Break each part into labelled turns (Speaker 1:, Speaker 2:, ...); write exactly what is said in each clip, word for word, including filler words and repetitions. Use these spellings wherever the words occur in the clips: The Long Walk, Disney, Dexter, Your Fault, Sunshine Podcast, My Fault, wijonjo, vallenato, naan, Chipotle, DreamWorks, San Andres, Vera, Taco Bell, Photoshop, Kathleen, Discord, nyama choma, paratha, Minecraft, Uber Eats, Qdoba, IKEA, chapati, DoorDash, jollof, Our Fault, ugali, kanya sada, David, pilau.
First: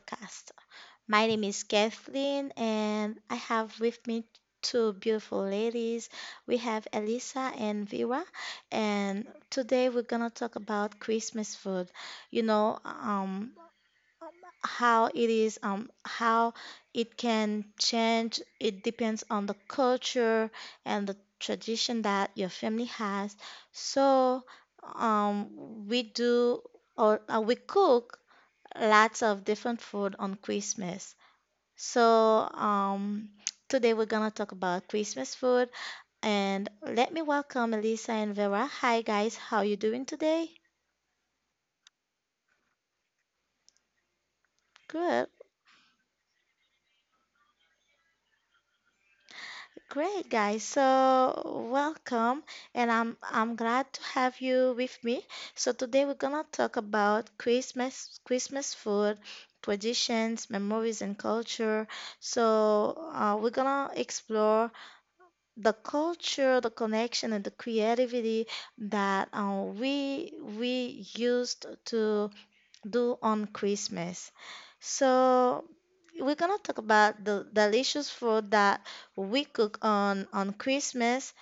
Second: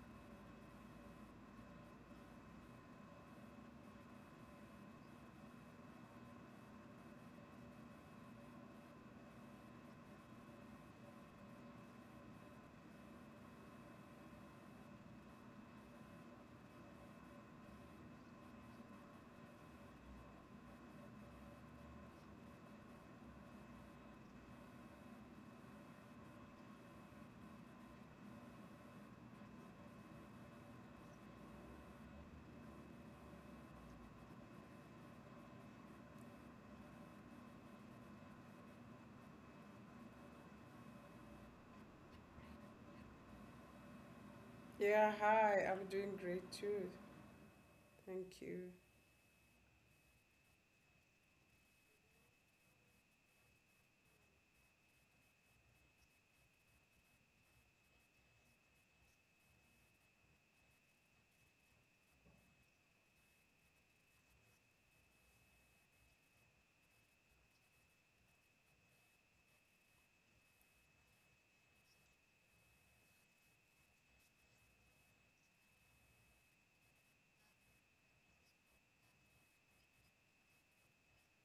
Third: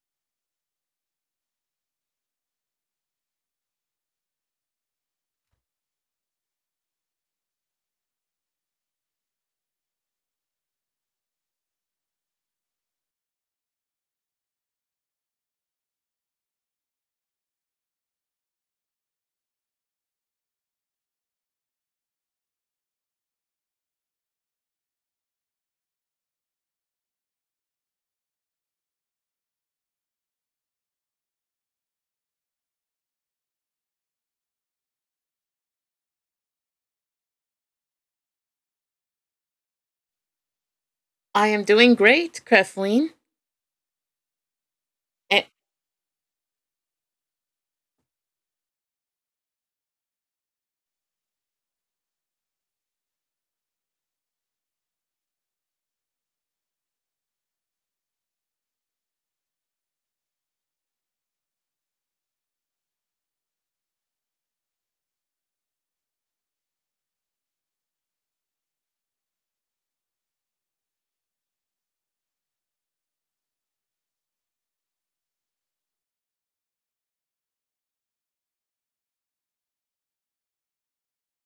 Speaker 1: Podcast. My name is Kathleen, and I have with me two beautiful ladies. We have Elisa and Vera, and today we're gonna talk about Christmas food. You know, um, how it is, um, how it can change. It depends on the culture and the tradition that your family has. So, um, we do or uh, we cook lots of different food on Christmas. So, um, today we're gonna talk about Christmas food, and let me welcome Elisa and Vera. Hi guys, how you doing today?
Speaker 2: I am doing great, Kathleen.
Speaker 3: Yeah,
Speaker 1: Good,
Speaker 2: And
Speaker 3: hi. I'm doing great too. Thank you.
Speaker 1: great guys. So welcome, and I'm I'm glad to have you with me. So today we're gonna talk about Christmas Christmas food. Traditions, memories, and culture. So, uh, we're gonna explore the culture, the connection, and the creativity that uh, we we used to do on Christmas. So we're gonna talk about the delicious food that we cook on on Christmas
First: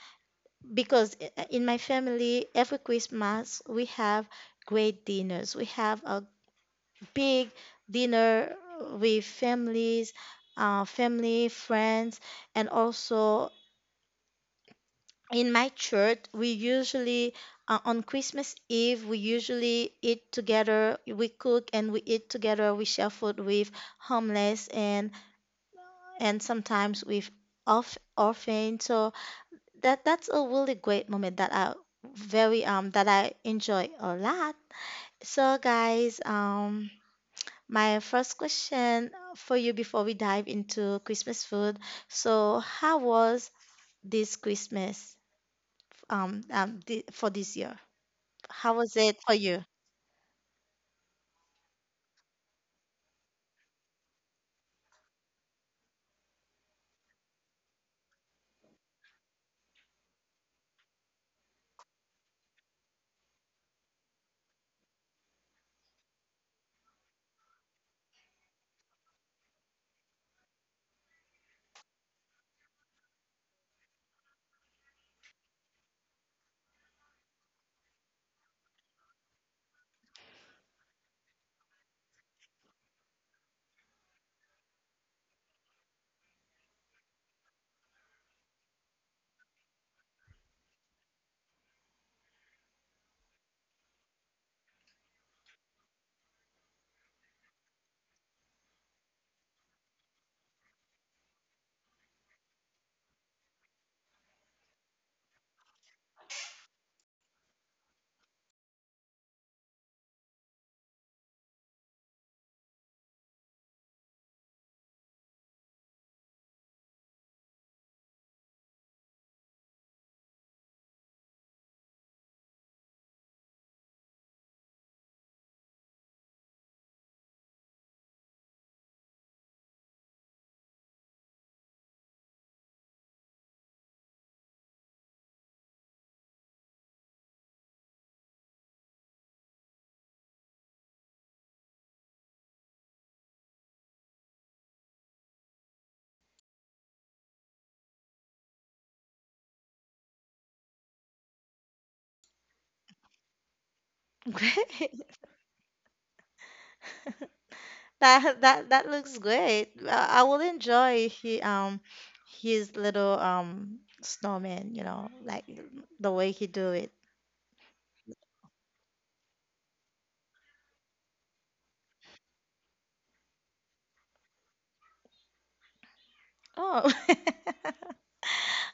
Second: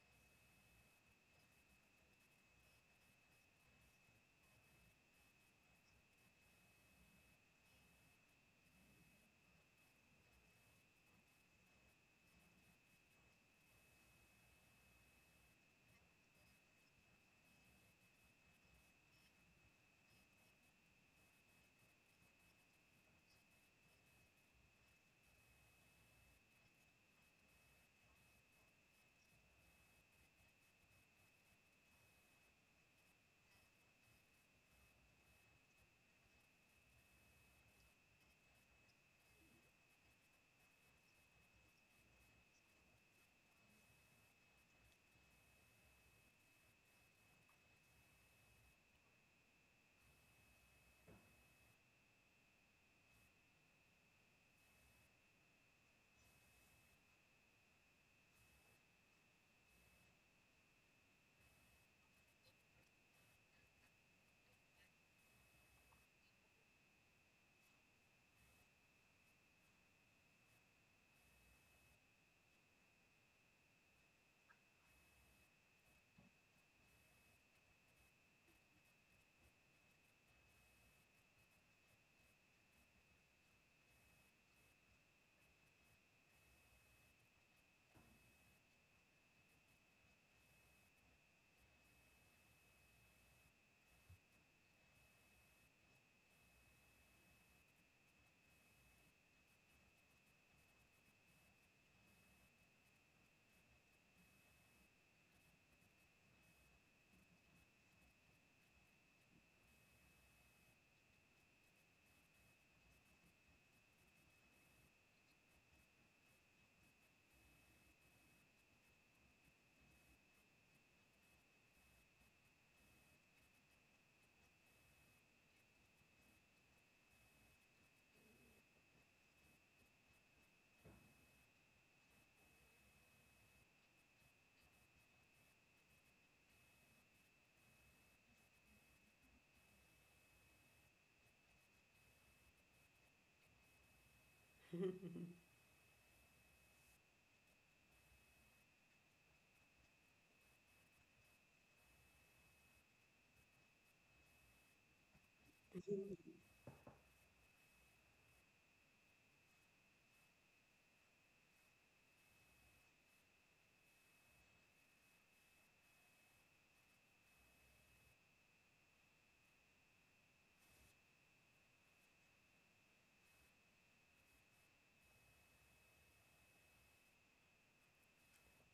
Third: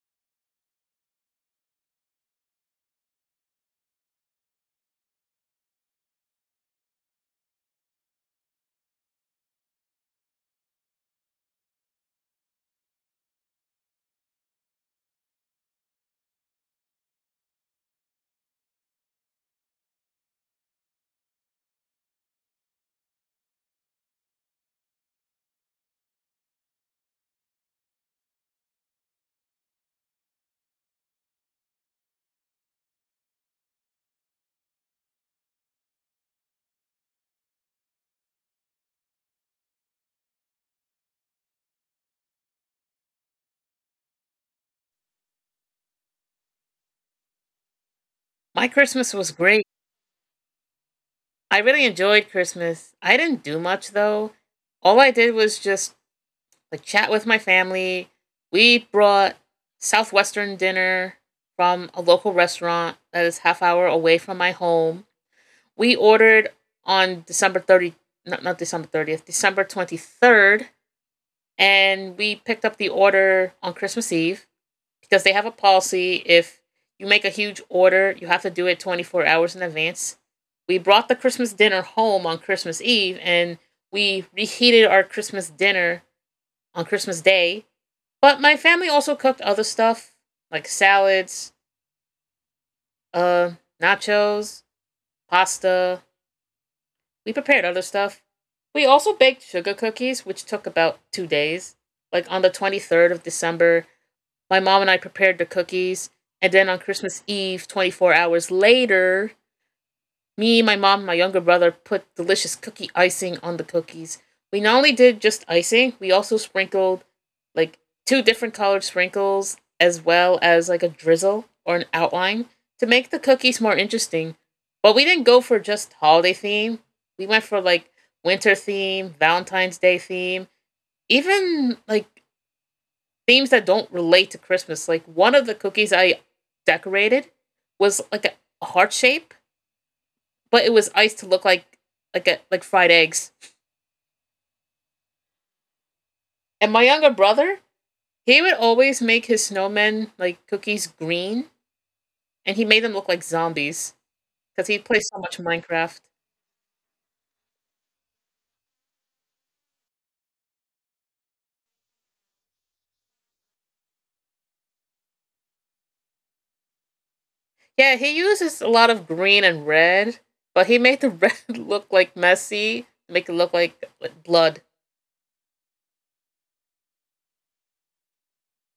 Speaker 1: because i- in my family every Christmas we have great dinners. We have a big dinner with families, uh, family, friends, and also in my church we usually uh, on christmas eve we usually eat together we cook and we eat together we share food with homeless and and sometimes with off orphan so that that's a really great moment that I very um that I enjoy a lot so guys um my first question for you before we dive into christmas food so how was this christmas um, um thi- for this year.
Speaker 2: my
Speaker 1: How was
Speaker 2: Christmas
Speaker 1: it
Speaker 2: was
Speaker 1: for
Speaker 2: great.
Speaker 1: you?
Speaker 2: I really enjoyed Christmas. I didn't do much though. All I did was just like chat with my family. We brought southwestern dinner from a local restaurant that is half hour away from my home. We ordered on December thirtieth, not, not December thirtieth, December twenty-third, and we picked up the order on Christmas Eve, because they have a policy: if you make a huge order, you have to do it twenty-four hours in advance. We brought the Christmas dinner home on Christmas Eve, and we reheated our Christmas dinner on Christmas Day. But my family also cooked other stuff like salads, uh, nachos, pasta. We prepared other stuff. We also baked sugar cookies, which took about two days. Like on the twenty-third of December, my mom and I prepared the cookies. And then on Christmas Eve, twenty-four hours later, me, my mom, and my younger brother put delicious cookie icing on the cookies. We not only did just icing, we also sprinkled like two different colored sprinkles as well as like a drizzle or an outline to make the cookies more interesting. But we didn't go for just holiday theme. We went for like winter theme, Valentine's Day theme, even like themes that don't relate to Christmas. Like one of the cookies I decorated was like a a heart shape, but it was iced to look like like a, like fried eggs. And my younger brother, he would always make his snowmen like cookies green, and he made them look like zombies because he plays so much Minecraft.
Speaker 1: That that that looks great. I, I will enjoy he um his little um snowman, you know, like the way he do it.
Speaker 2: Yeah, he uses a lot of green and red, but he made the red look like messy, make it look like like, blood.
Speaker 1: Oh.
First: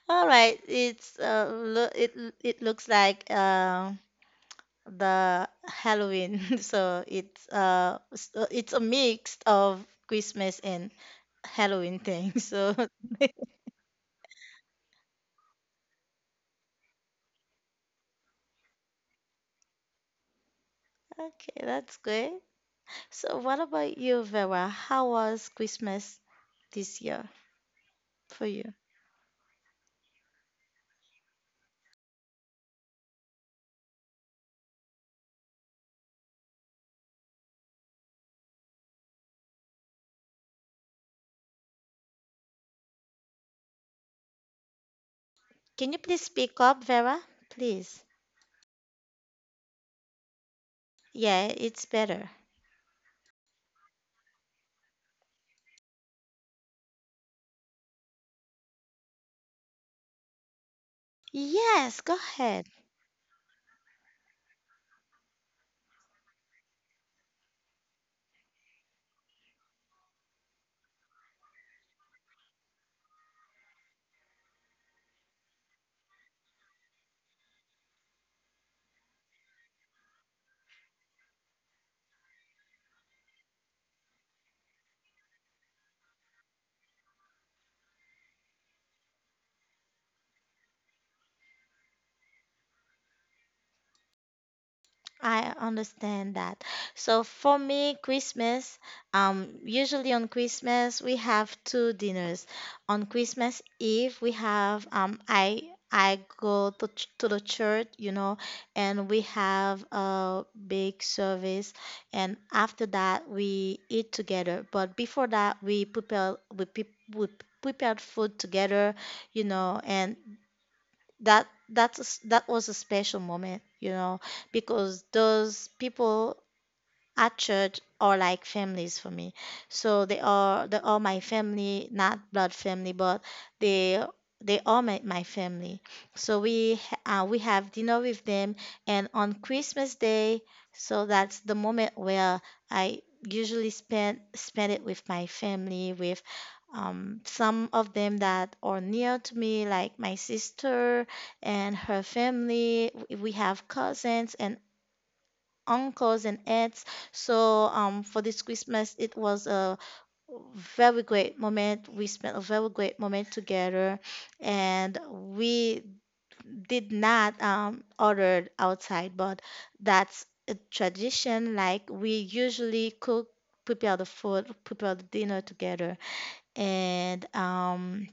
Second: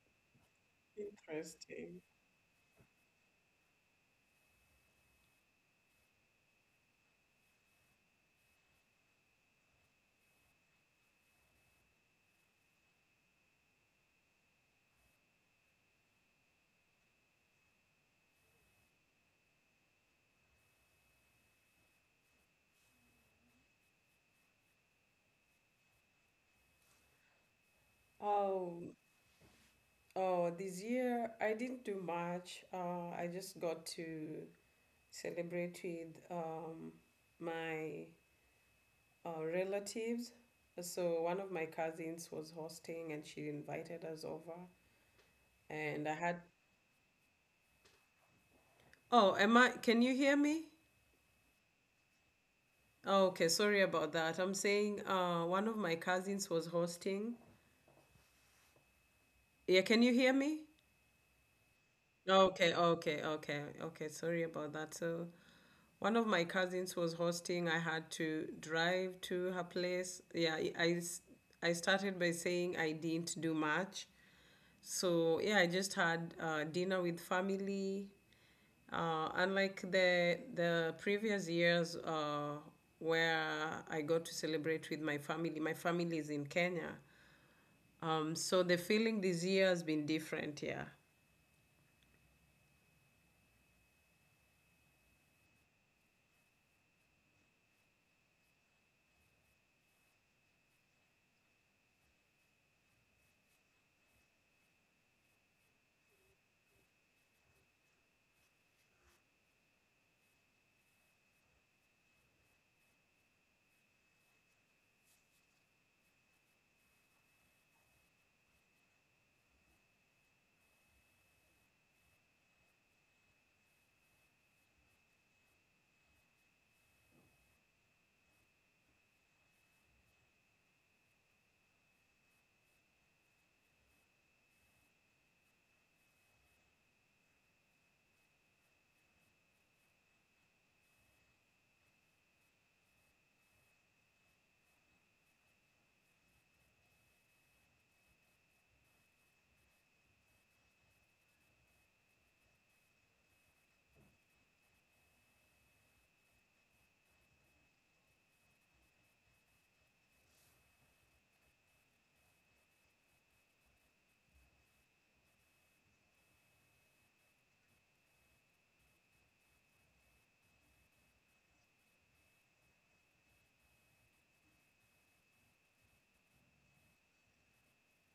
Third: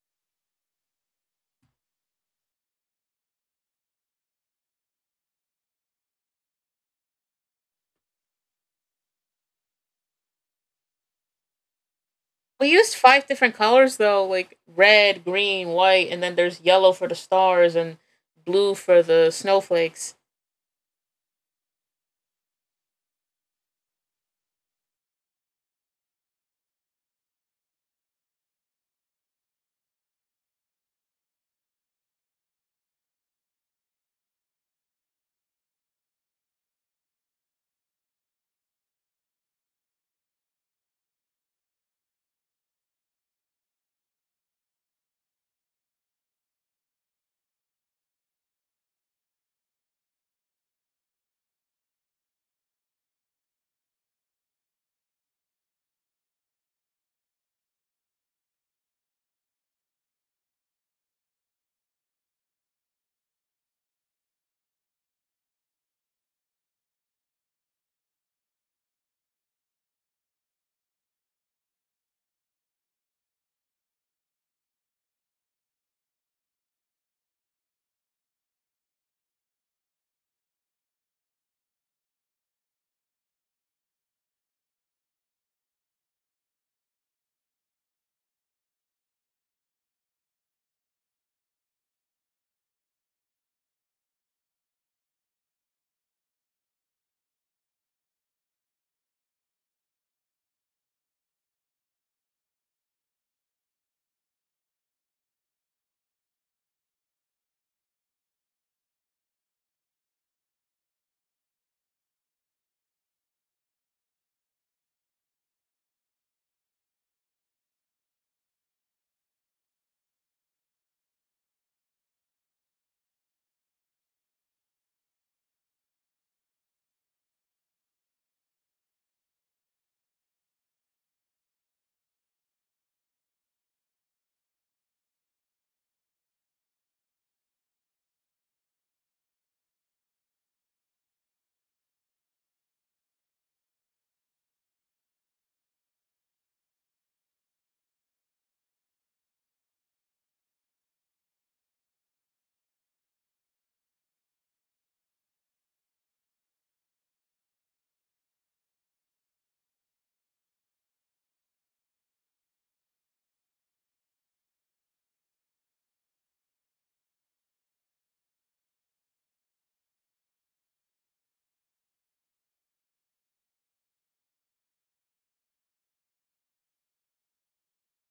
Speaker 1: All right, it's uh lo
Speaker 3: Interesting.
Speaker 1: it it looks like uh the Halloween. So it's uh s- uh, it's a mix of Christmas and Halloween thing.
Speaker 2: We
Speaker 1: So
Speaker 2: used five different colors though, like red, green, white, and then there's yellow for the stars and blue for the snowflakes.
Speaker 1: okay, that's great. So, what about you, Vera? How was Christmas this year for you?
Speaker 3: Oh, oh, this year I didn't do much. Uh, I just got to celebrate with um, my uh, relatives. So one of my cousins was hosting and she invited us over.
Speaker 1: Can you
Speaker 3: And I
Speaker 1: please
Speaker 3: had,
Speaker 1: speak up, Vera? Please.
Speaker 3: oh, am I, can you hear me?
Speaker 1: Yeah, it's better.
Speaker 3: Oh, okay, sorry about that. I'm saying uh, one of my cousins was hosting. Yeah, can you hear me?
Speaker 1: Yes, go ahead.
Speaker 3: Okay, okay, okay, okay. Sorry about that. So, one of my cousins was hosting. I had to drive to her place. Yeah, I, I s- I started by saying I didn't do much. So, yeah, I just had uh, dinner with family. Uh, unlike the the previous years uh, where I got to celebrate with my family. My family is in Kenya. Um, so the feeling this year has been different, yeah.
Speaker 1: I understand that. So for me, Christmas, um, usually on Christmas we have two dinners. On Christmas Eve, we have um, I I go to ch- to the church, you know, and we have a big service, and after that we eat together. But before that, we prepare we pe- we prepared food together, you know, and that that's a s- that was a special moment you know because those people at church are like families for me. So they are they are my family, not blood family, but they they are my, my family. So we ha- uh, we have dinner with them, and on Christmas Day, so that's the moment where I usually spend spend it with my family, with um, some of them that are near to me, like my sister and her family. W- We have cousins and uncles and aunts. So um, for this Christmas, it was a very great moment. We spent a very great moment together, and we did not um, order outside, but that's a tradition. Like we usually cook, prepare the food, prepare the dinner together, and um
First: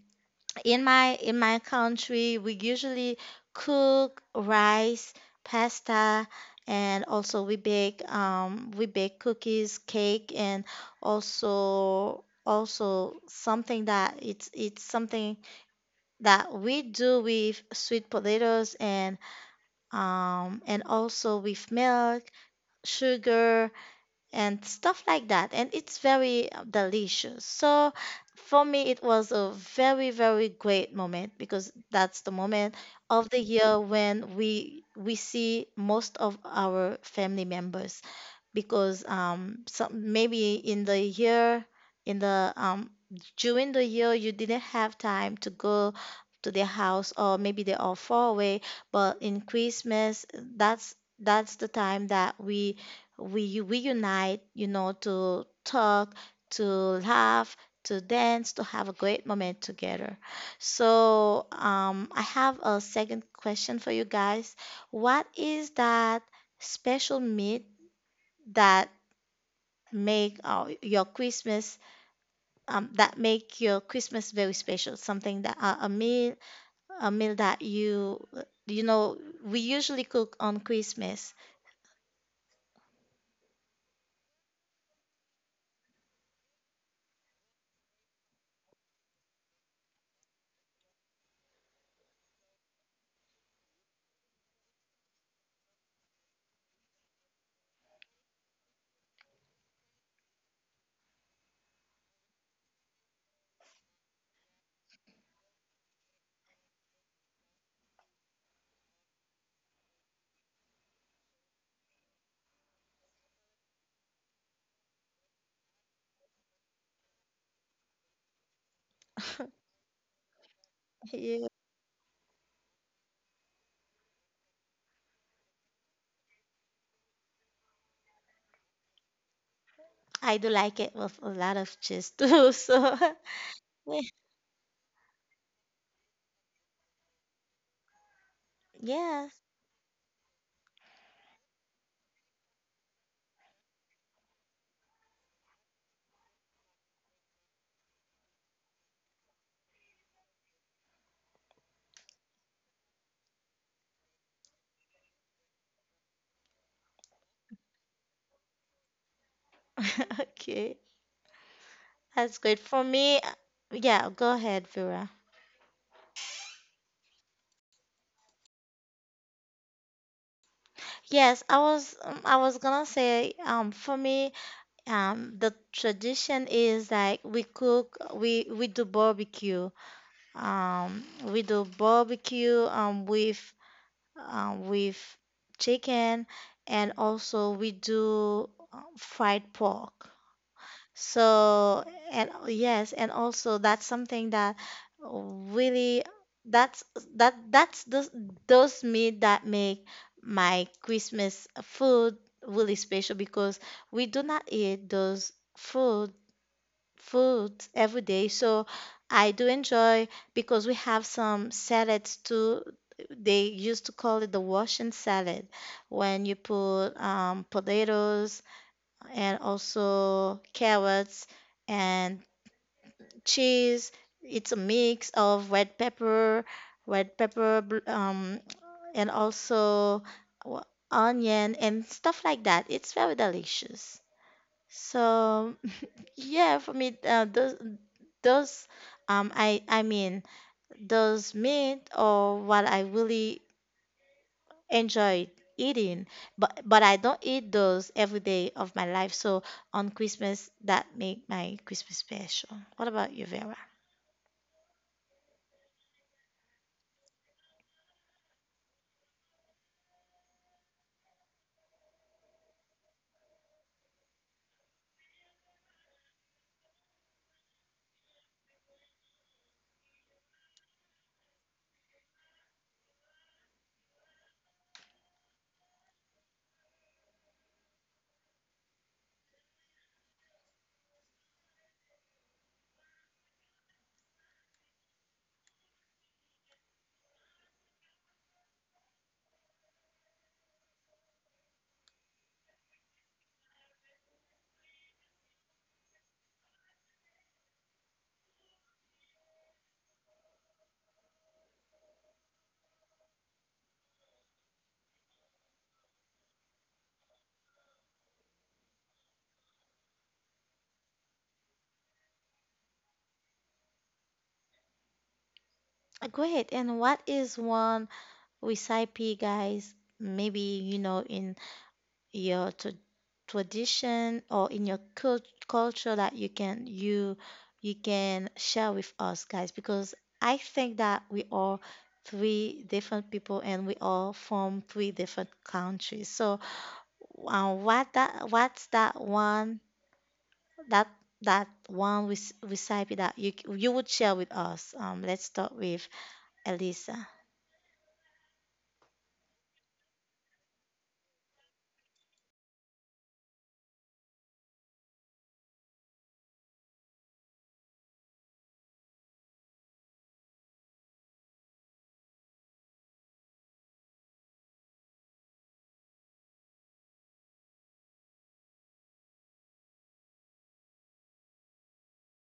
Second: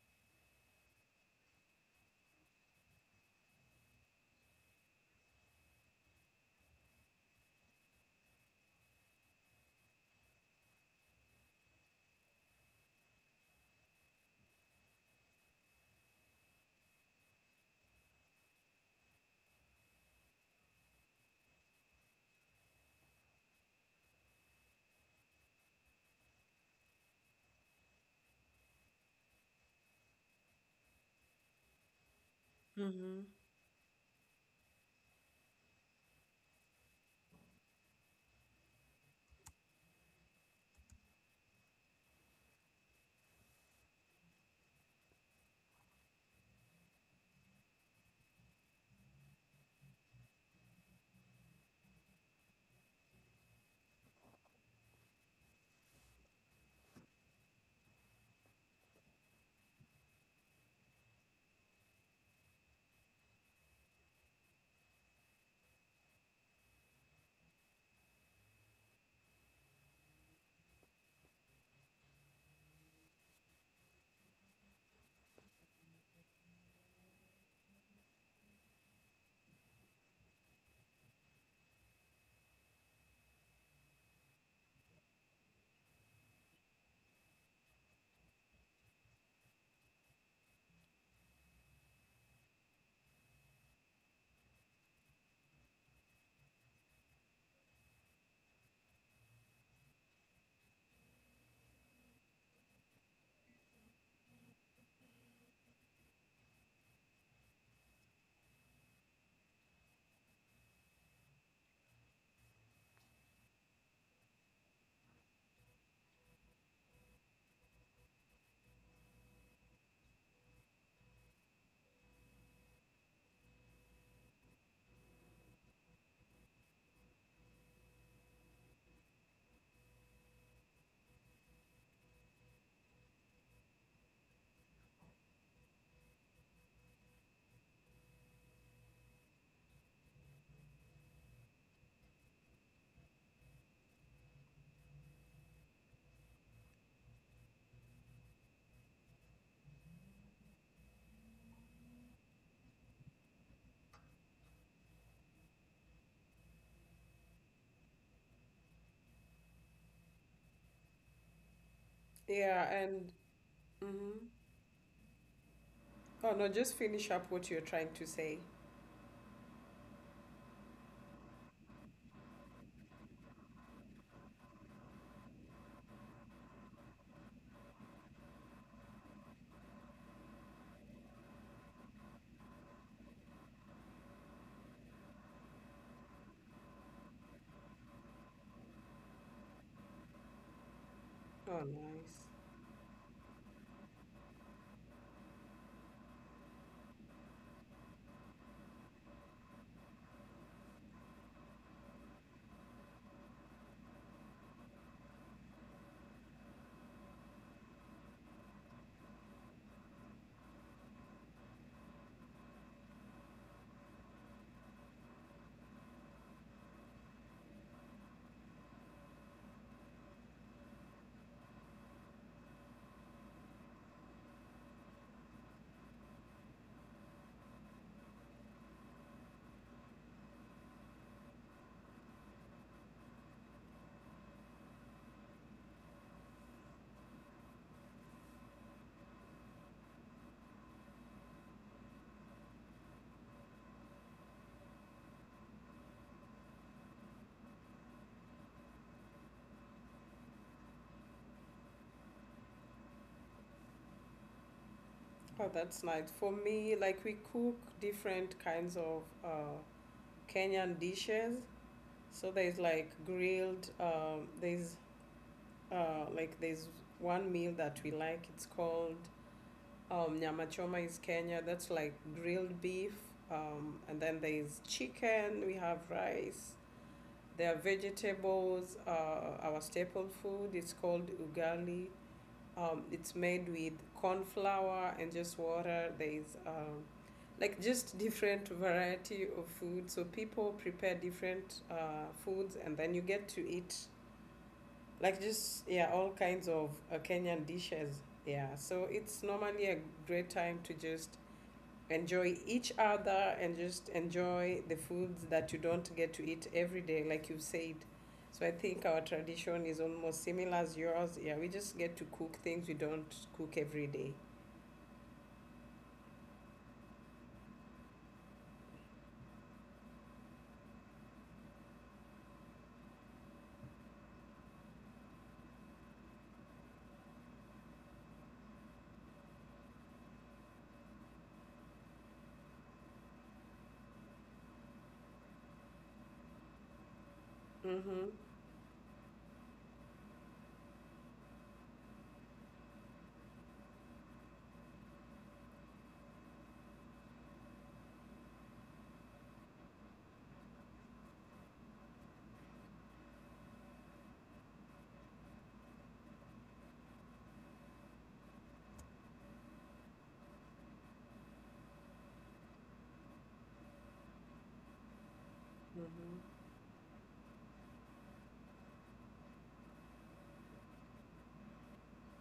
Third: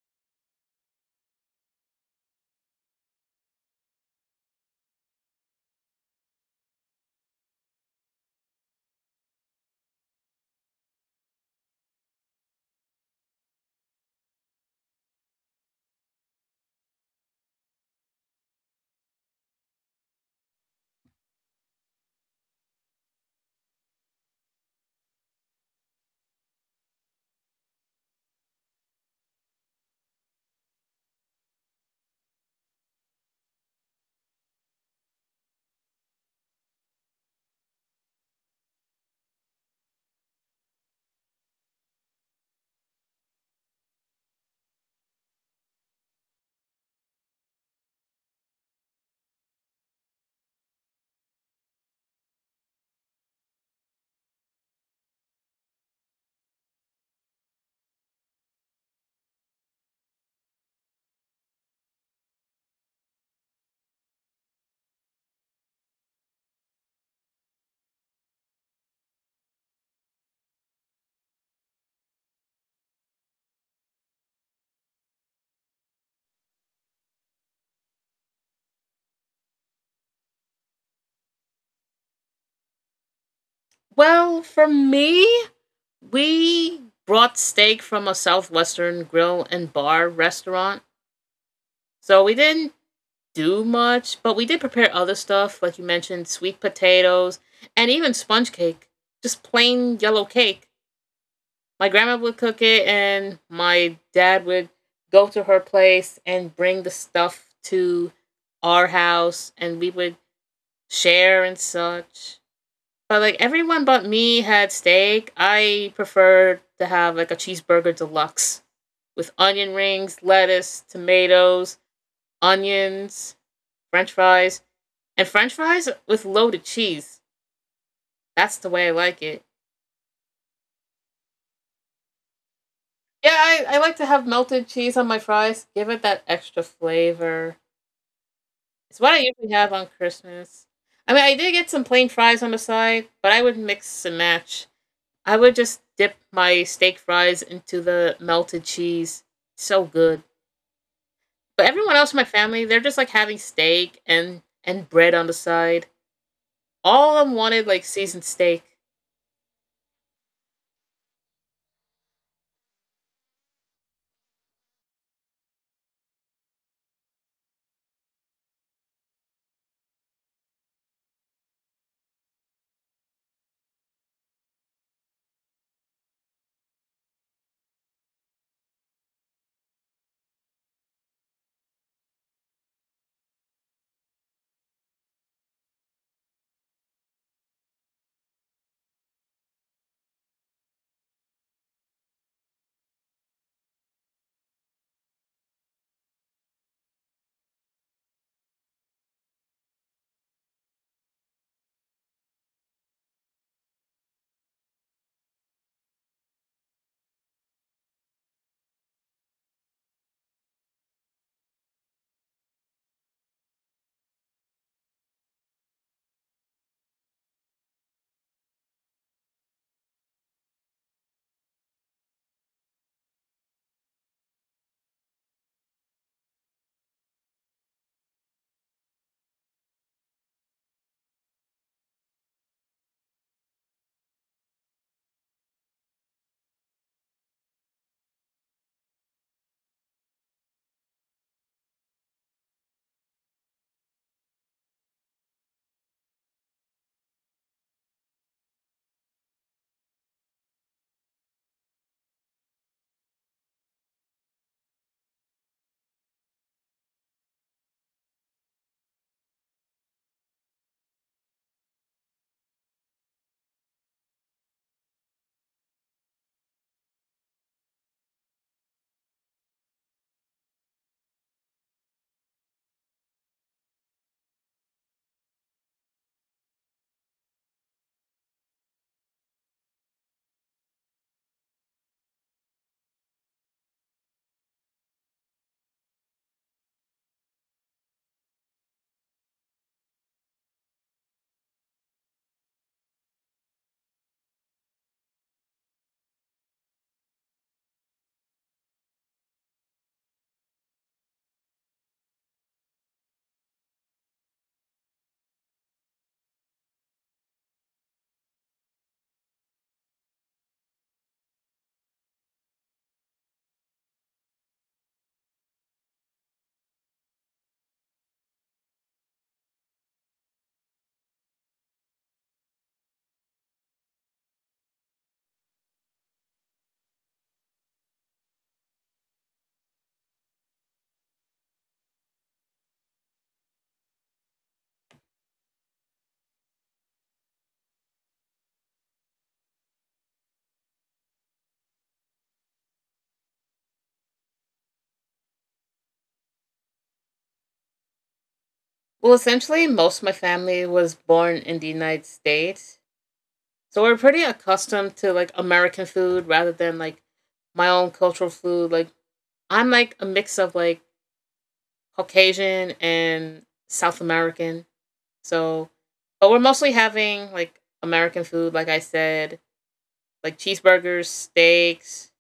Speaker 1: in my in my country we usually cook rice pasta and also we bake um we bake cookies cake and also also something that it's it's something that we do with sweet potatoes and um and also with milk sugar and stuff like that and it's very uh, delicious so for me it was a very very great moment because that's the moment
Speaker 3: Mm-hmm.
Speaker 1: of the year when we we see most of our family members because um some maybe in the year in the um during the year you didn't have time to go to their house or maybe they are far away but in Christmas that's that's the time that we we we unite you know to talk to laugh to dance to have a great moment together so um, I have a second question for you guys what is that special meat that make uh, your Christmas um, that make your Christmas very special. Something that uh, a meal a meal that you you know we usually cook on Christmas.
Speaker 2: Well, for me, we brought steak from a southwestern grill and bar restaurant. So we didn't do much, but we did prepare other stuff, like you mentioned, sweet potatoes and even sponge cake, just plain yellow cake. My grandma would cook it and my dad would go to her place and bring the stuff to our house and we would share and such. But like everyone but me had steak. I preferred to have like a cheeseburger deluxe with onion rings, lettuce,
Speaker 1: Yeah.
Speaker 2: tomatoes, onions, french fries, and french fries with loaded cheese. That's the way I like it.
Speaker 1: I do like it with a lot of cheese too. So
Speaker 2: Yeah, I, I like
Speaker 1: yeah,
Speaker 2: to have melted cheese on my fries. Give it that extra flavor. It's what I
Speaker 1: yeah.
Speaker 2: usually have on Christmas. I mean, I did get some plain fries on the side, but I would mix and match. I would just dip my steak fries into the melted cheese. So good. But everyone else in my family, they're just like having steak and and bread on the side. All of them wanted like seasoned steak.
Speaker 1: Okay, that's good
Speaker 3: Yeah,
Speaker 1: for
Speaker 3: and
Speaker 1: me. uh, Yeah,
Speaker 3: mhm.
Speaker 1: go ahead, Vera.
Speaker 3: Oh no, just finish up what you're trying to say.
Speaker 1: Yes, I was um, I was gonna say um for me um the tradition is like we cook we we do barbecue. Um, we do barbecue um, with um, with chicken, and also we do uh, fried pork.
Speaker 3: Oh,
Speaker 1: So,
Speaker 3: nice.
Speaker 1: and yes, and also that's something that really that's that that's those those meat that make my Christmas food really special because we do not eat those food food every day. So I do enjoy because we have some salads too. They used to call it the Russian salad when you put um, potatoes and also carrots and cheese. It's a mix of red pepper, red pepper, bl- um, and also w- onion and stuff like that. It's very delicious. So yeah, for me, uh, those those um, I I mean those meat or what I really enjoy eating, but but I don't eat those every day of my life. So on Christmas, that make my Christmas special. What about you, Vera?
Speaker 3: Oh, that's nice. For me, like we cook different kinds of uh, Kenyan dishes. So there's like grilled. Um, there's uh, like there's one meal that we like. It's called um, nyama choma is Kenya. That's like grilled beef. Um, and then there's chicken. We have rice. There are vegetables. Uh, our staple food is called ugali. Um, it's made with corn flour and just water. There is um, like just different variety of food. So people prepare different uh, foods, and then you get to eat like just yeah all kinds of uh, Kenyan dishes. Yeah, so it's normally a great time to just enjoy each other and just enjoy the foods that you don't get to eat every day, like you said. So I think our tradition is almost similar as yours. Yeah, we just get to cook things we don't cook every day.
Speaker 1: Uh, Go ahead. And what is one recipe, guys? Maybe you know in your t- tradition or in your cult- culture that you can you you can share with us guys because I think that we are three different people and we all from three different countries. So uh, what
Speaker 3: Mm-hmm.
Speaker 1: that what's that one that that one rec- recipe that you you would share with us? Um, let's start with Elisa.
Speaker 2: Well, essentially, most of my family was born in the United States, so we're pretty accustomed to like American food rather than like my own cultural food. Like I'm like a mix of like Caucasian and South American. So, but we're
Speaker 3: Mm-hmm.
Speaker 2: mostly having like American food, like I said, like cheeseburgers, steaks,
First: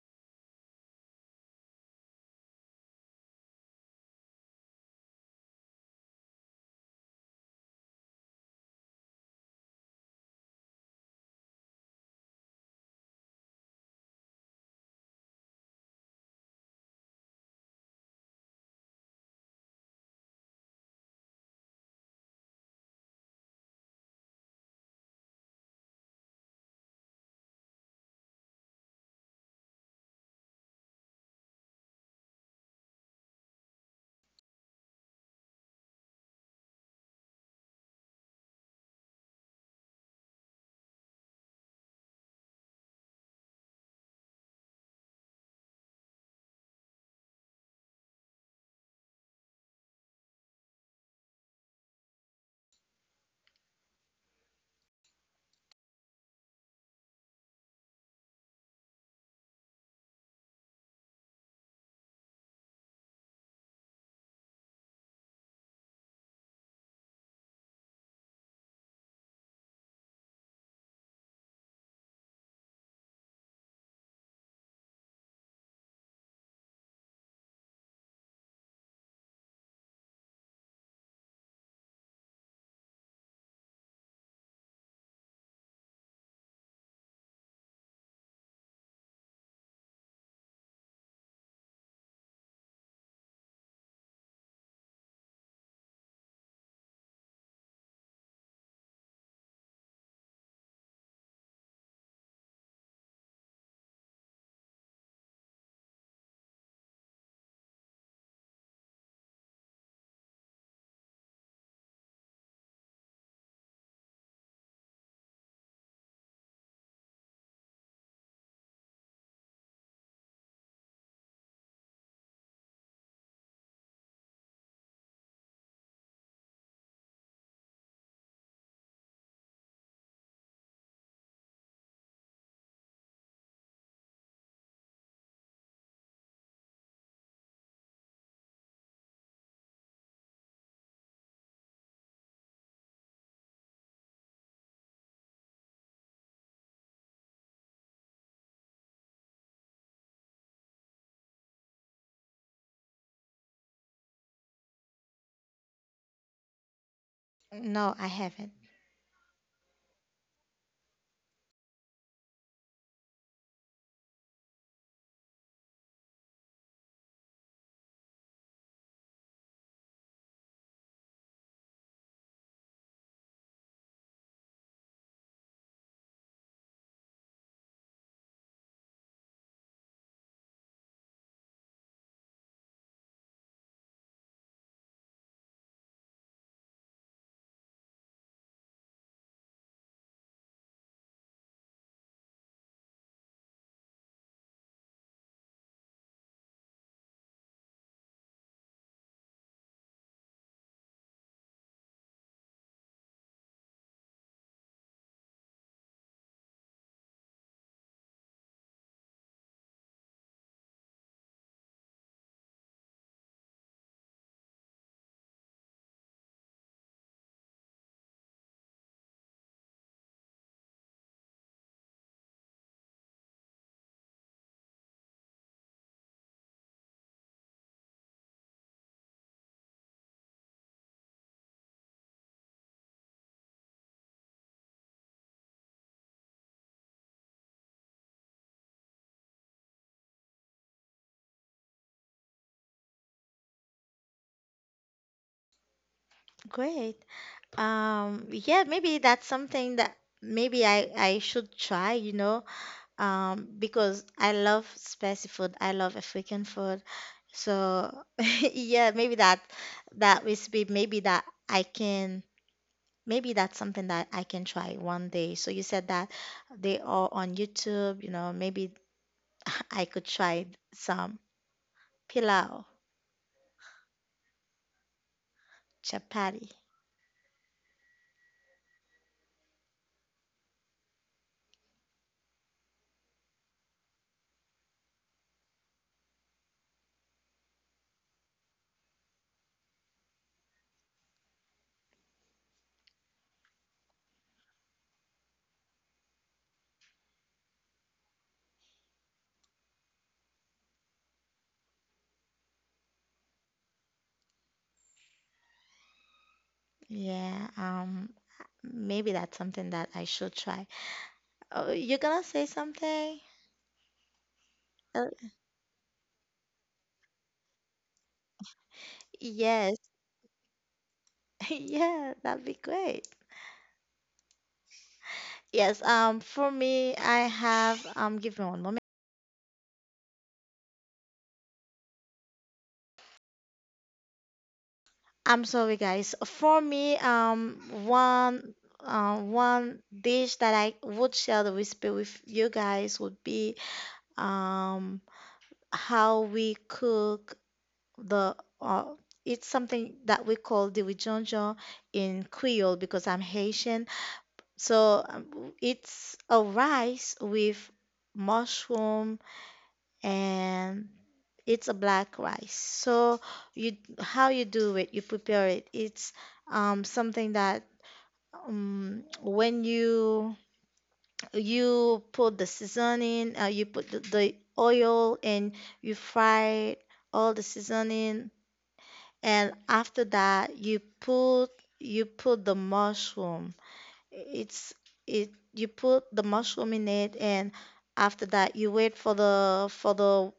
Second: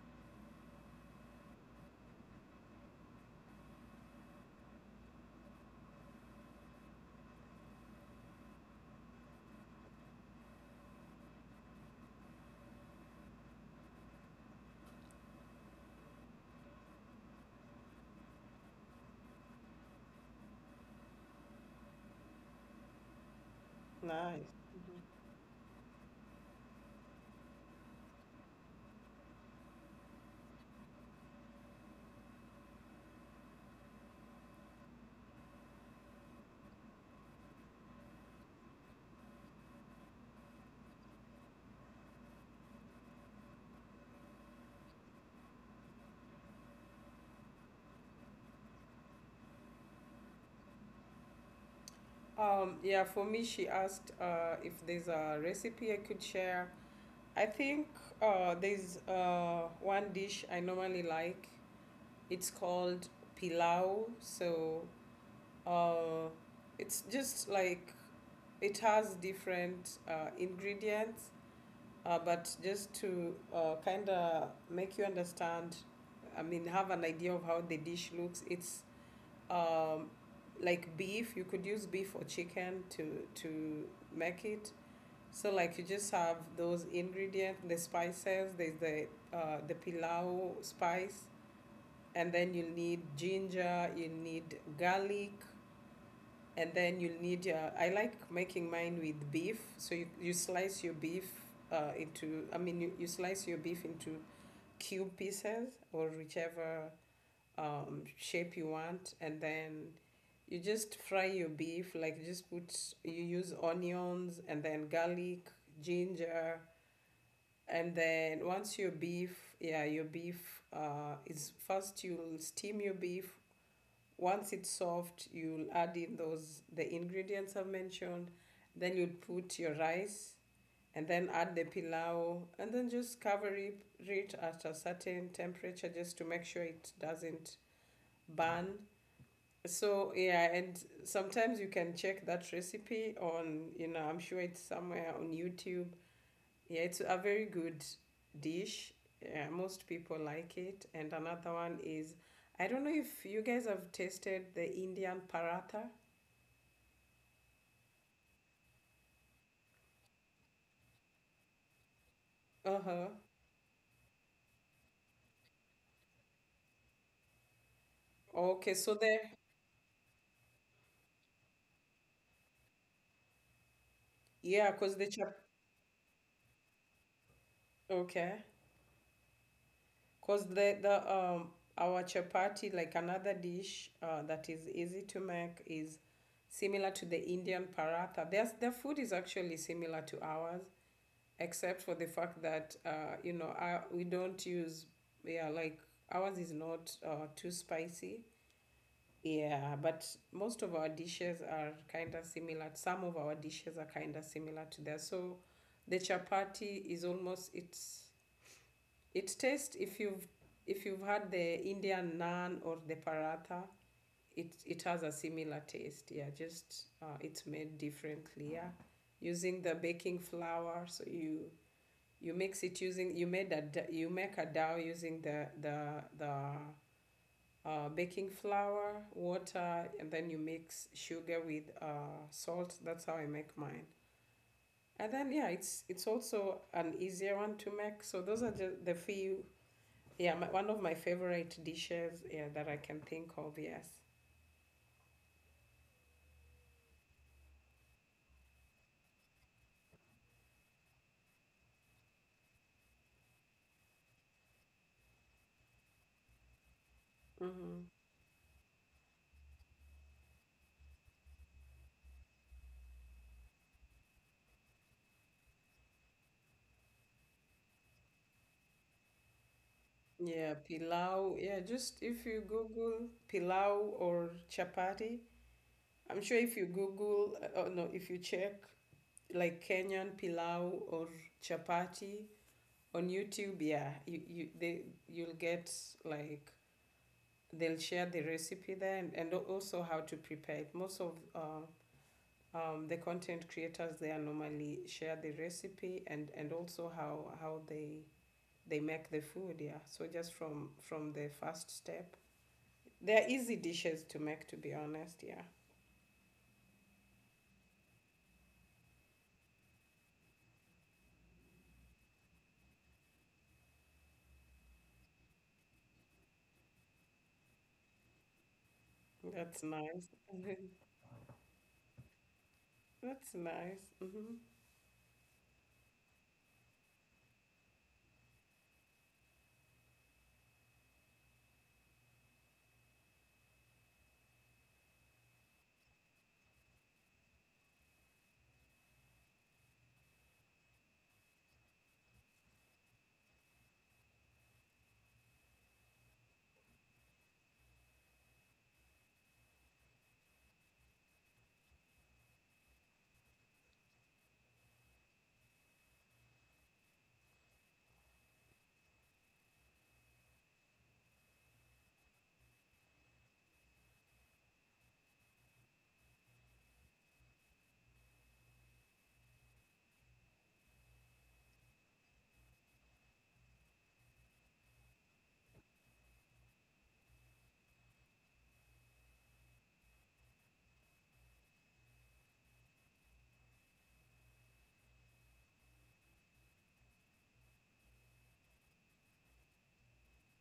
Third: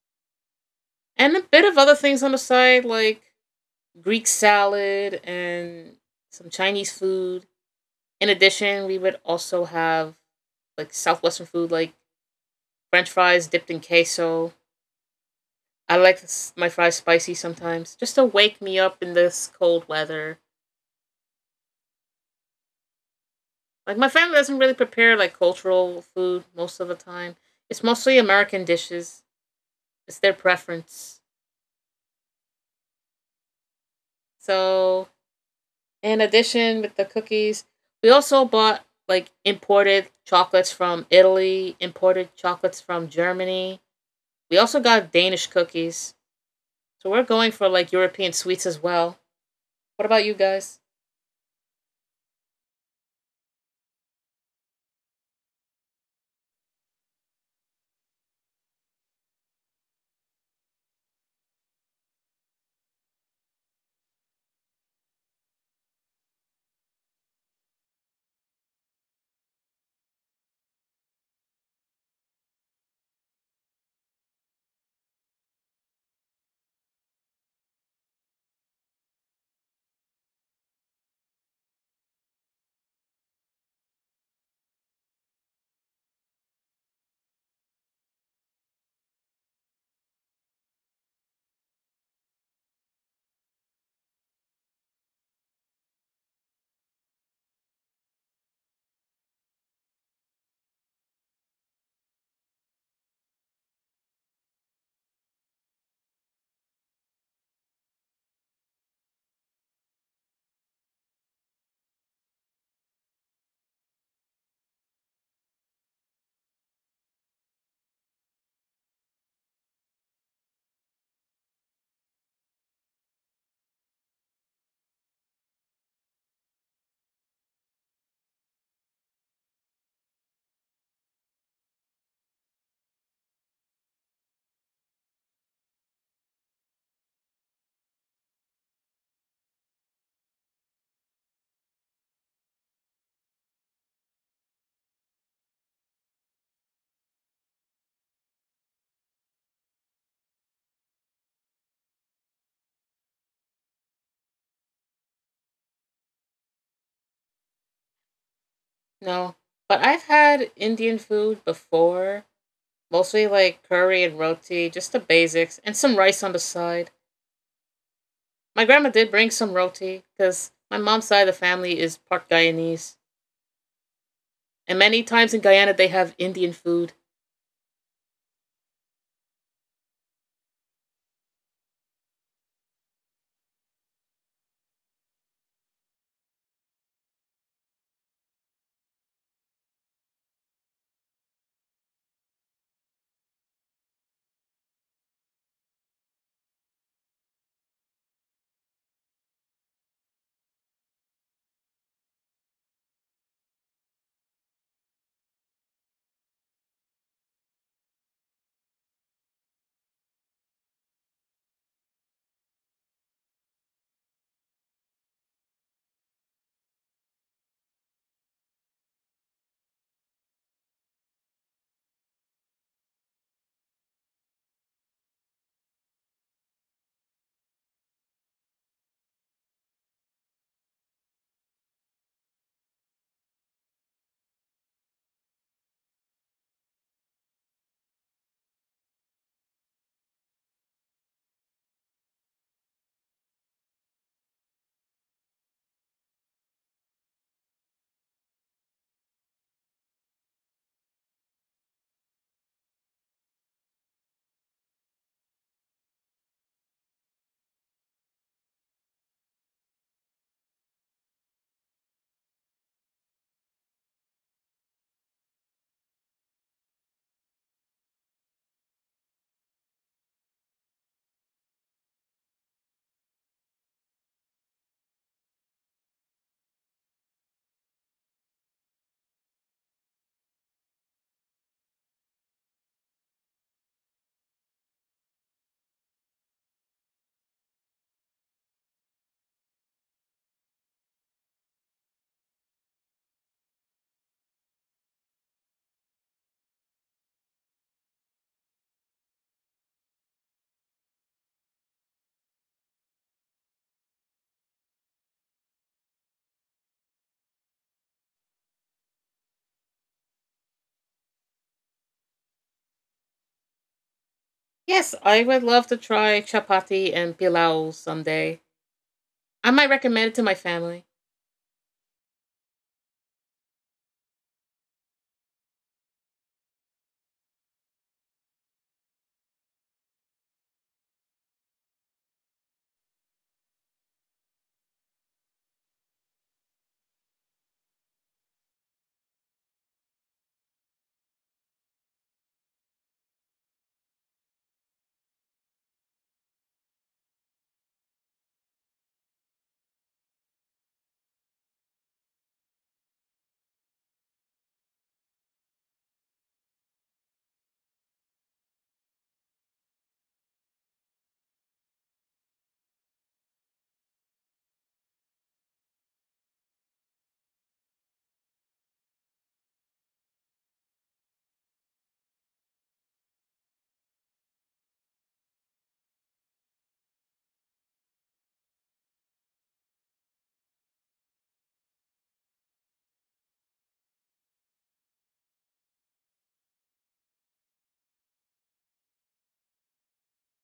Speaker 2: and a bit of other things on the side, like Greek salad and some Chinese food. In addition, we would also have like Southwestern food, like French fries dipped in queso. I like my fries spicy sometimes, just to wake me up in this cold weather. Like my family
Speaker 3: Nice.
Speaker 2: doesn't really prepare like cultural food most of the time. It's mostly American dishes. It's their preference. So in addition with the cookies, we also bought like imported chocolates from Italy, imported chocolates from Germany. We also got Danish cookies. So we're going for like European sweets as well. What about you guys?
Speaker 3: Um, yeah, for me, she asked uh, if there's a recipe I could share. I think uh, there's uh, one dish I normally like. It's called pilau. So Uh, it's just like it has different uh, ingredients, uh, but just to uh, kind of make you understand. I mean, have an idea of how the dish looks. It's um, like beef. You could use beef or chicken to to make it. So like you just have those ingredients, the spices. There's the uh, the pilau spice, and then you need ginger. You need garlic, and then you'll need your. I like making mine with beef. So you, you slice your beef uh, into. I mean, you, you slice your beef into cube pieces or whichever um, shape you want, and then you just fry your beef. Like just put. You use onions, and then garlic, ginger, and then once your beef, yeah, your beef uh, is first, you'll steam your beef. Once it's soft, you'll add in those the ingredients I've mentioned. Then you'll put your rice, and then add the pilau, and then just cover it, it at a certain temperature just to make sure it doesn't burn. So yeah, and sometimes you can check that recipe on, you know I'm sure it's somewhere on YouTube. Yeah, it's a very good dish. Yeah, most people like it. And another one is, I don't know if you guys have tasted the Indian paratha.
Speaker 1: No, I haven't.
Speaker 2: No. But I've had Indian food before,
Speaker 3: Uh-huh.
Speaker 2: mostly like curry and roti, just the basics, and some rice on the side. My
Speaker 3: Okay,
Speaker 2: grandma
Speaker 3: so
Speaker 2: did
Speaker 3: the
Speaker 2: bring some roti because my mom's side of the family is part Guyanese,
Speaker 3: yeah,
Speaker 2: and
Speaker 3: cause
Speaker 2: many
Speaker 3: the
Speaker 2: times
Speaker 3: chap
Speaker 2: in Guyana they have Indian food.
Speaker 3: okay. Cause the the um our chapati, like another dish uh, that is easy to make, is similar to the Indian paratha. There's, their food is actually similar to ours, except for the fact that uh, you know our, we don't use, yeah, like ours is not uh, too spicy. Yeah, but most of our dishes are kind of similar. Some of our dishes are kind of similar to theirs. So the chapati is almost, it's, it tastes, if you've if you've had the Indian naan or the paratha, it it has a similar taste. Yeah, just uh, it's made differently. Yeah, using the baking flour. So you you mix it using you made a you make a dough using the the the uh, baking flour, water, and then you mix sugar with uh, salt. That's how I make mine. And then yeah, it's it's also an easier one to make. So those are just the few yeah, my, one of my favorite dishes, yeah, that I can think of, yes.
Speaker 1: Great. Um, yeah, maybe that's something that maybe I I should try, you know, um, because I love spicy food. I love African food. So
Speaker 3: Hmm.
Speaker 1: yeah, maybe that that recipe, maybe that I can, maybe that's something that I can try one day. So you said that they are on YouTube, you know, maybe I could try
Speaker 3: Yeah,
Speaker 1: some
Speaker 3: pilau. Yeah, just if you
Speaker 1: pilau,
Speaker 3: Google pilau or chapati, I'm sure
Speaker 1: chapati.
Speaker 3: if you Google, uh, oh no, if you check like Kenyan pilau or chapati on YouTube. Yeah, you, you they you'll get, like, they'll share the recipe there, and, and al- also how to prepare it. Most of uh, um, the content creators there normally share the recipe, and and also how how they they make the food. Yeah, so just from from the first step, they're easy dishes to make, to be honest. Yeah.
Speaker 1: Yeah, um, maybe that's something that I should try. Oh, you're gonna say something?
Speaker 2: Yes,
Speaker 1: Uh,
Speaker 2: I would love to try chapati and pilau someday. I
Speaker 3: That's
Speaker 2: might
Speaker 1: yes,
Speaker 2: recommend
Speaker 3: nice.
Speaker 2: it to my family.
Speaker 1: yeah, that'd be great.
Speaker 3: That's nice. Hmm.
Speaker 1: Yes, um, for me, I have um, give me one moment. I'm sorry, guys. For me, um, one uh, one dish that I would share the recipe with you guys would be um how we cook the uh, it's something that we call the wijonjo in Creole because I'm Haitian. So um, it's a rice with mushroom and it's a black rice. So you how you do it, you prepare it. It's um, something that um, when you you put the seasoning, uh, you put the, the oil and you fry all the seasoning, and after that you put you put the mushroom. It's it you put the mushroom in it and after that you wait for the for the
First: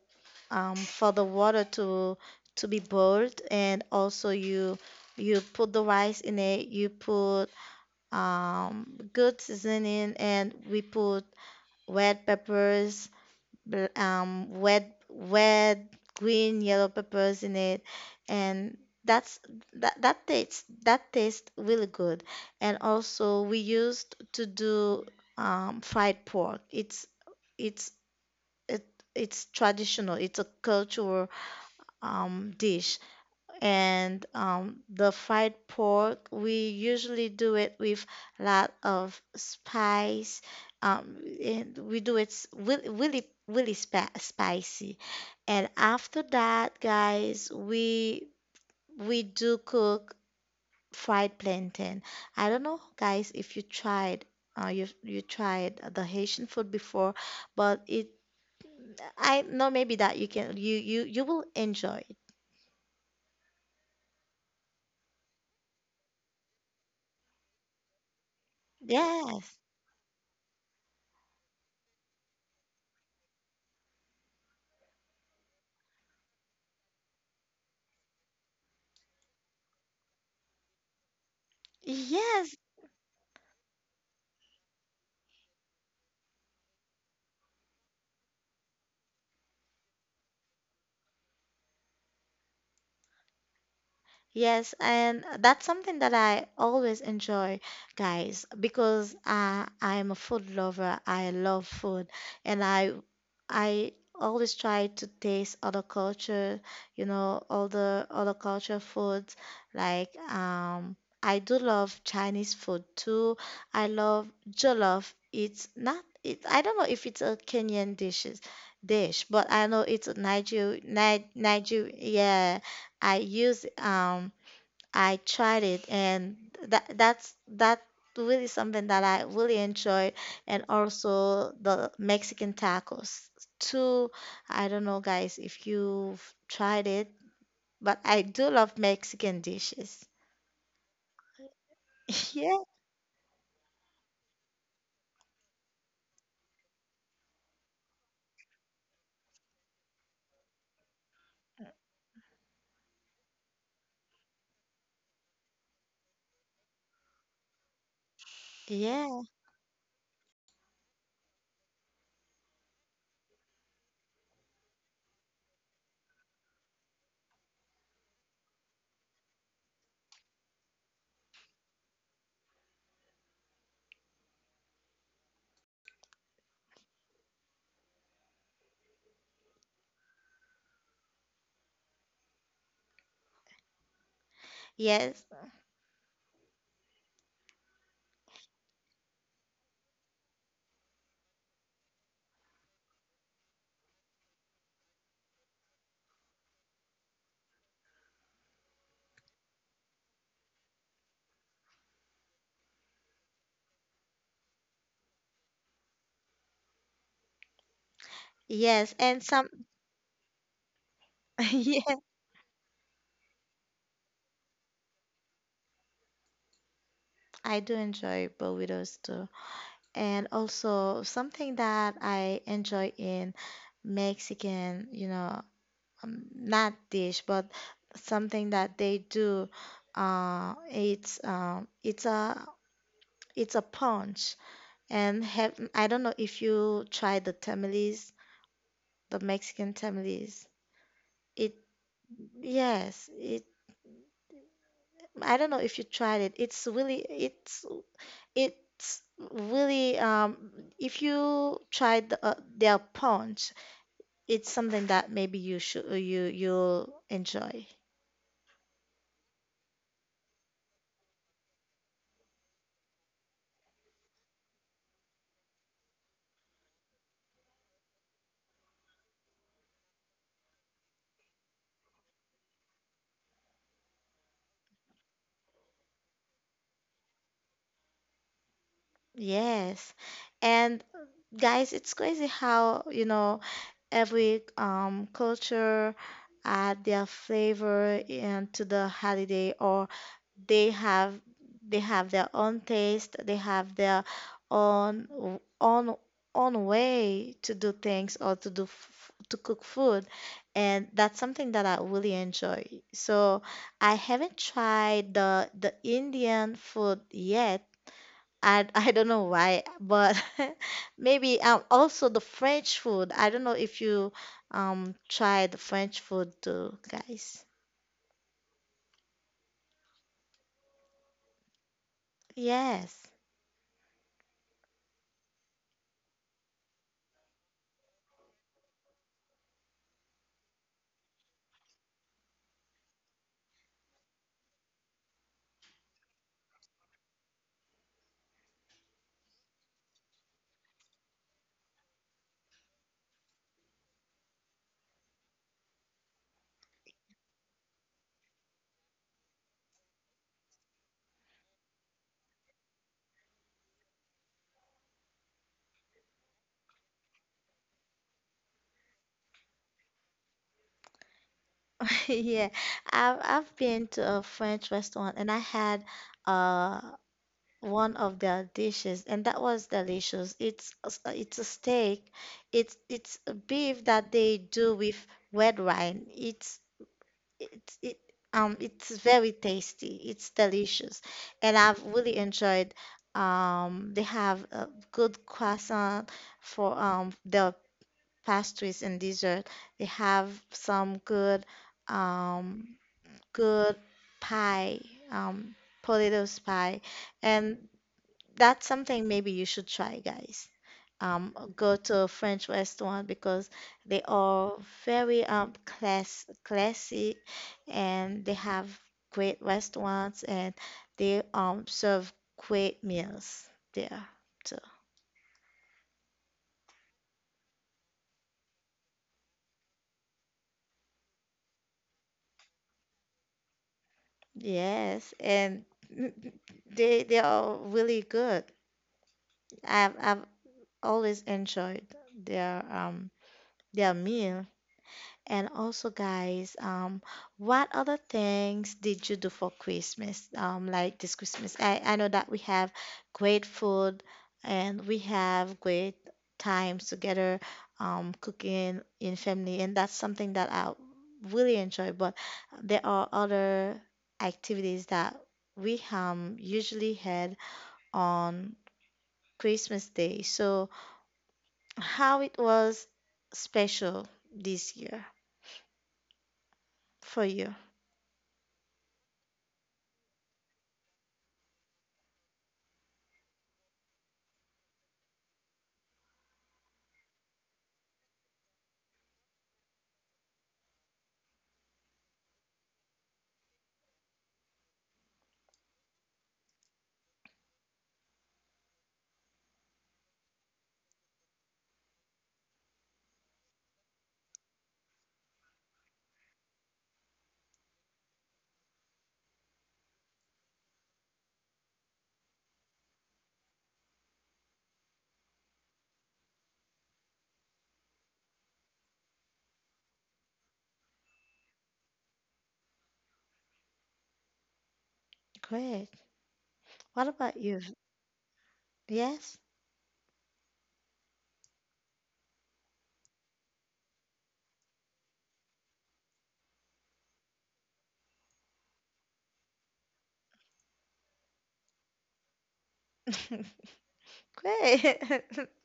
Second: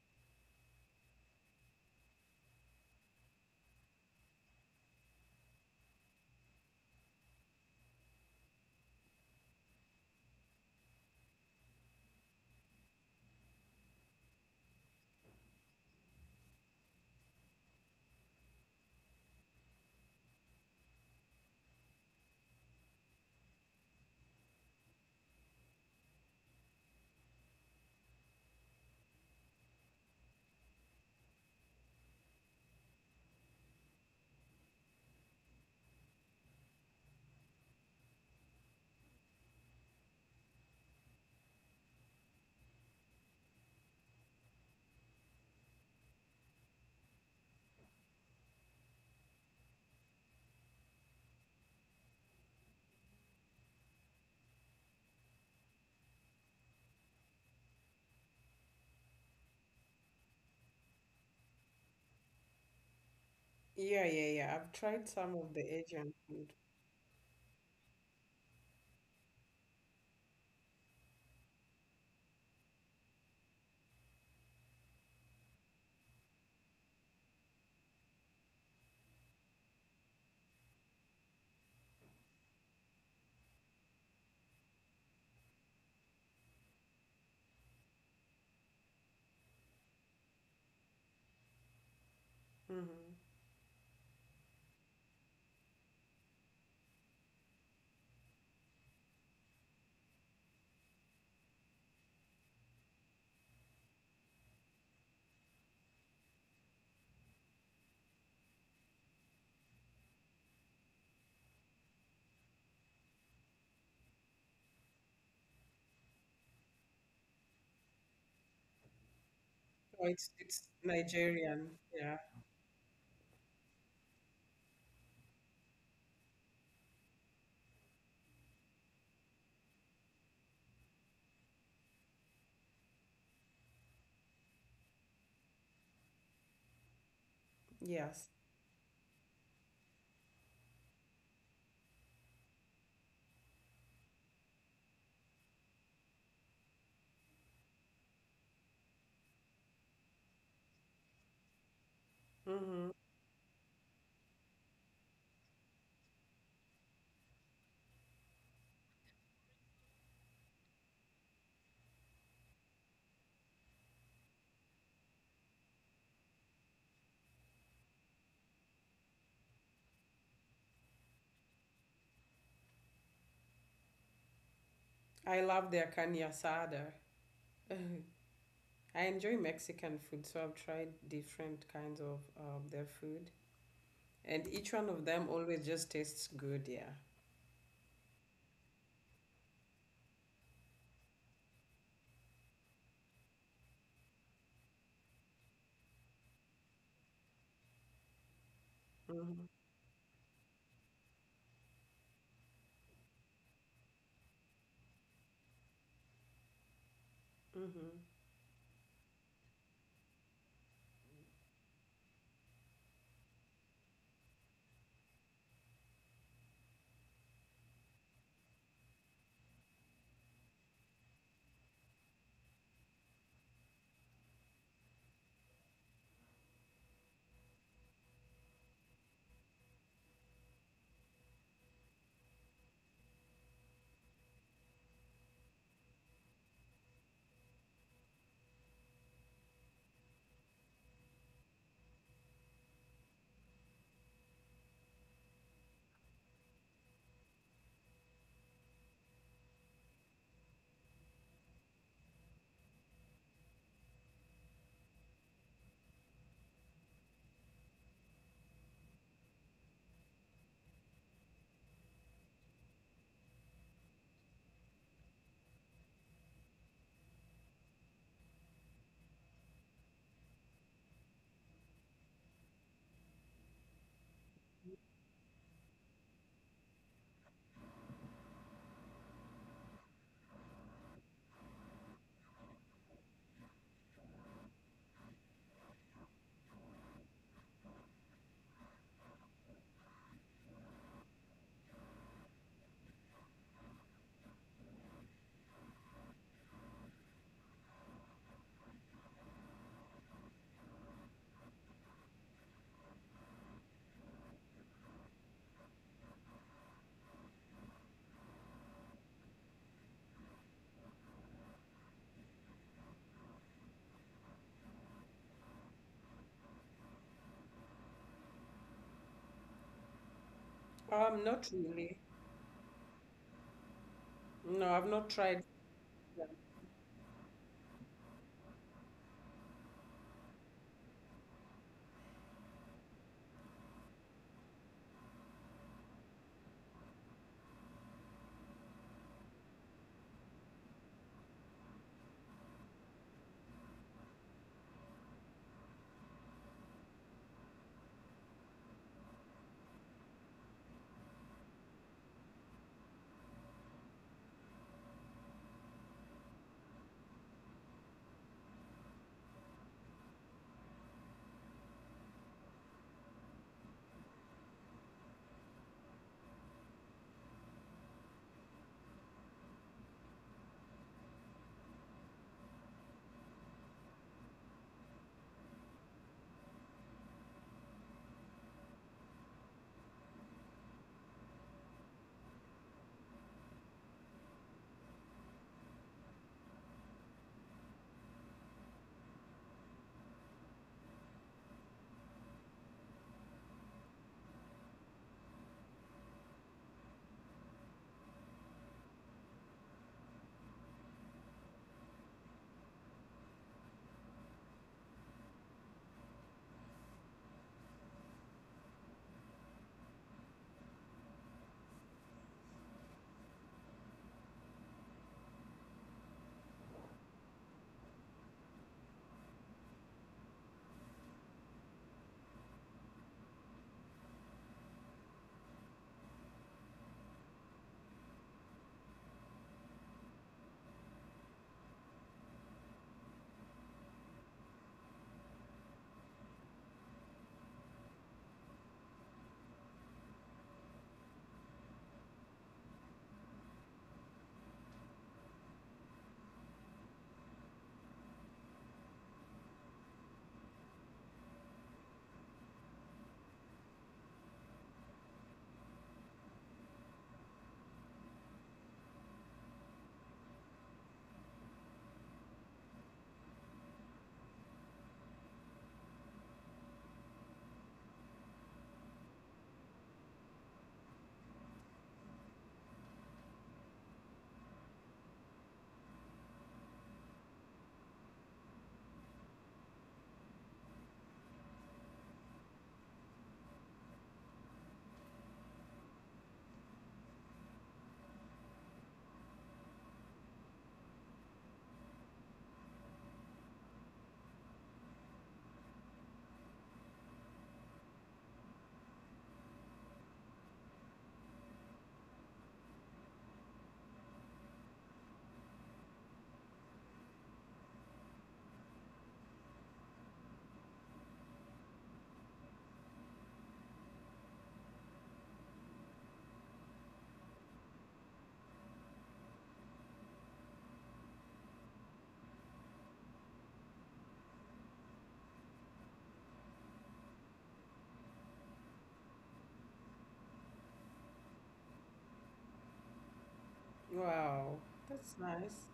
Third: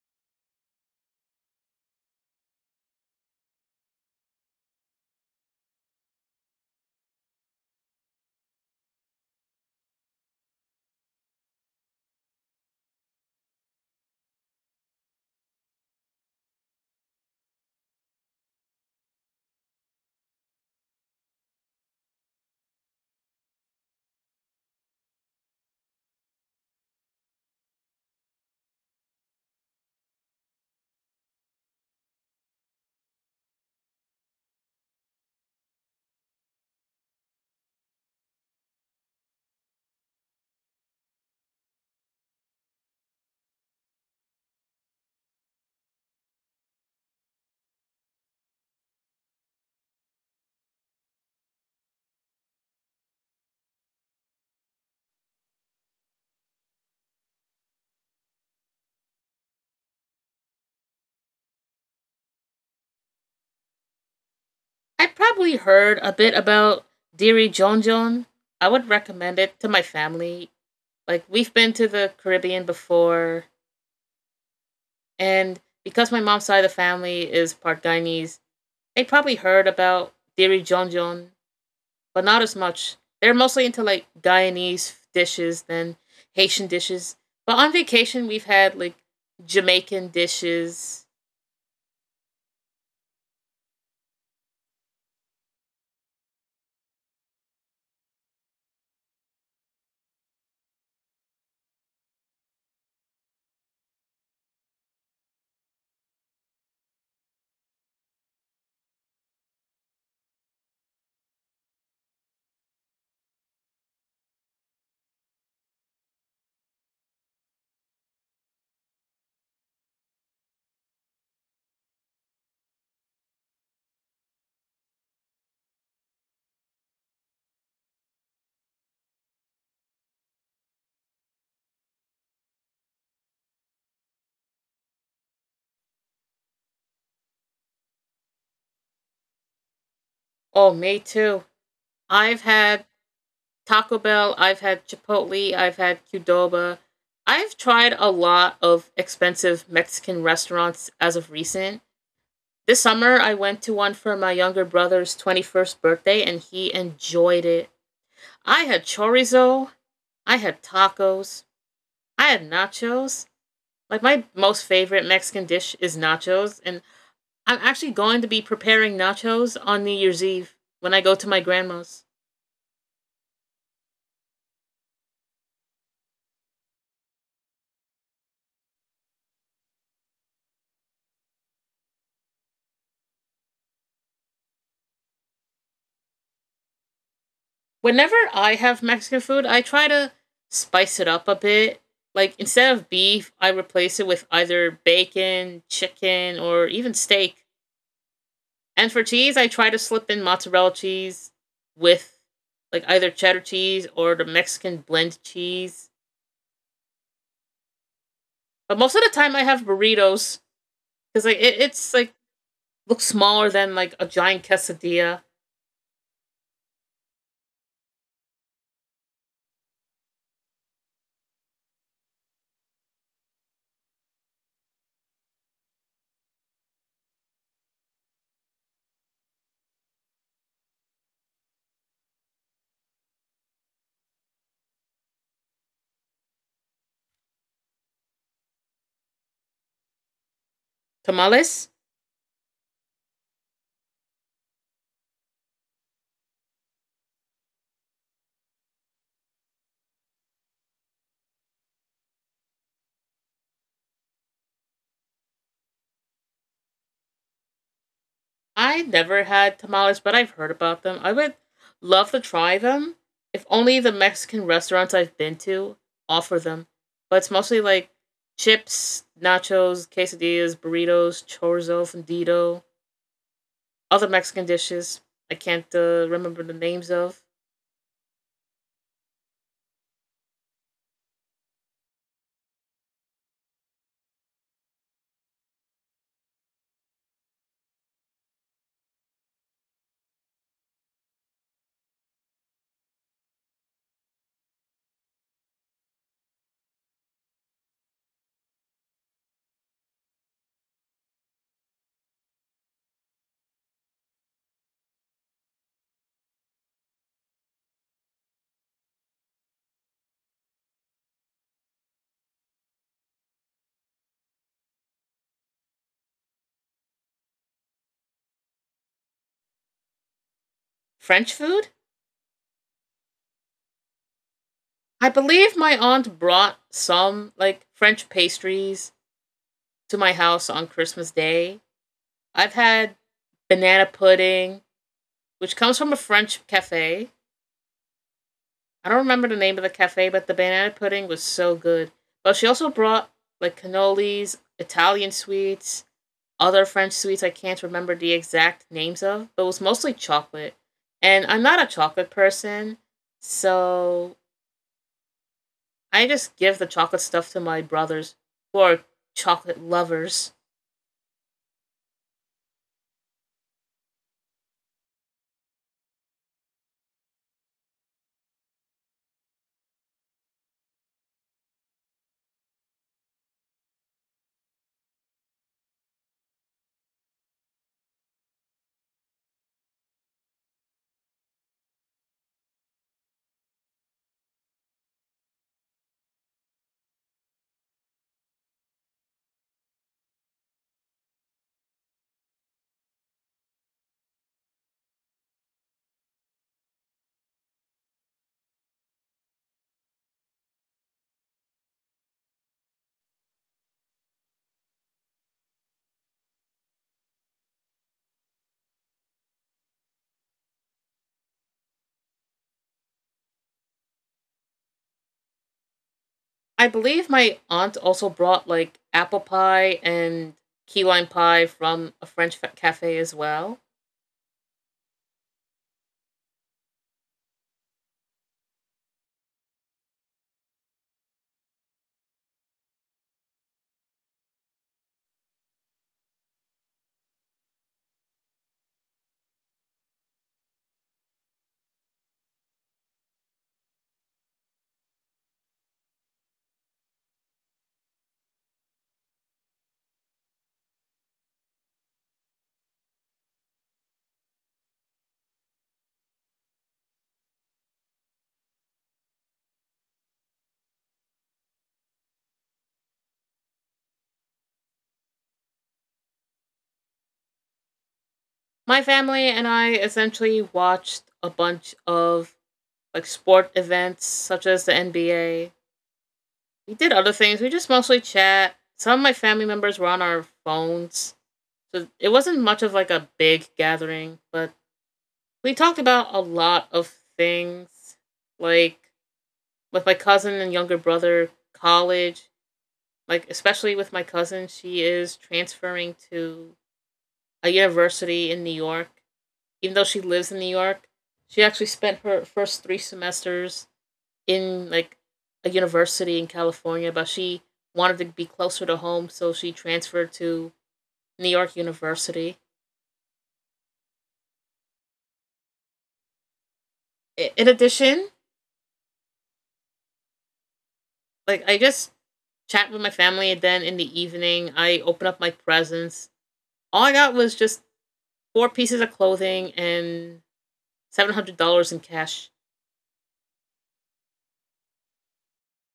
Speaker 1: um, for the water to to be boiled and also you you put the rice in it you put um, good seasoning and we put red peppers bl- um, red red green yellow peppers in it and that's that that tastes that tastes really good and also we used to do um, fried pork it's it's it, it's traditional it's a cultural um, dish. And um, the fried pork, we usually do it with a lot of spice. Um, and we do it s- really, really, really spa spicy. And after that, guys, we we do cook fried plantain. I don't know, guys, if you tried. Uh, you you tried the Haitian food before, but it I know maybe that you can you you you will enjoy it.
Speaker 3: Yeah, yeah, yeah, I've
Speaker 2: I
Speaker 3: tried some of
Speaker 2: probably
Speaker 3: the
Speaker 2: heard
Speaker 3: Asian
Speaker 2: a bit
Speaker 3: food.
Speaker 2: about Diri Jonjon. I would recommend
Speaker 1: Yes.
Speaker 2: it to my family. Like we've been to the Caribbean before, and because my mom's side of the family is part Guyanese, they probably heard about Diri Jonjon but not as
Speaker 1: Yes,
Speaker 2: much. They're mostly into like Guyanese dishes than Haitian dishes. But on vacation, we've had like Jamaican dishes.
Speaker 3: Hmm.
Speaker 1: yes, and that's something that I always enjoy, guys, because uh, I I'm a food lover. I love food, and I I always try to taste other culture, you know, all the other culture foods. Like um, I do love Chinese food too. I love jollof. It's not it. I don't know if it's a Kenyan dishes dish, but I know
Speaker 3: Oh,
Speaker 1: it's a
Speaker 3: it's it's
Speaker 1: Niger, Ni-
Speaker 3: Nigerian,
Speaker 1: Niger.
Speaker 3: yeah.
Speaker 1: Yeah, I use um I tried it, and that that's that really something that I really enjoy, and also the Mexican tacos too. I don't know, guys, if you've tried it, but I
Speaker 3: Yes.
Speaker 1: do love Mexican dishes.
Speaker 2: Oh, me too. I've
Speaker 1: Yeah,
Speaker 2: had Taco Bell, I've had Chipotle, I've had Qdoba. I've tried a lot of expensive Mexican restaurants as of recent. This
Speaker 3: Hmm.
Speaker 2: summer, I went to one for my younger brother's twenty-first birthday and he enjoyed it. I had
Speaker 1: yeah,
Speaker 2: chorizo, I had tacos, I had nachos. Like my most favorite Mexican dish is nachos, and I'm actually going to be preparing nachos on New Year's Eve when I go to my grandma's.
Speaker 3: I love their kanya sada. I enjoy Mexican food, so I've tried different kinds of um, their food, and each one of them
Speaker 1: yes,
Speaker 3: always just tastes good, yeah.
Speaker 2: Whenever I have Mexican food, I try to spice it up a bit. Like instead of beef, I replace it with either bacon, chicken, or even steak. And for cheese,
Speaker 3: Mm-hmm.
Speaker 2: I try to slip in mozzarella cheese with like either cheddar cheese or the Mexican blend cheese.
Speaker 3: Mm-hmm.
Speaker 2: But most of
Speaker 1: yes,
Speaker 2: the time,
Speaker 1: and
Speaker 2: I have
Speaker 1: some
Speaker 2: burritos because like it, it's like
Speaker 1: yes,
Speaker 2: looks smaller than like a giant quesadilla.
Speaker 1: I do enjoy burritos too, and also something that I enjoy in Mexican, you know. Um, not dish, but something that they do. Uh, it's um, it's a it's a punch, and have I don't know if you try the tamales, the Mexican tamales.
Speaker 2: Tamales?
Speaker 1: It yes, it I don't know if you tried it. It's really it's it's really um, if you tried the, uh, their punch, it's something that maybe you should you you'll enjoy.
Speaker 2: I never had tamales, but I've heard about them. I would love to try them. If only the Mexican restaurants I've been to offer them. But it's mostly like chips, nachos, quesadillas, burritos, chorizo, fundido, other Mexican dishes I can't uh, remember the names of.
Speaker 1: Yes. And guys, it's crazy how you know every um culture add their flavor into the holiday, or they have they have their own taste, they have their own own own way to do things or to do f- to cook food, and that's something that I really enjoy. So I haven't tried the the Indian food yet, and I don't know why, but maybe um, also the French food. I don't know if you um try the French food too, guys.
Speaker 3: Um,
Speaker 2: French
Speaker 3: not
Speaker 2: food?
Speaker 3: really.
Speaker 1: Yes.
Speaker 3: No, I've
Speaker 2: I
Speaker 3: not tried.
Speaker 2: believe my aunt brought some like French pastries to my house on Christmas Day. I've had banana pudding, which comes from a French cafe. I don't remember the name of the cafe, but the banana pudding was so good. But she also brought like cannolis, Italian sweets, other French sweets I can't remember the exact names of, but it was mostly chocolate. And I'm not a chocolate person, so I just give the chocolate stuff to my brothers who are chocolate lovers.
Speaker 1: Yeah, I've I've been to a French restaurant and I had uh one of their dishes, and that was delicious. It's a s- it's a steak. It's it's a beef that they do with red wine. It's it's it um it's very tasty. It's delicious, and I've really enjoyed. Um, they have a good croissant for um their pastries and dessert. They have some good um good pie, um potatoes pie, and that's something maybe you should try, guys. Um, go to a French restaurant because they are very um class classy, and they have great restaurants, and they um serve great meals there too.
Speaker 2: I believe my aunt also brought like apple pie and key lime pie from a French fa- cafe as well.
Speaker 1: Yes, and they they are really good. I've I've always enjoyed their um their meal. And also, guys, um, what other things did you do for Christmas? Um, like this Christmas, I, I know that we have great food and we have great times together, um, cooking in family, and that's something that I really enjoy. But there are other activities that we um usually had on Christmas Day. So how it was special this year for you?
Speaker 2: My family and I essentially watched a bunch of like sport events such as the N B A. We did other things. We just mostly chat. Some of my family members were on our phones. So it wasn't much of like a big gathering, but we talked about a lot of things like with my cousin and younger brother, college. Like especially with my cousin, she is transferring to a university in New York. Even though she lives in New York, she actually spent her first three semesters in like a university in California, but she wanted to be closer to home, so she transferred to New York University.
Speaker 1: Great. What about
Speaker 2: In
Speaker 1: you?
Speaker 2: addition,
Speaker 1: Yes.
Speaker 2: like I just chat with my family, and then in the evening, I open up my presents. All I got was just four pieces of clothing and seven hundred dollars in cash.
Speaker 3: Wow,
Speaker 1: Great.
Speaker 3: that's nice.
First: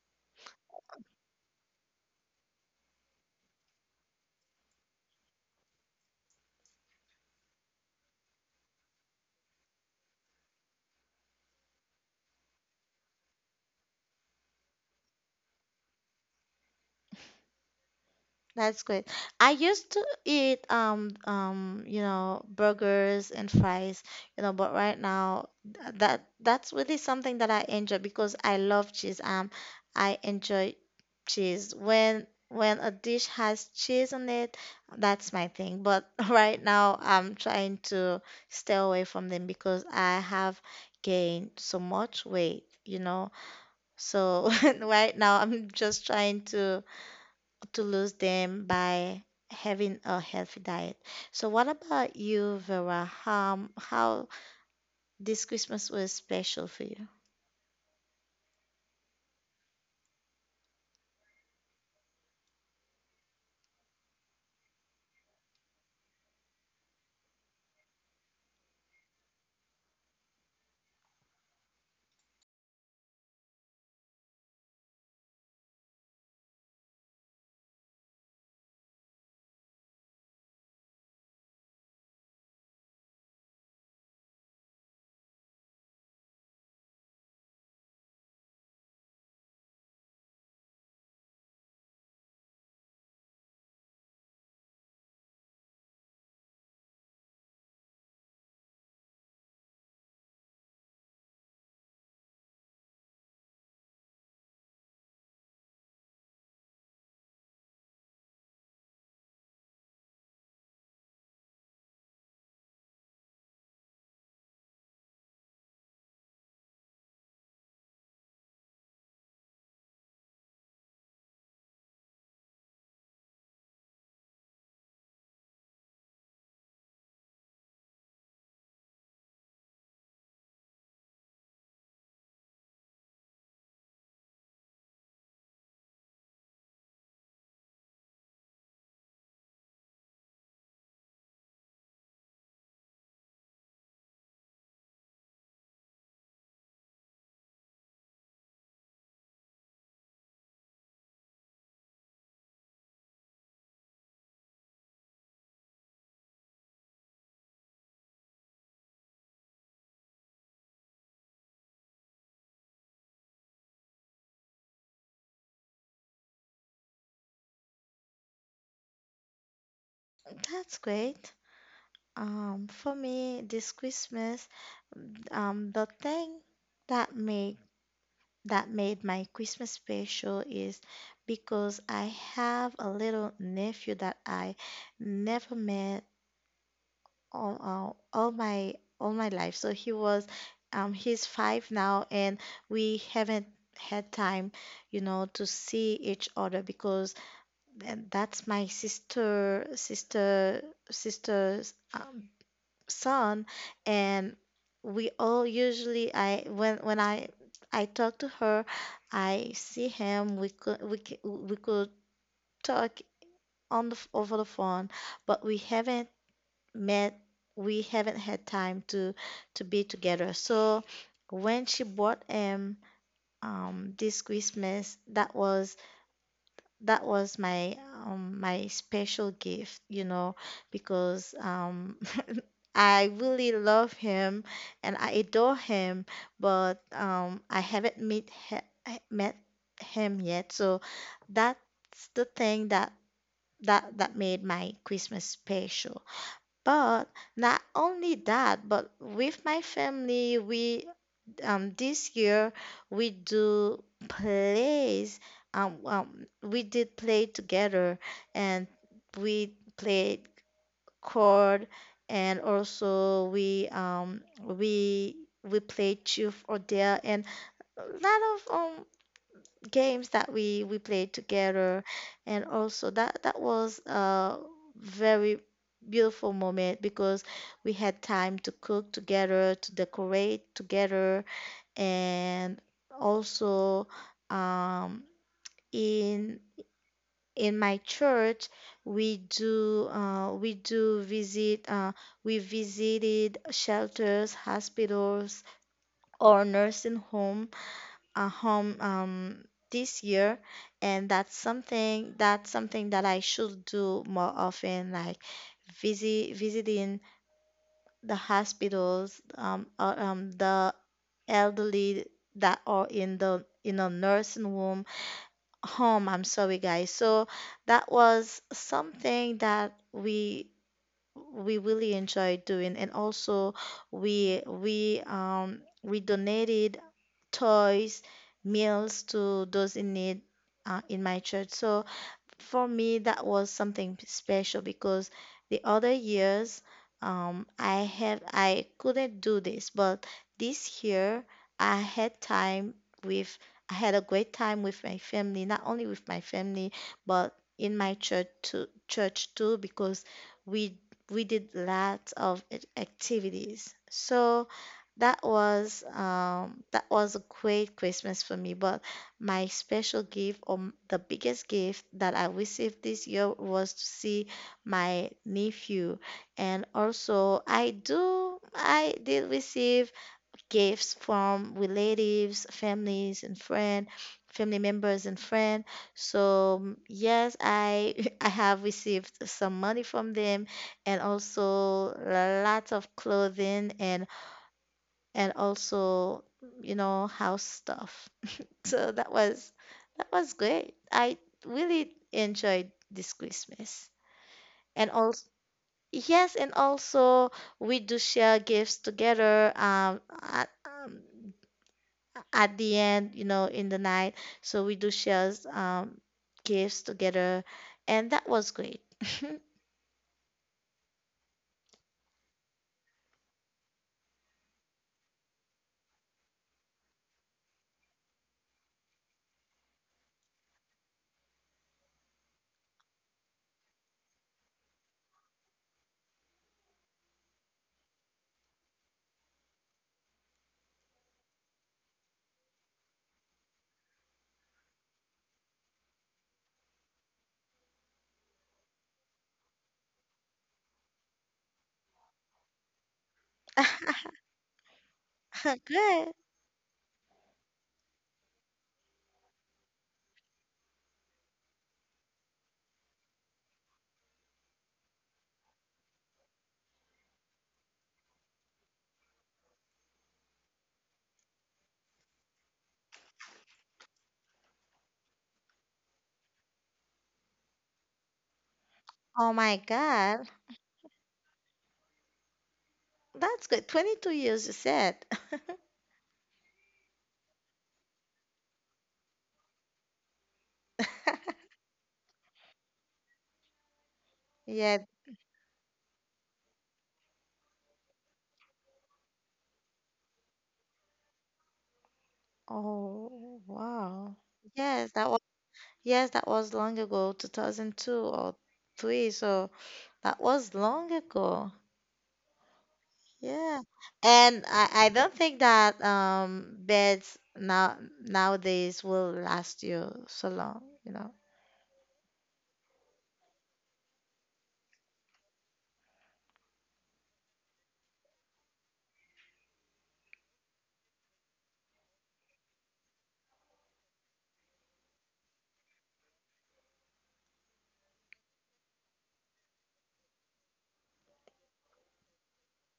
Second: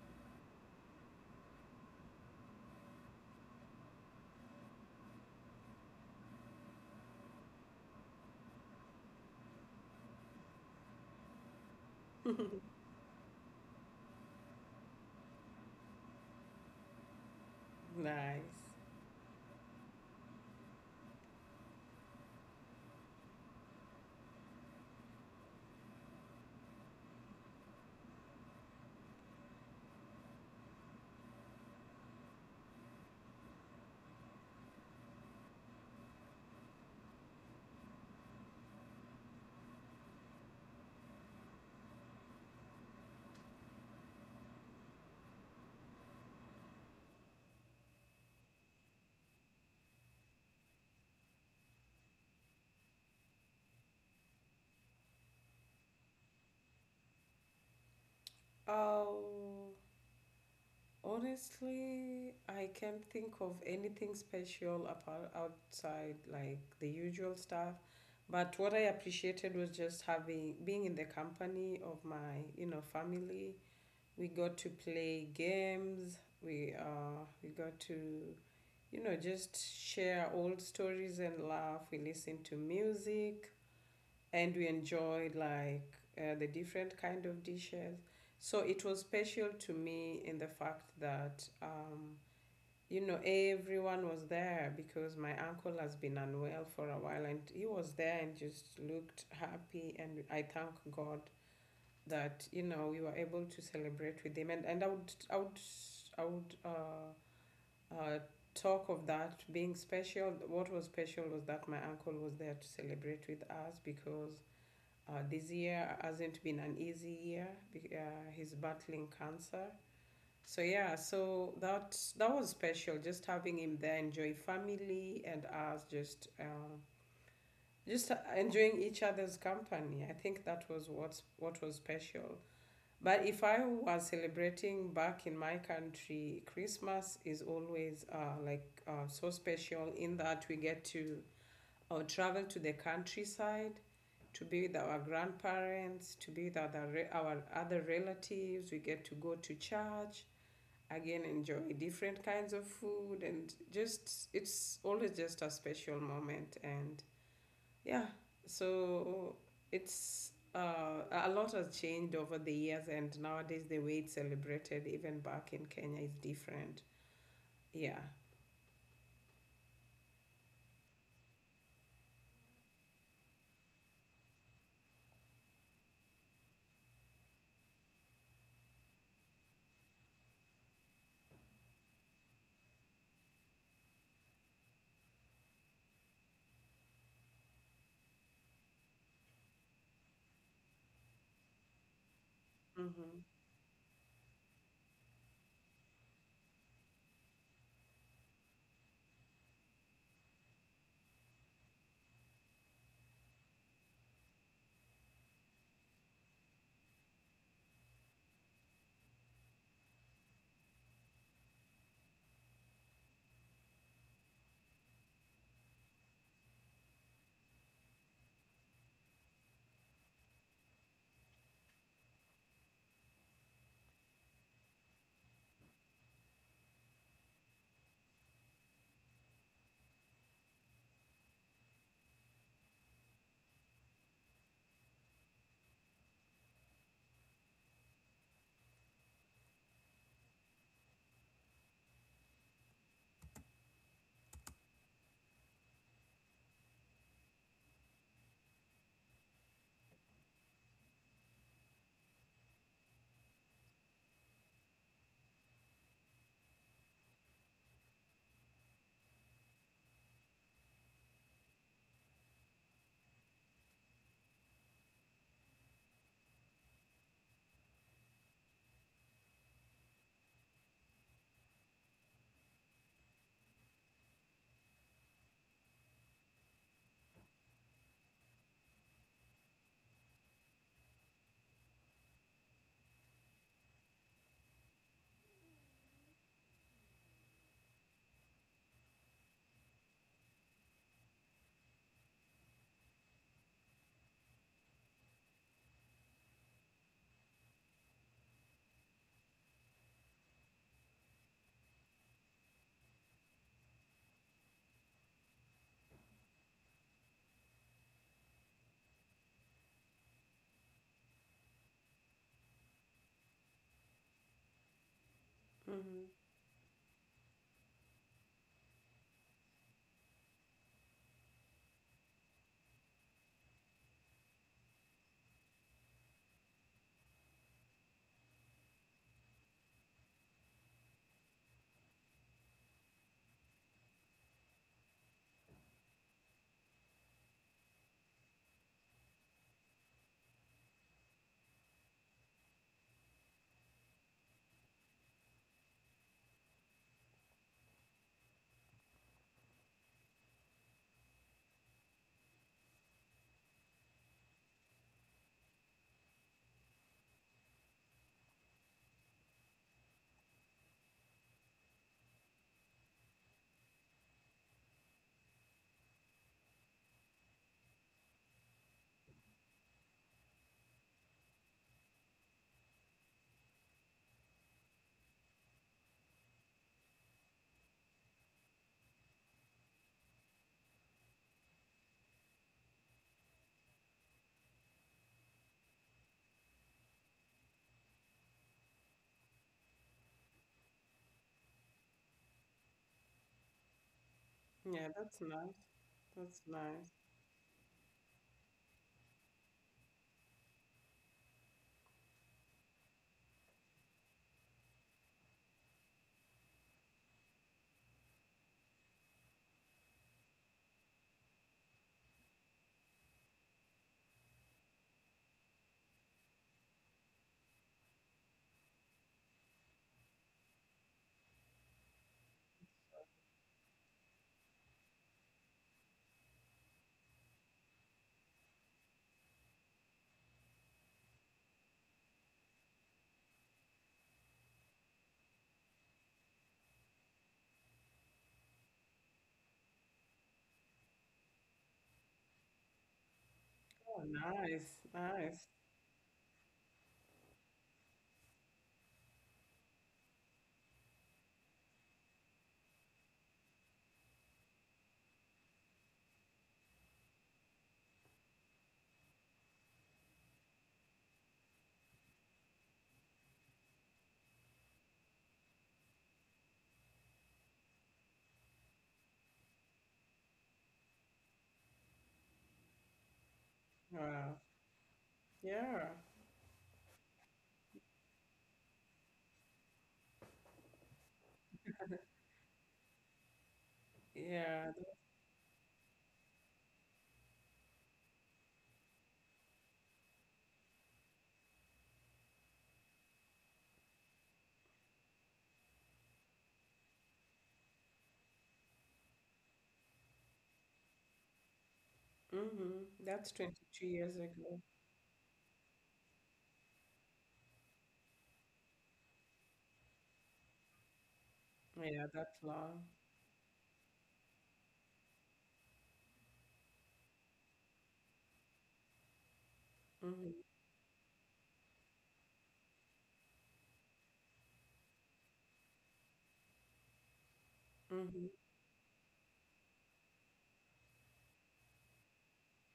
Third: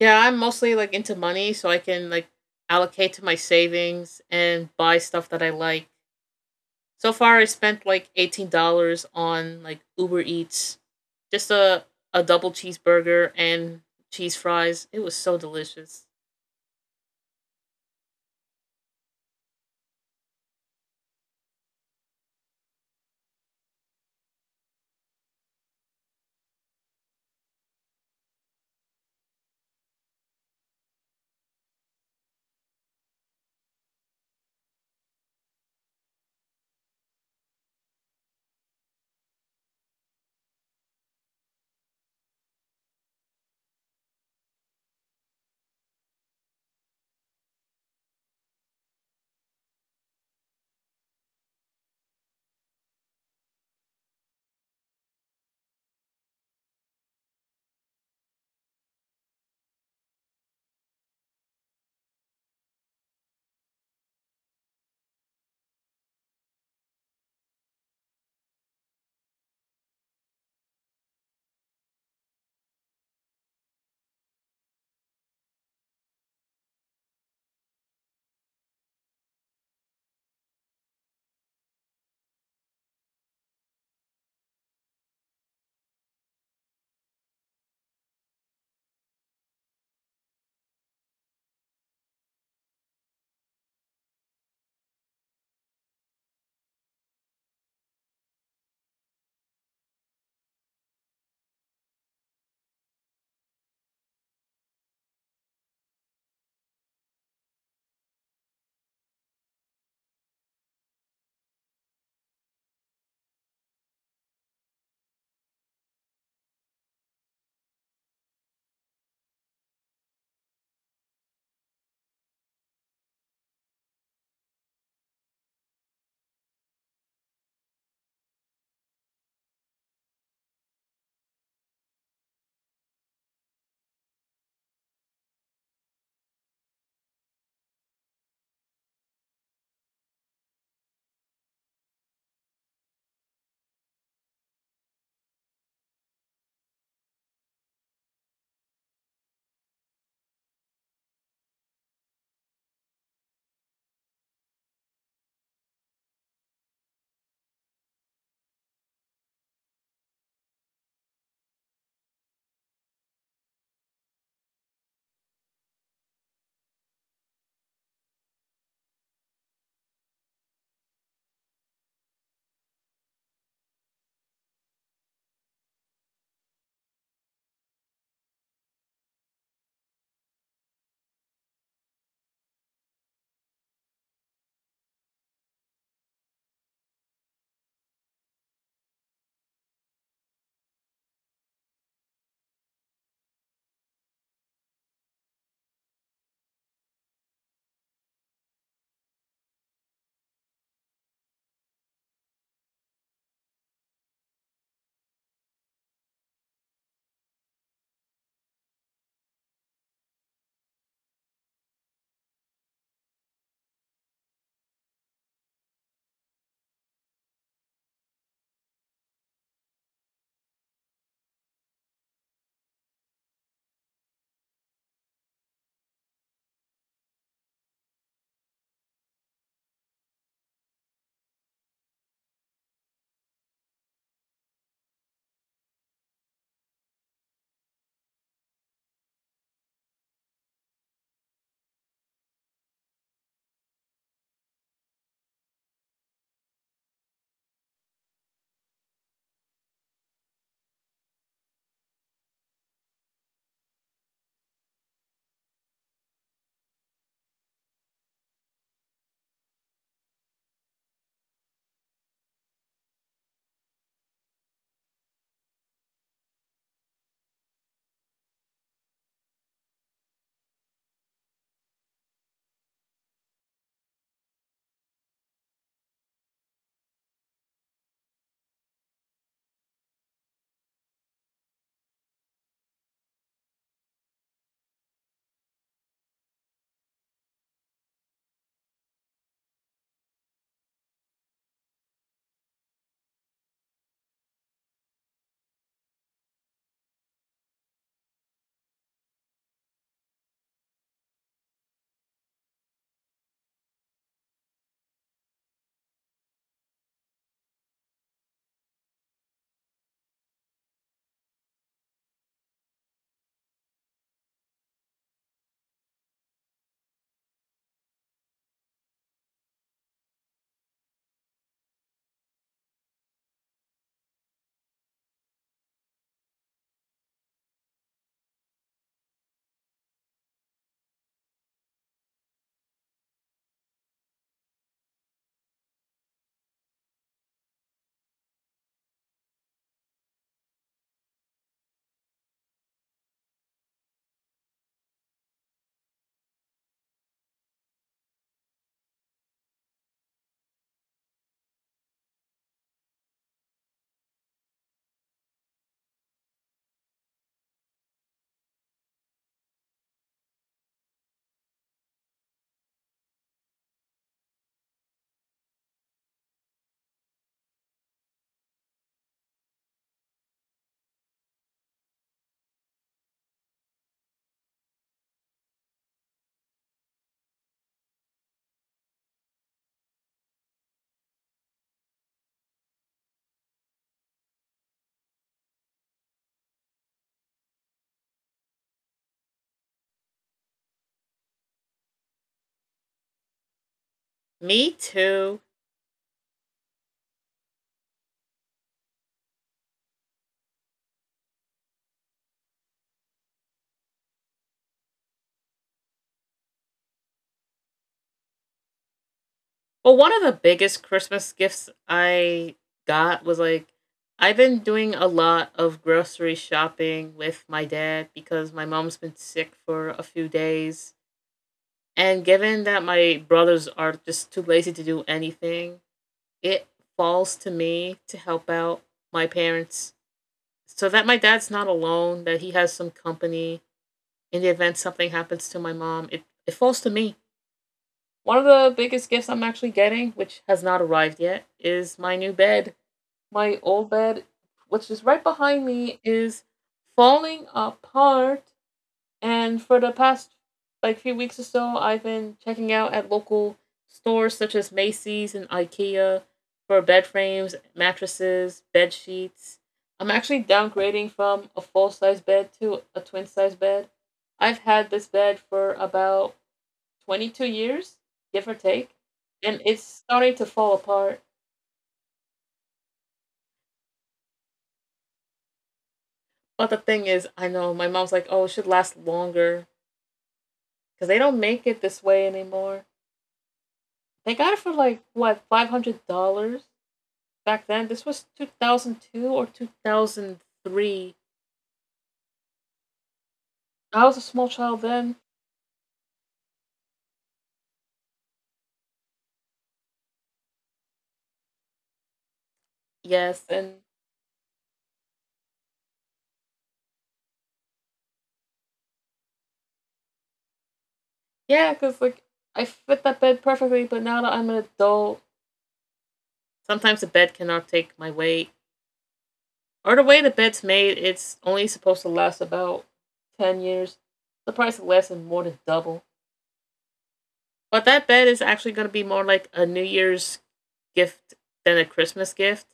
Speaker 2: Yeah, I'm mostly like into money, so I can like allocate to my savings and buy stuff that I like. So far, I spent like eighteen dollars on like Uber Eats, just a a double cheeseburger and cheese fries. It was so delicious.
Speaker 3: Nice.
Speaker 1: That's great. I used to eat um um you know burgers and fries, you know, but right now th- that that's really something that I enjoy because I love cheese. Um, I enjoy cheese. When when a dish has cheese on it, that's my thing. But right now I'm trying to stay away from them because I have gained so much weight, you know. So right now I'm just trying to to lose them by having a healthy diet. So what about you, Vera? How how this Christmas was special for you?
Speaker 3: Oh, honestly, I can't think of anything special apart outside like the usual stuff. But what I appreciated was just having being in the company of my, you know, family. We got to play games. We uh we got to, you know just share old stories and laugh. We listened to music, and we enjoyed like uh, the different kind of dishes. So it was special to me in the fact that, um you know everyone was there because my uncle has been unwell for a while, and he was there and just looked happy, and I thank God that, you know we were able to celebrate with them. And, and I would I would I would uh, uh, talk of that being special. What was special was that my uncle was there to celebrate with us, because uh, this year hasn't been an easy year. Uh, he's battling cancer. So yeah, so that that was special, just having him there, enjoy family, and us just um, just uh, enjoying each other's company. I think that was what's what was special. But if I was celebrating back in my country, Christmas is always uh, like uh, so special in that we get to uh, travel to the countryside to be with our grandparents, to be with other our other relatives. We get to go to church again, enjoy different kinds of food, and just, it's always just a special moment. And yeah, so it's uh, a a lot has changed over the years, and nowadays the way it's celebrated, even back in Kenya, is different. Yeah.
Speaker 1: That's great. Um, for me, this Christmas, um, the thing that made that made my Christmas special is because I have a little nephew that I never met all, all, all my all my life. So he was, um, he's five now, and we
Speaker 3: Mm-hmm.
Speaker 1: haven't had time, you know, to see each other because th- that's my sister sister sister's um, son, and we all usually I when when I I talk to her, I see him. We could we c- we could talk on the f- over the phone, but we haven't met, we haven't had time to to be together. So when she bought him um this Christmas, that was that was my um my special gift, you know, because um I really love him and I adore him, but um I haven't met he- met him yet. So that's the thing that that that made my Christmas special. But not only that, but with my family, we um this year, we do plays. Um, um we did play together, and we played chord, and also we um we we played truth or dare, and a lot of um games that we we played together. And also that that was a very beautiful moment because we had time to cook together, to decorate together, and also um, in in my church, we do uh, we do visit uh, we visited shelters, hospitals, or nursing homes, uh, home um, this year, and that's something that's something that I should do more often, like visit visiting the hospitals, um, or, um, the elderly that are in the in a nursing home. Home,
Speaker 3: Mm-hmm.
Speaker 1: I'm sorry, guys. So that was something that we we really enjoyed doing, and also we we um we donated toys, meals to those in need, uh, in my church. So for me, that was something special because the other years, um, I have I couldn't do this, but this year I had time with I had a great time with my family, not only with my family but in my church too, church too because we we did lots of ac- activities. So that was, um, that was a great Christmas for me, but my special gift, or m- the biggest gift that I received this year, was to see my nephew. And also, I do, I did receive gifts from relatives, families, and friend, family members and friend. So mm, yes, I I have received some money from them, and also lots of clothing, and and also you know, house stuff. So that was that was great. I really enjoyed this Christmas.
Speaker 2: Me
Speaker 1: And
Speaker 3: Yeah,
Speaker 1: also
Speaker 3: that's
Speaker 2: too.
Speaker 3: nice.
Speaker 1: yes,
Speaker 3: That's
Speaker 1: and
Speaker 3: nice.
Speaker 1: also we do share gifts together um at, um at the end, you know, in the night. So we do share um gifts together, and that was great.
Speaker 2: Well, one of the biggest Christmas gifts I got was like I've been doing a lot of grocery shopping with my dad because my mom's been sick for a few days. And given that my brothers are just too lazy to do anything, it falls to me to help out my parents so that my dad's not alone, that he has some company in the event something happens to my mom. It, it falls to me. One of the biggest gifts I'm actually getting, which has not arrived yet, is my new bed. My old
Speaker 3: Oh,
Speaker 2: bed,
Speaker 3: nice,
Speaker 2: which is right
Speaker 3: nice.
Speaker 2: behind me,
Speaker 1: Good.
Speaker 2: is falling apart, and for the past like few weeks or so, I've been checking out at local stores such as Macy's and IKEA for bed frames, mattresses, bed sheets. I'm actually downgrading from a full size bed to a twin size bed. I've had this bed for about twenty-two years, give or take,
Speaker 1: Oh my
Speaker 2: and it's
Speaker 1: God.
Speaker 2: starting to fall apart.
Speaker 1: That's good. twenty-two years,
Speaker 3: Wow.
Speaker 1: you said.
Speaker 3: Yeah,
Speaker 2: But the thing is, I know my mom's like, oh, it should last longer because they don't make it this way anymore. They got it
Speaker 3: yeah.
Speaker 2: for
Speaker 1: Yeah.
Speaker 2: like, what, five hundred dollars? Back then. This was two thousand two or two thousand three.
Speaker 1: Oh,
Speaker 2: I
Speaker 1: wow.
Speaker 2: was a small
Speaker 1: Yes,
Speaker 2: child
Speaker 1: that
Speaker 2: then.
Speaker 1: Yes, that was long ago. two thousand two or three, so that was long ago.
Speaker 3: Mm-hmm. That's
Speaker 2: Yes,
Speaker 1: Yeah.
Speaker 2: and
Speaker 3: twenty-two years
Speaker 1: And I,
Speaker 3: ago.
Speaker 1: I don't think that um beds now nowadays will last you so long, you know.
Speaker 2: yeah, because
Speaker 3: Yeah,
Speaker 2: like
Speaker 3: that's
Speaker 2: I
Speaker 3: long.
Speaker 2: fit that bed perfectly, but now that I'm an adult, sometimes the bed cannot take my weight. Or the way
Speaker 3: Mm-hmm.
Speaker 2: the bed's made, it's only supposed to last about ten years. The price of less than more than double. But that
Speaker 3: Mm-hmm.
Speaker 2: bed is actually going to be more like a New Year's gift than a Christmas gift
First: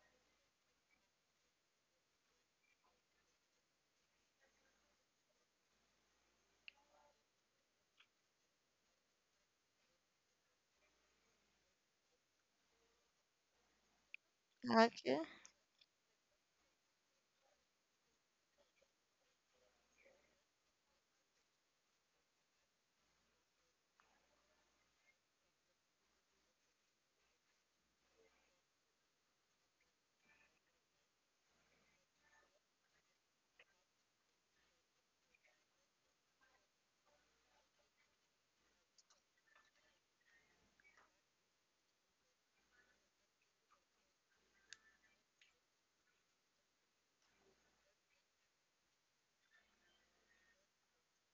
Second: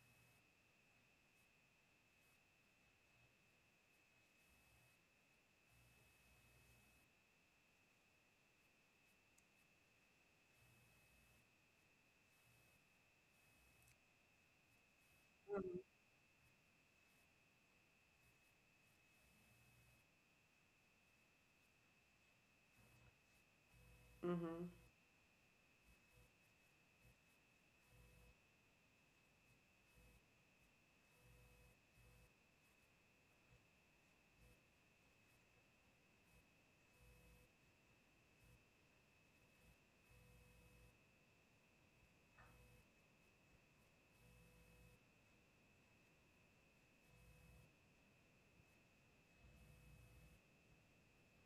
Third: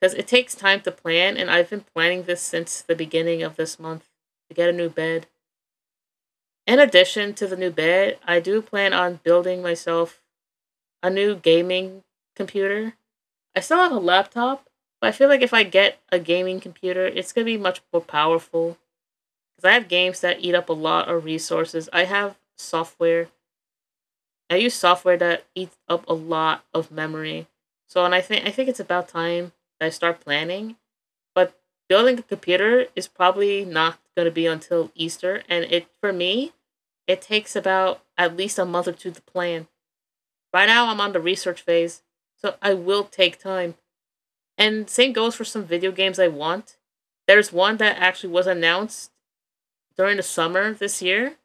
Speaker 2: because it takes time to plan, and I've been planning this since the beginning of this month to get a new bed. In addition to the new bed, I do plan on building myself a new gaming computer. I still have a laptop, but I
Speaker 1: Okay.
Speaker 2: feel like if I
Speaker 3: Mm-hmm.
Speaker 2: get a gaming computer, it's going to be much more powerful because I have games that eat up a lot of resources. I have software. I
Speaker 3: Mm-hmm.
Speaker 2: use software that eats up a lot of memory. So, and I think I think it's about time that I start planning. But building a computer is probably not going to be until Easter, and it for me it takes about at least a month or two to plan. Right now, I'm on the research phase, so I will take time. And same goes for some video games I want. There's one that actually was announced during the summer this year.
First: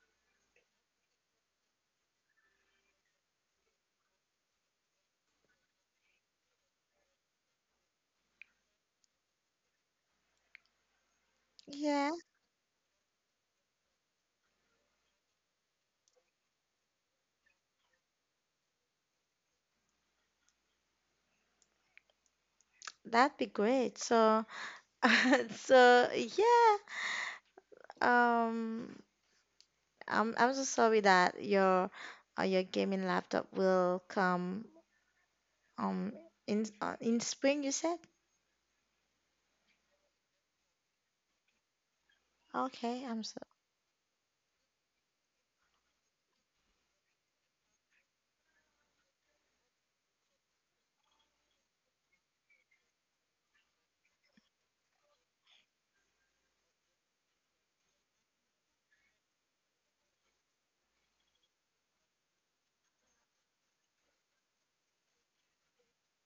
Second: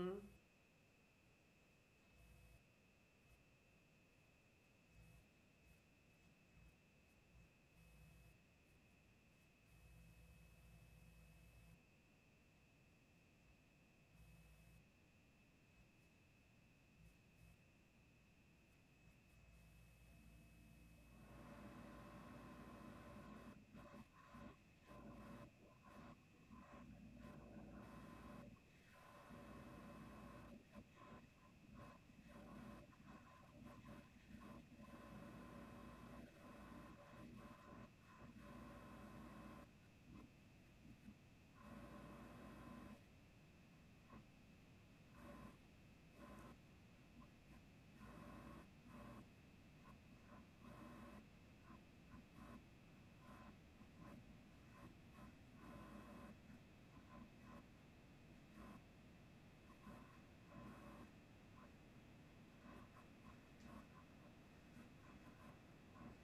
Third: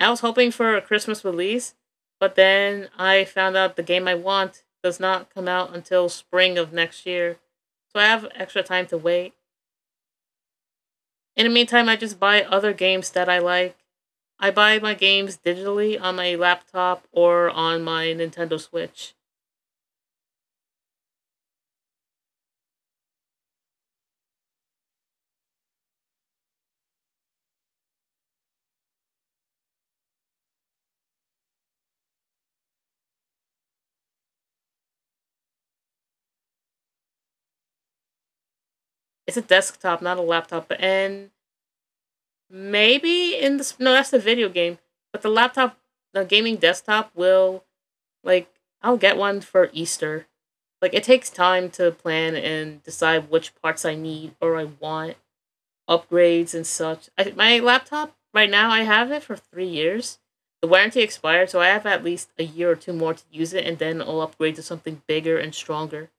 Speaker 2: I was hoping for a Christmas release, but then I found out the game I want does not come out until spring of next year. So I have extra time to wait. In the meantime, I
Speaker 1: Yeah,
Speaker 2: just buy other games that I like. I buy my games digitally on my laptop or on my Nintendo Switch.
Speaker 1: that'd be great. So so yeah, um I'm I'm so sorry that your uh, your gaming laptop will come um in uh, in spring, you said?
Speaker 2: It's a desktop, not a laptop. And
Speaker 1: Okay, I'm
Speaker 2: maybe in the no, that's the video game. But the laptop, the gaming desktop will, like, I'll get one for Easter. Like, it takes time to plan and decide which parts I need or I want. Upgrades and such. I, my laptop right now, I have it for three years. The warranty expired, so I have at least a year or two more to use it, and then I'll upgrade to something bigger and stronger.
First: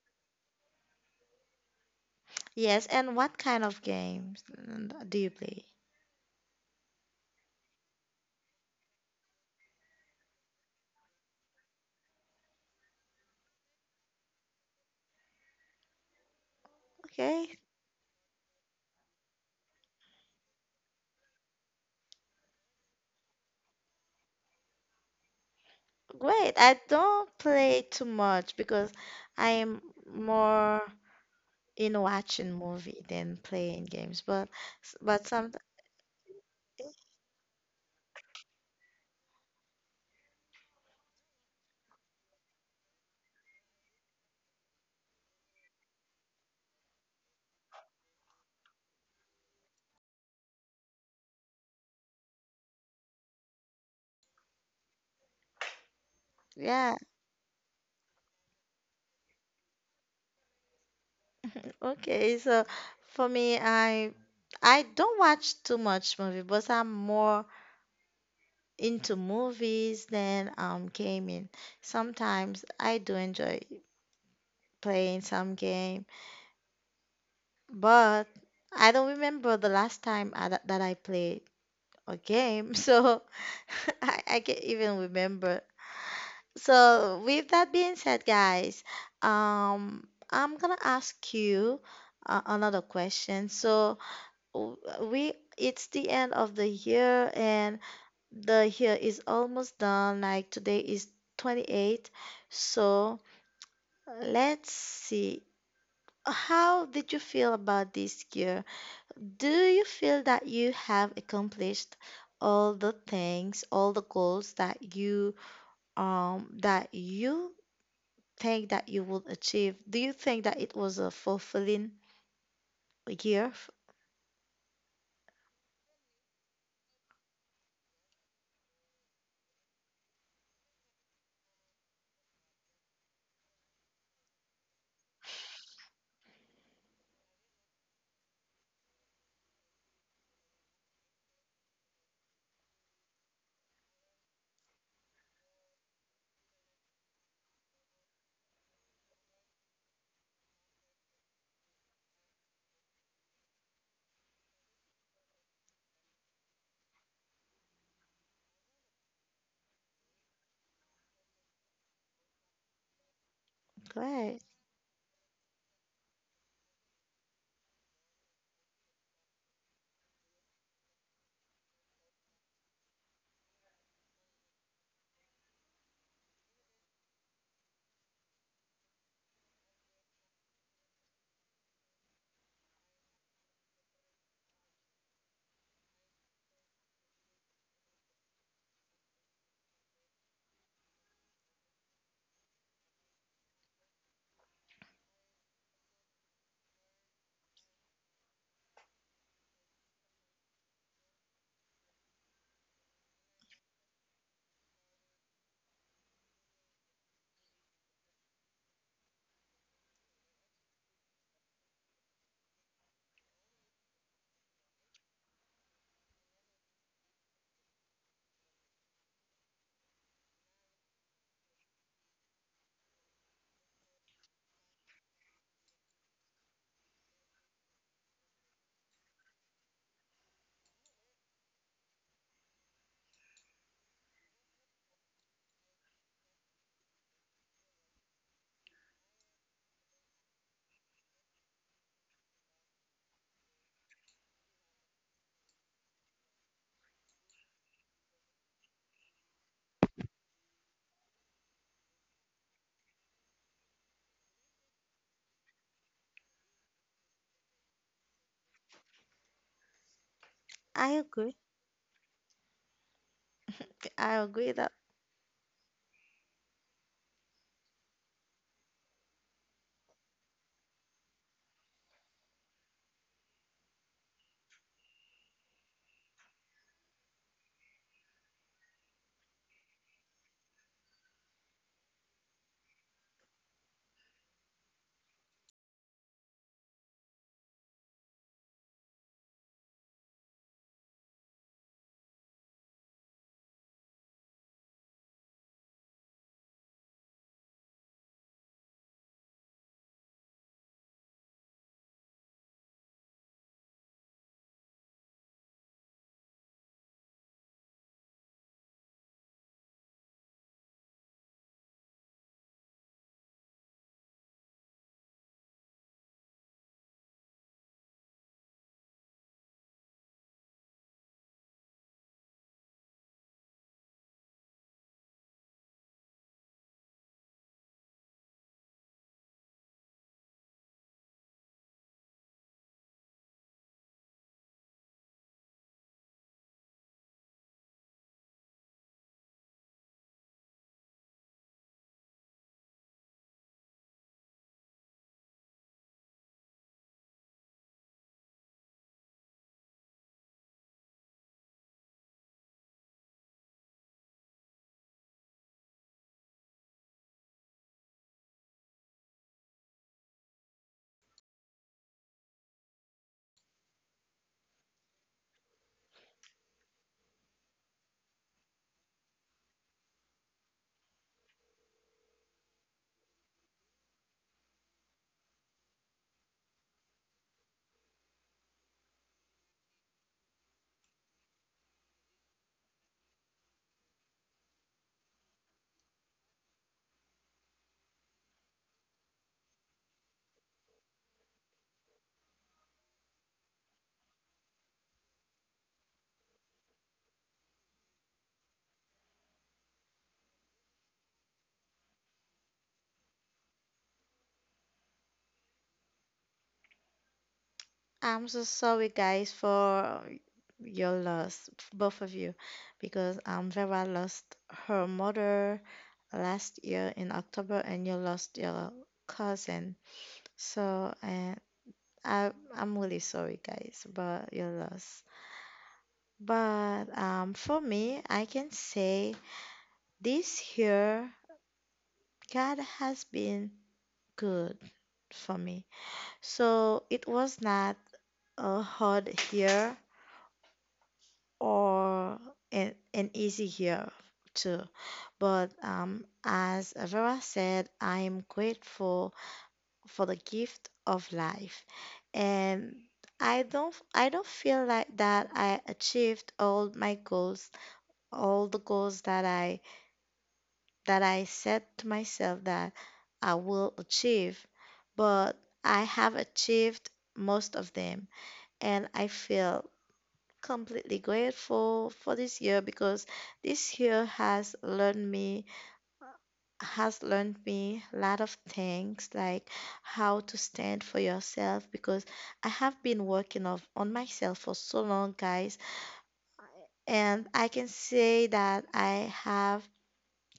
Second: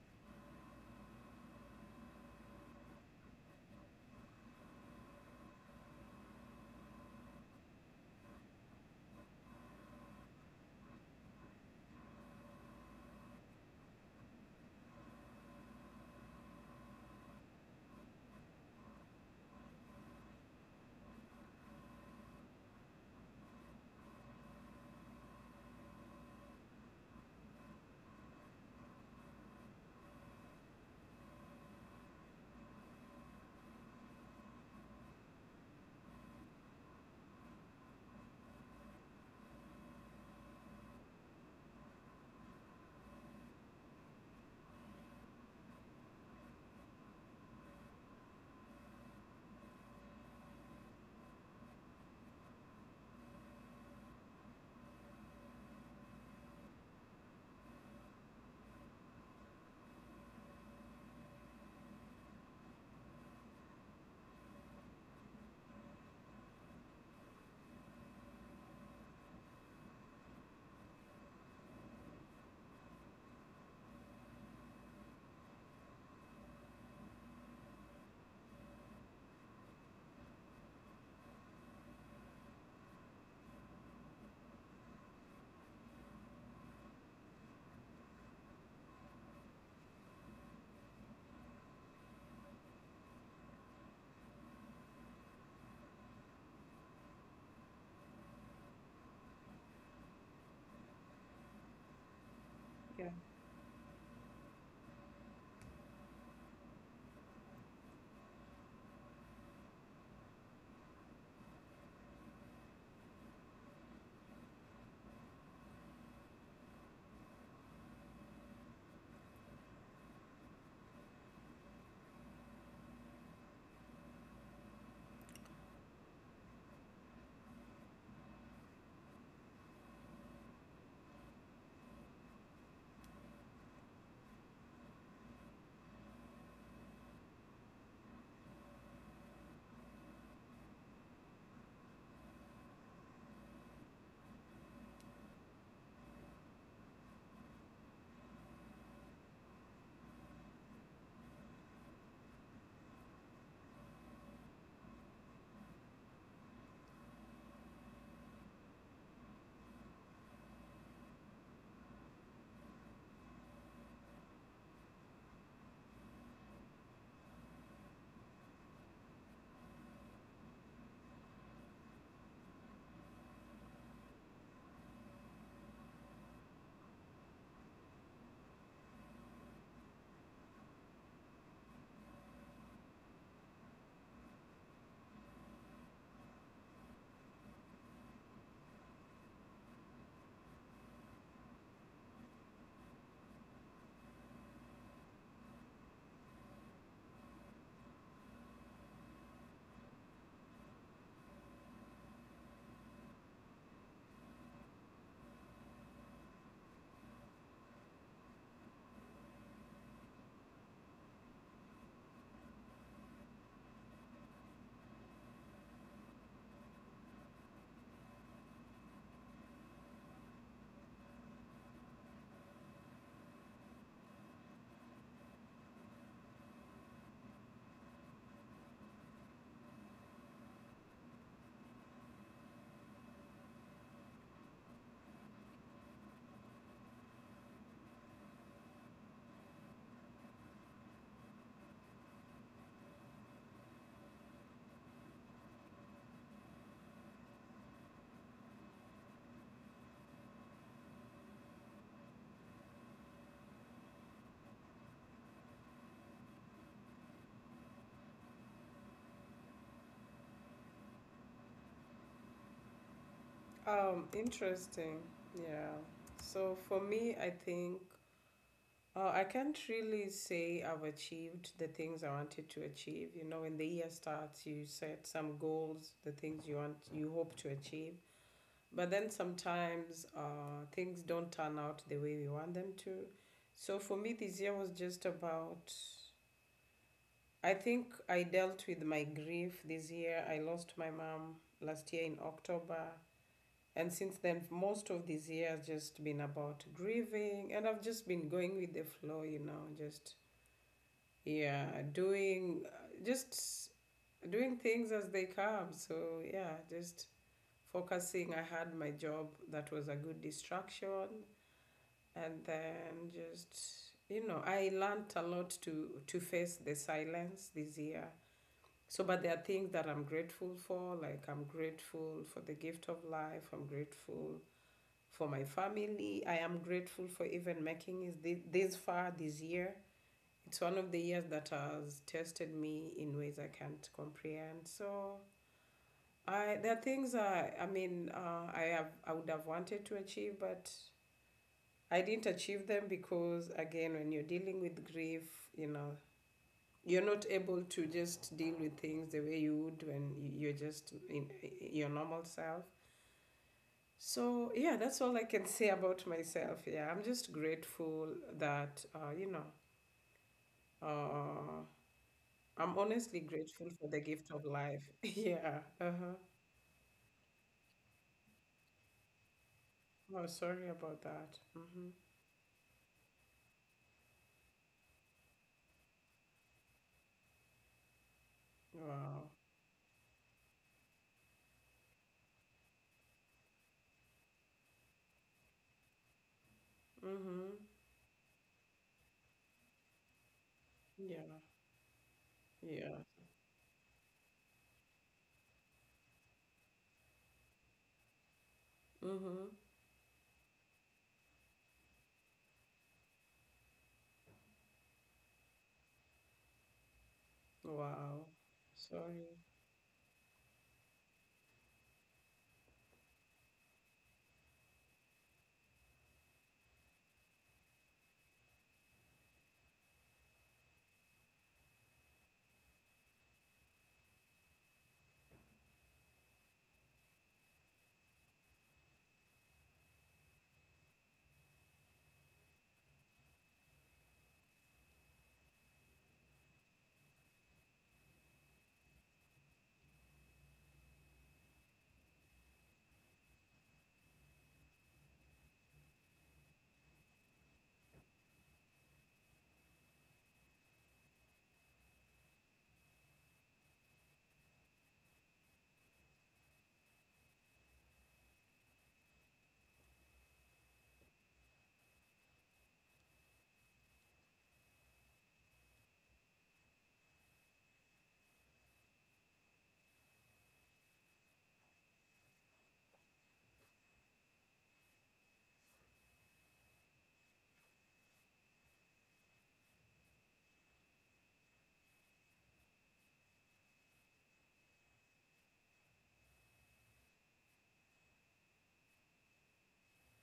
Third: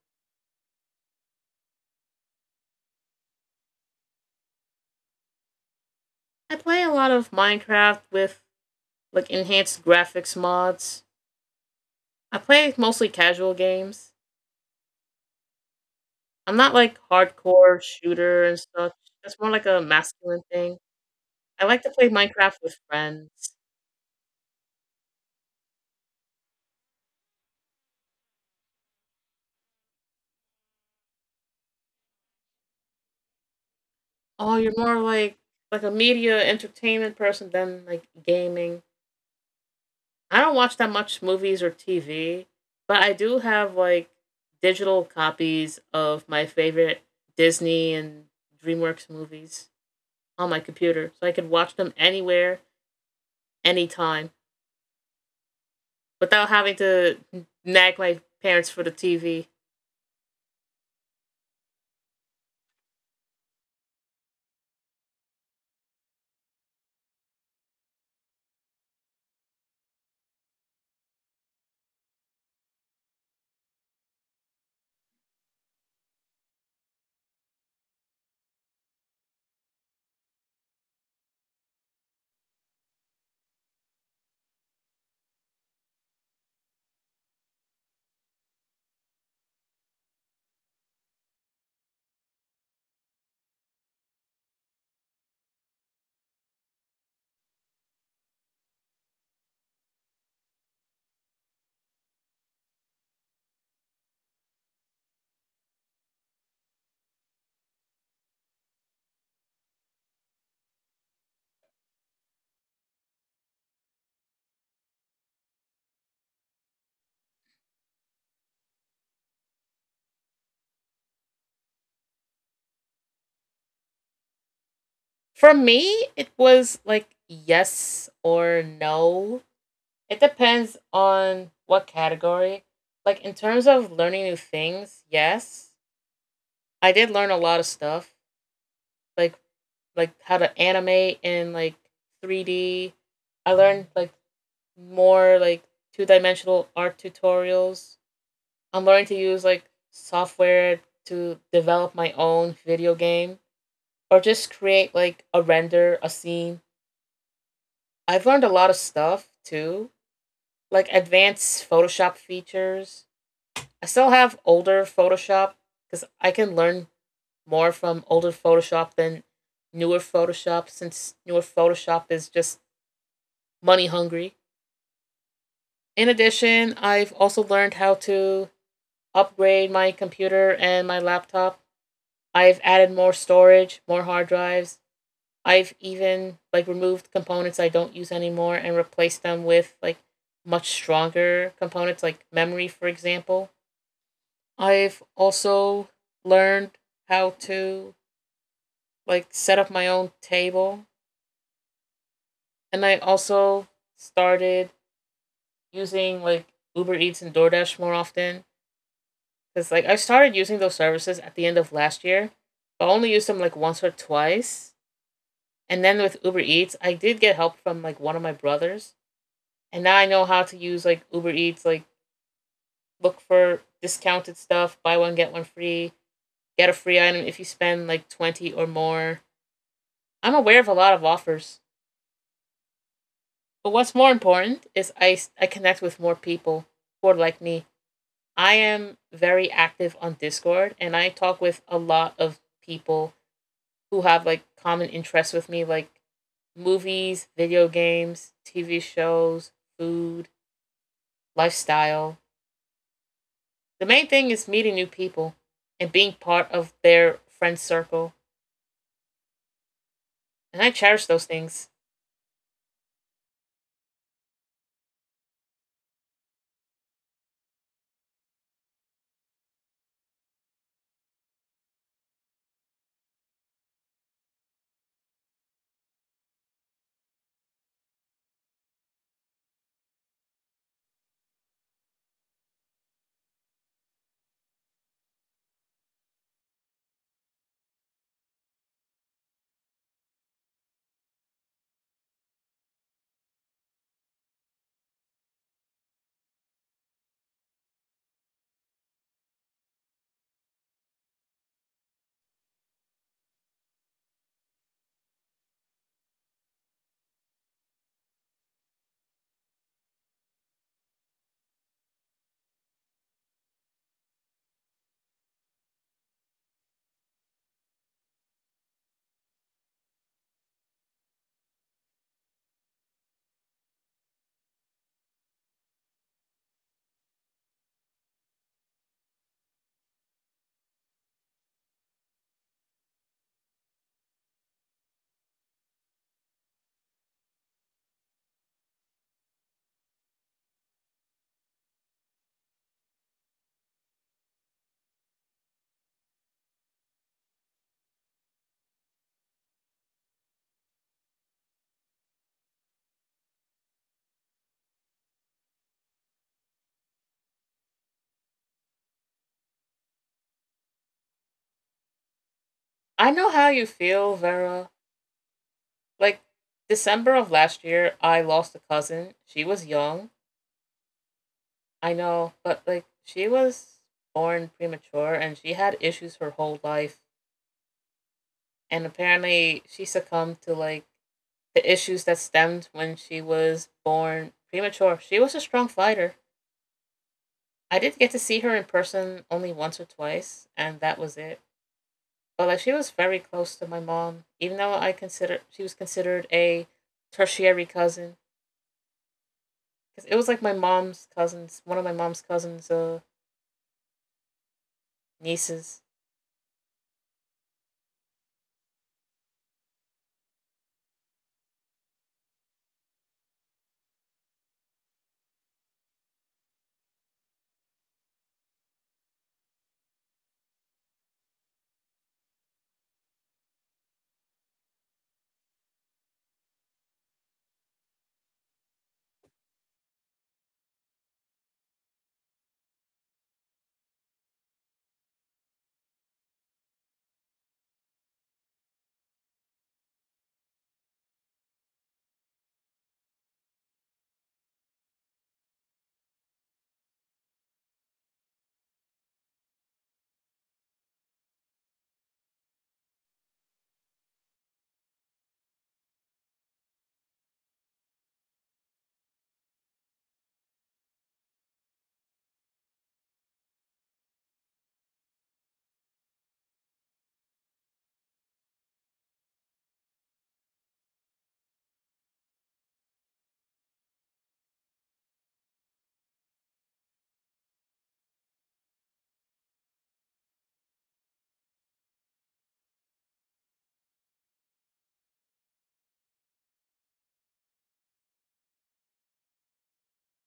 Speaker 1: Yes, and what kind of games, mm, do you play?
Speaker 2: I play a lot of Minecraft with like enhanced graphics mods. I play mostly casual games. I'm not like
Speaker 1: Okay,
Speaker 2: hardcore shooter and stuff. That's more like a masculine thing. I like to play Minecraft with friends.
Speaker 1: great. I don't play too much because I am more in watching movie than playing games. But s-
Speaker 2: Oh, you're
Speaker 1: but
Speaker 2: more
Speaker 1: some
Speaker 2: like like a media entertainment person than like gaming. I don't watch that much movies or T V, but I do have like digital copies of my favorite Disney and DreamWorks movies on my computer. So I could watch them anywhere, anytime, without having
Speaker 1: yeah,
Speaker 2: to nag my parents for the T V.
Speaker 1: okay. So for me, I I don't watch too much movie, but I'm more into movies than um gaming. Sometimes I do enjoy playing some game. But I don't remember the last time I, that that I played a game, so I, I can't even remember. So with that being said, guys, um, I'm gonna ask you uh, another question. So w- we, it's the end of the year and the year is almost done. Like today is twenty-eighth. So
Speaker 3: Yeah.
Speaker 1: let's see. How did you feel about this year? Do you feel that you have accomplished all the things, all the goals that you um that you think that you will achieve? Do you think that it was a fulfilling year?
Speaker 2: For me, it was like yes or no. It depends on what category. Like, in terms of learning new things, yes. I did learn a lot of stuff. Like like how to animate in like three D. I learned like more like two dimensional art tutorials. I'm learning to use like software to develop my own video game or just create like a render, a scene. I've learned a lot of stuff too, like advanced Photoshop features. I still
Speaker 1: Great.
Speaker 2: have older Photoshop because I can learn more from older Photoshop than newer Photoshop since newer Photoshop is just money hungry. In addition, I've also learned how to upgrade my computer and my laptop. I've added more storage, more hard drives. I've even like removed components I don't use anymore and replaced them with like much stronger components like memory, for example. I've also learned how to like set up my own table, and I also started using like Uber Eats and DoorDash more often. Cause like I started using those services at the end of last year, but I only used them like once or twice. And then with Uber Eats, I did get help from like one of my brothers, and now I know how to use like Uber Eats, like look for discounted stuff, buy one get one free, get a free item if you spend like twenty or more. I'm aware of a lot of offers, but what's more important is I I connect with more people who are like me. I am very active on Discord, and I talk with a lot of people who have like common interests with me, like movies, video games, T V shows, food, lifestyle. The main thing is meeting new people and being part of their friend circle. And I
Speaker 1: I
Speaker 2: cherish
Speaker 1: agree.
Speaker 2: those things.
Speaker 1: I
Speaker 3: Um,
Speaker 1: agree that
Speaker 3: interesting. Yeah. So for me, I think uh, I can't really say I've achieved the things I wanted to achieve. You know, when the year starts, you set some goals, the things you want, you hope to achieve. But then sometimes uh, things don't turn out the way we want them to. So for me, this year was just about. I think I dealt with my grief this year. I lost my mom last year in October. And since then, most of this year has just been about grieving, and I've just been going with the flow, you know, just yeah, doing just doing things as they come. So yeah, just focusing. I had my job that was a good distraction, and then just, you know, I learned a lot to to face the silence this year. So, but there are things that I'm grateful for. Like I'm grateful for the gift of life. I'm grateful for my family. I am grateful for even making it this far this year. It's one of the years that has tested me in ways I can't comprehend. So I there are things I I mean, uh, I have I would have wanted to achieve, but I didn't achieve them because again, when you're dealing with grief, you know you're not able to just deal with things the way you would when you're just in your normal self. So, yeah, that's all I can say about myself. Yeah, I'm just grateful that, uh, you know, uh, I'm
Speaker 2: I
Speaker 3: honestly
Speaker 2: know how you
Speaker 3: grateful for the
Speaker 2: feel,
Speaker 3: gift of
Speaker 2: Vera.
Speaker 3: life. Yeah. Uh-huh.
Speaker 2: Like, December of last year, I lost a cousin. She was young.
Speaker 3: Oh, sorry about that.
Speaker 2: I
Speaker 3: Mm-hmm.
Speaker 2: know, but like she was born premature and she had issues her whole life. And
Speaker 3: Wow.
Speaker 2: apparently she succumbed to like the issues that stemmed when she was born premature. She was a strong fighter.
Speaker 3: Mm-hmm.
Speaker 2: I did get to see her in person only once or twice, and that was it.
Speaker 3: Yeah.
Speaker 2: But like she was
Speaker 3: Yeah.
Speaker 2: very close to my mom, even though I consider she was considered a tertiary cousin.
Speaker 3: Mm-hmm.
Speaker 2: Cause it was like my mom's cousins, one of my mom's cousins' uh, nieces.
Speaker 1: I'm so
Speaker 3: Wow.
Speaker 1: sorry, guys,
Speaker 3: Sorry.
Speaker 1: for your loss, both of you, because um Vera lost her mother last year in October, and you lost your cousin. So, uh, I, I'm really sorry, guys, about your loss. But um, for me, I can say this year, God has been good for me. So it was not a hard year or an, an easy year too. But um, as Vera said, I am grateful for the gift of life, and I don't I don't feel like that I achieved all my goals, all the goals that I that I set to myself that I will achieve, but I have achieved most of them, and I feel completely grateful for this year because this year has learned me has learned me a lot of things, like how to stand for yourself, because I have been working of, on myself for so long, guys, and I can say that I have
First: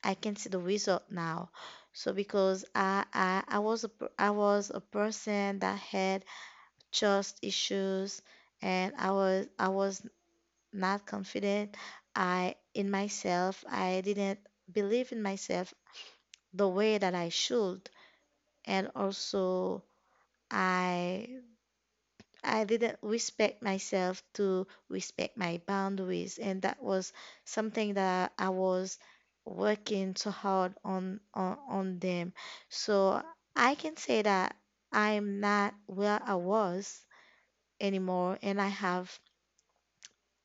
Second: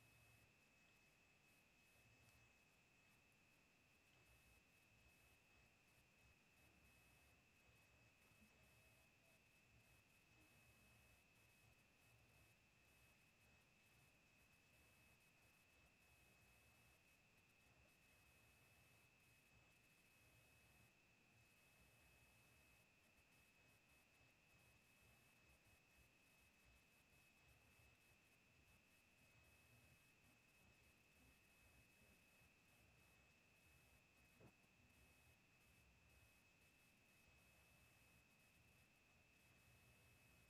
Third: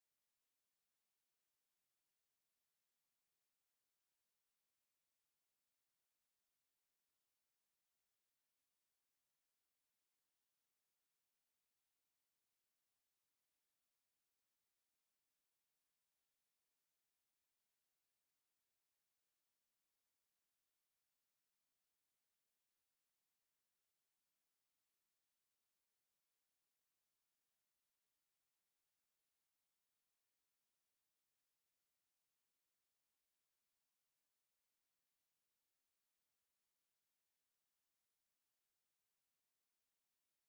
Speaker 1: I can see the result now. So because I I, I was a, per- I was a person that had trust issues, and I was I was not confident. I In myself I didn't believe in myself the way that I should, and also I I didn't respect myself, to respect my boundaries, and that was something that I was working so hard on, on, on them. So I can say that I'm not where I was anymore, and I have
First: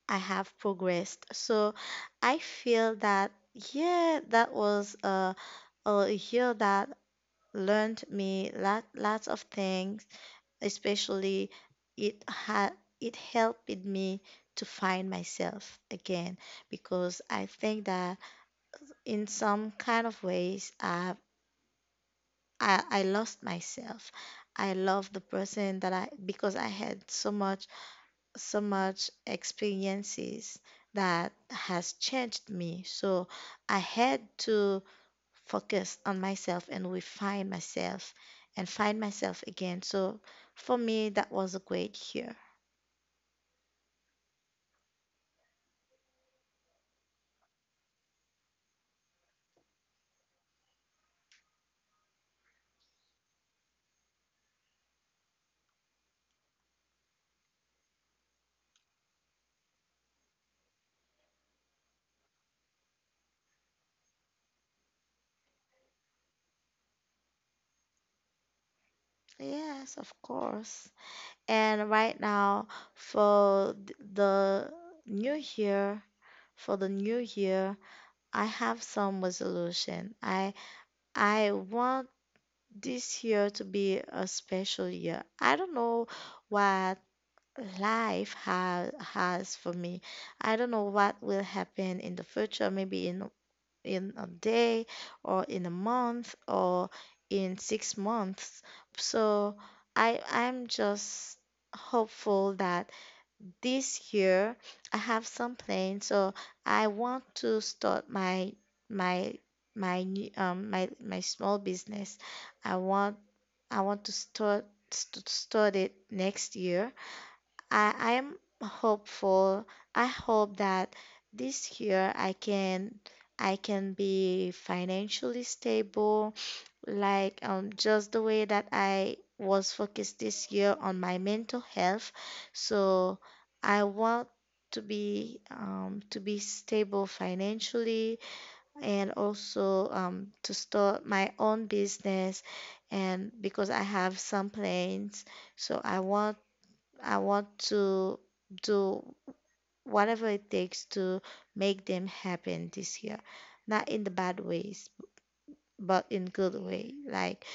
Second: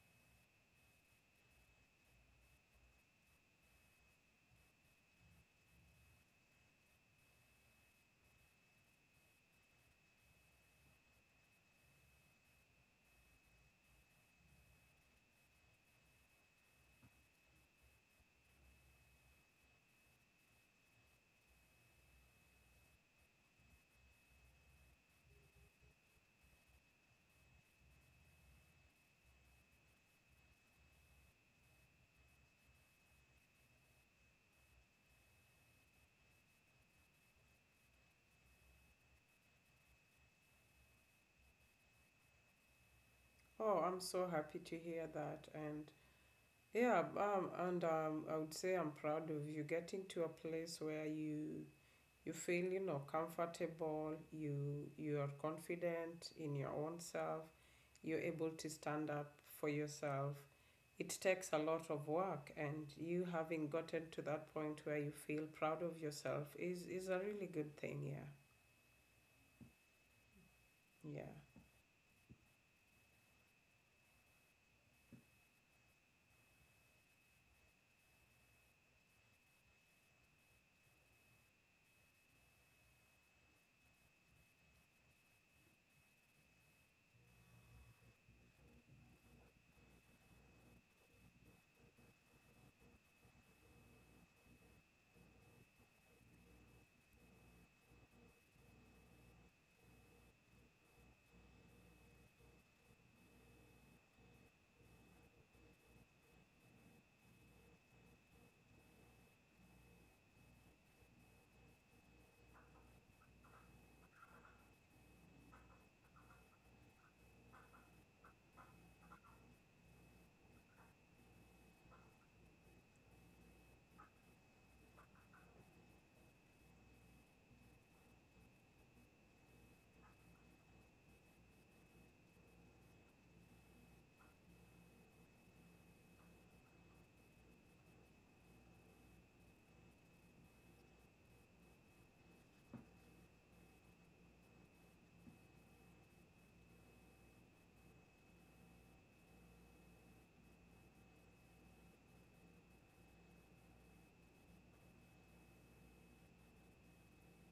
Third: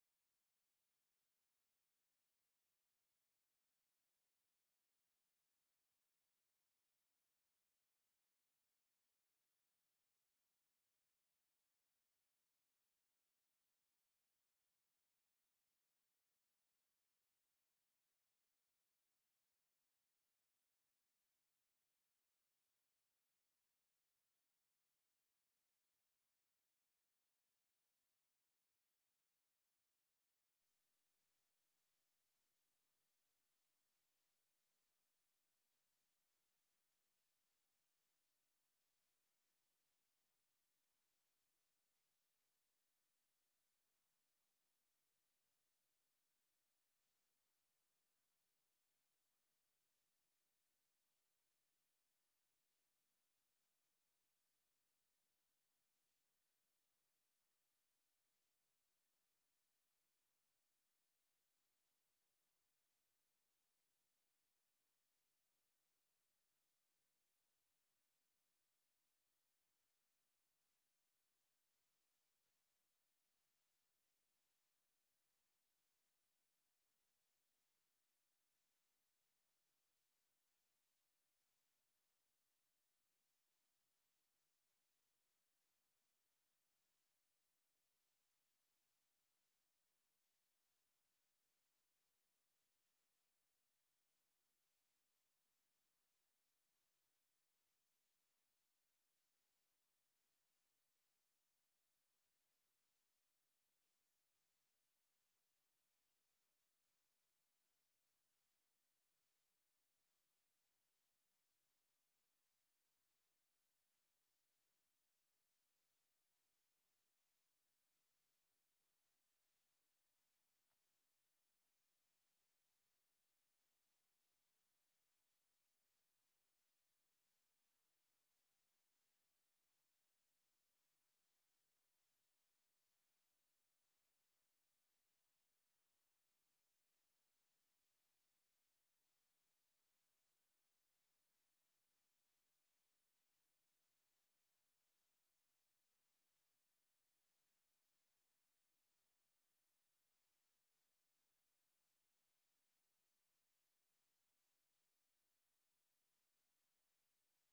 Speaker 1: I have progressed. So I feel that yeah, that was a a year that learned me lot, lots of things, especially it ha- it helped me to find myself again, because I think that in some kind of ways, uh, I I lost myself. I love the person that I, because I had so much, so much experiences that has changed me. So I had to focus on myself and refine myself and find myself again. So for me, that was a great year.
Speaker 3: Oh, I'm so happy to hear that. And yeah, um, and um, I would say I'm proud of you getting to a place where you you feel, you know comfortable, you you are confident in your own self, you're able to stand up for yourself. It takes a lot of work, and you having gotten to that point where you feel proud of yourself is is a really good thing, yeah.
Speaker 1: Yes, of course.
Speaker 3: Yeah.
Speaker 1: And right now, for th- the new year, for the new year, I have some resolution. I I want this year to be a special year. I don't know what life ha has for me. I don't know what will happen in the future, maybe in in a day or in a month or in six months. So I I'm just hopeful that this year I have some plan. So I want to start my my my new- um my my small business. I want I want to start to start it next year. I, I'm hopeful. I hope that this year I can I can be financially stable, like um just the way that I was focused this year on my mental health. So I want to be um to be stable financially, and also um to start my own business, and because I have some plans, so I want I want to do whatever it takes to make them happen this year. Not in the bad ways, but in good way. Like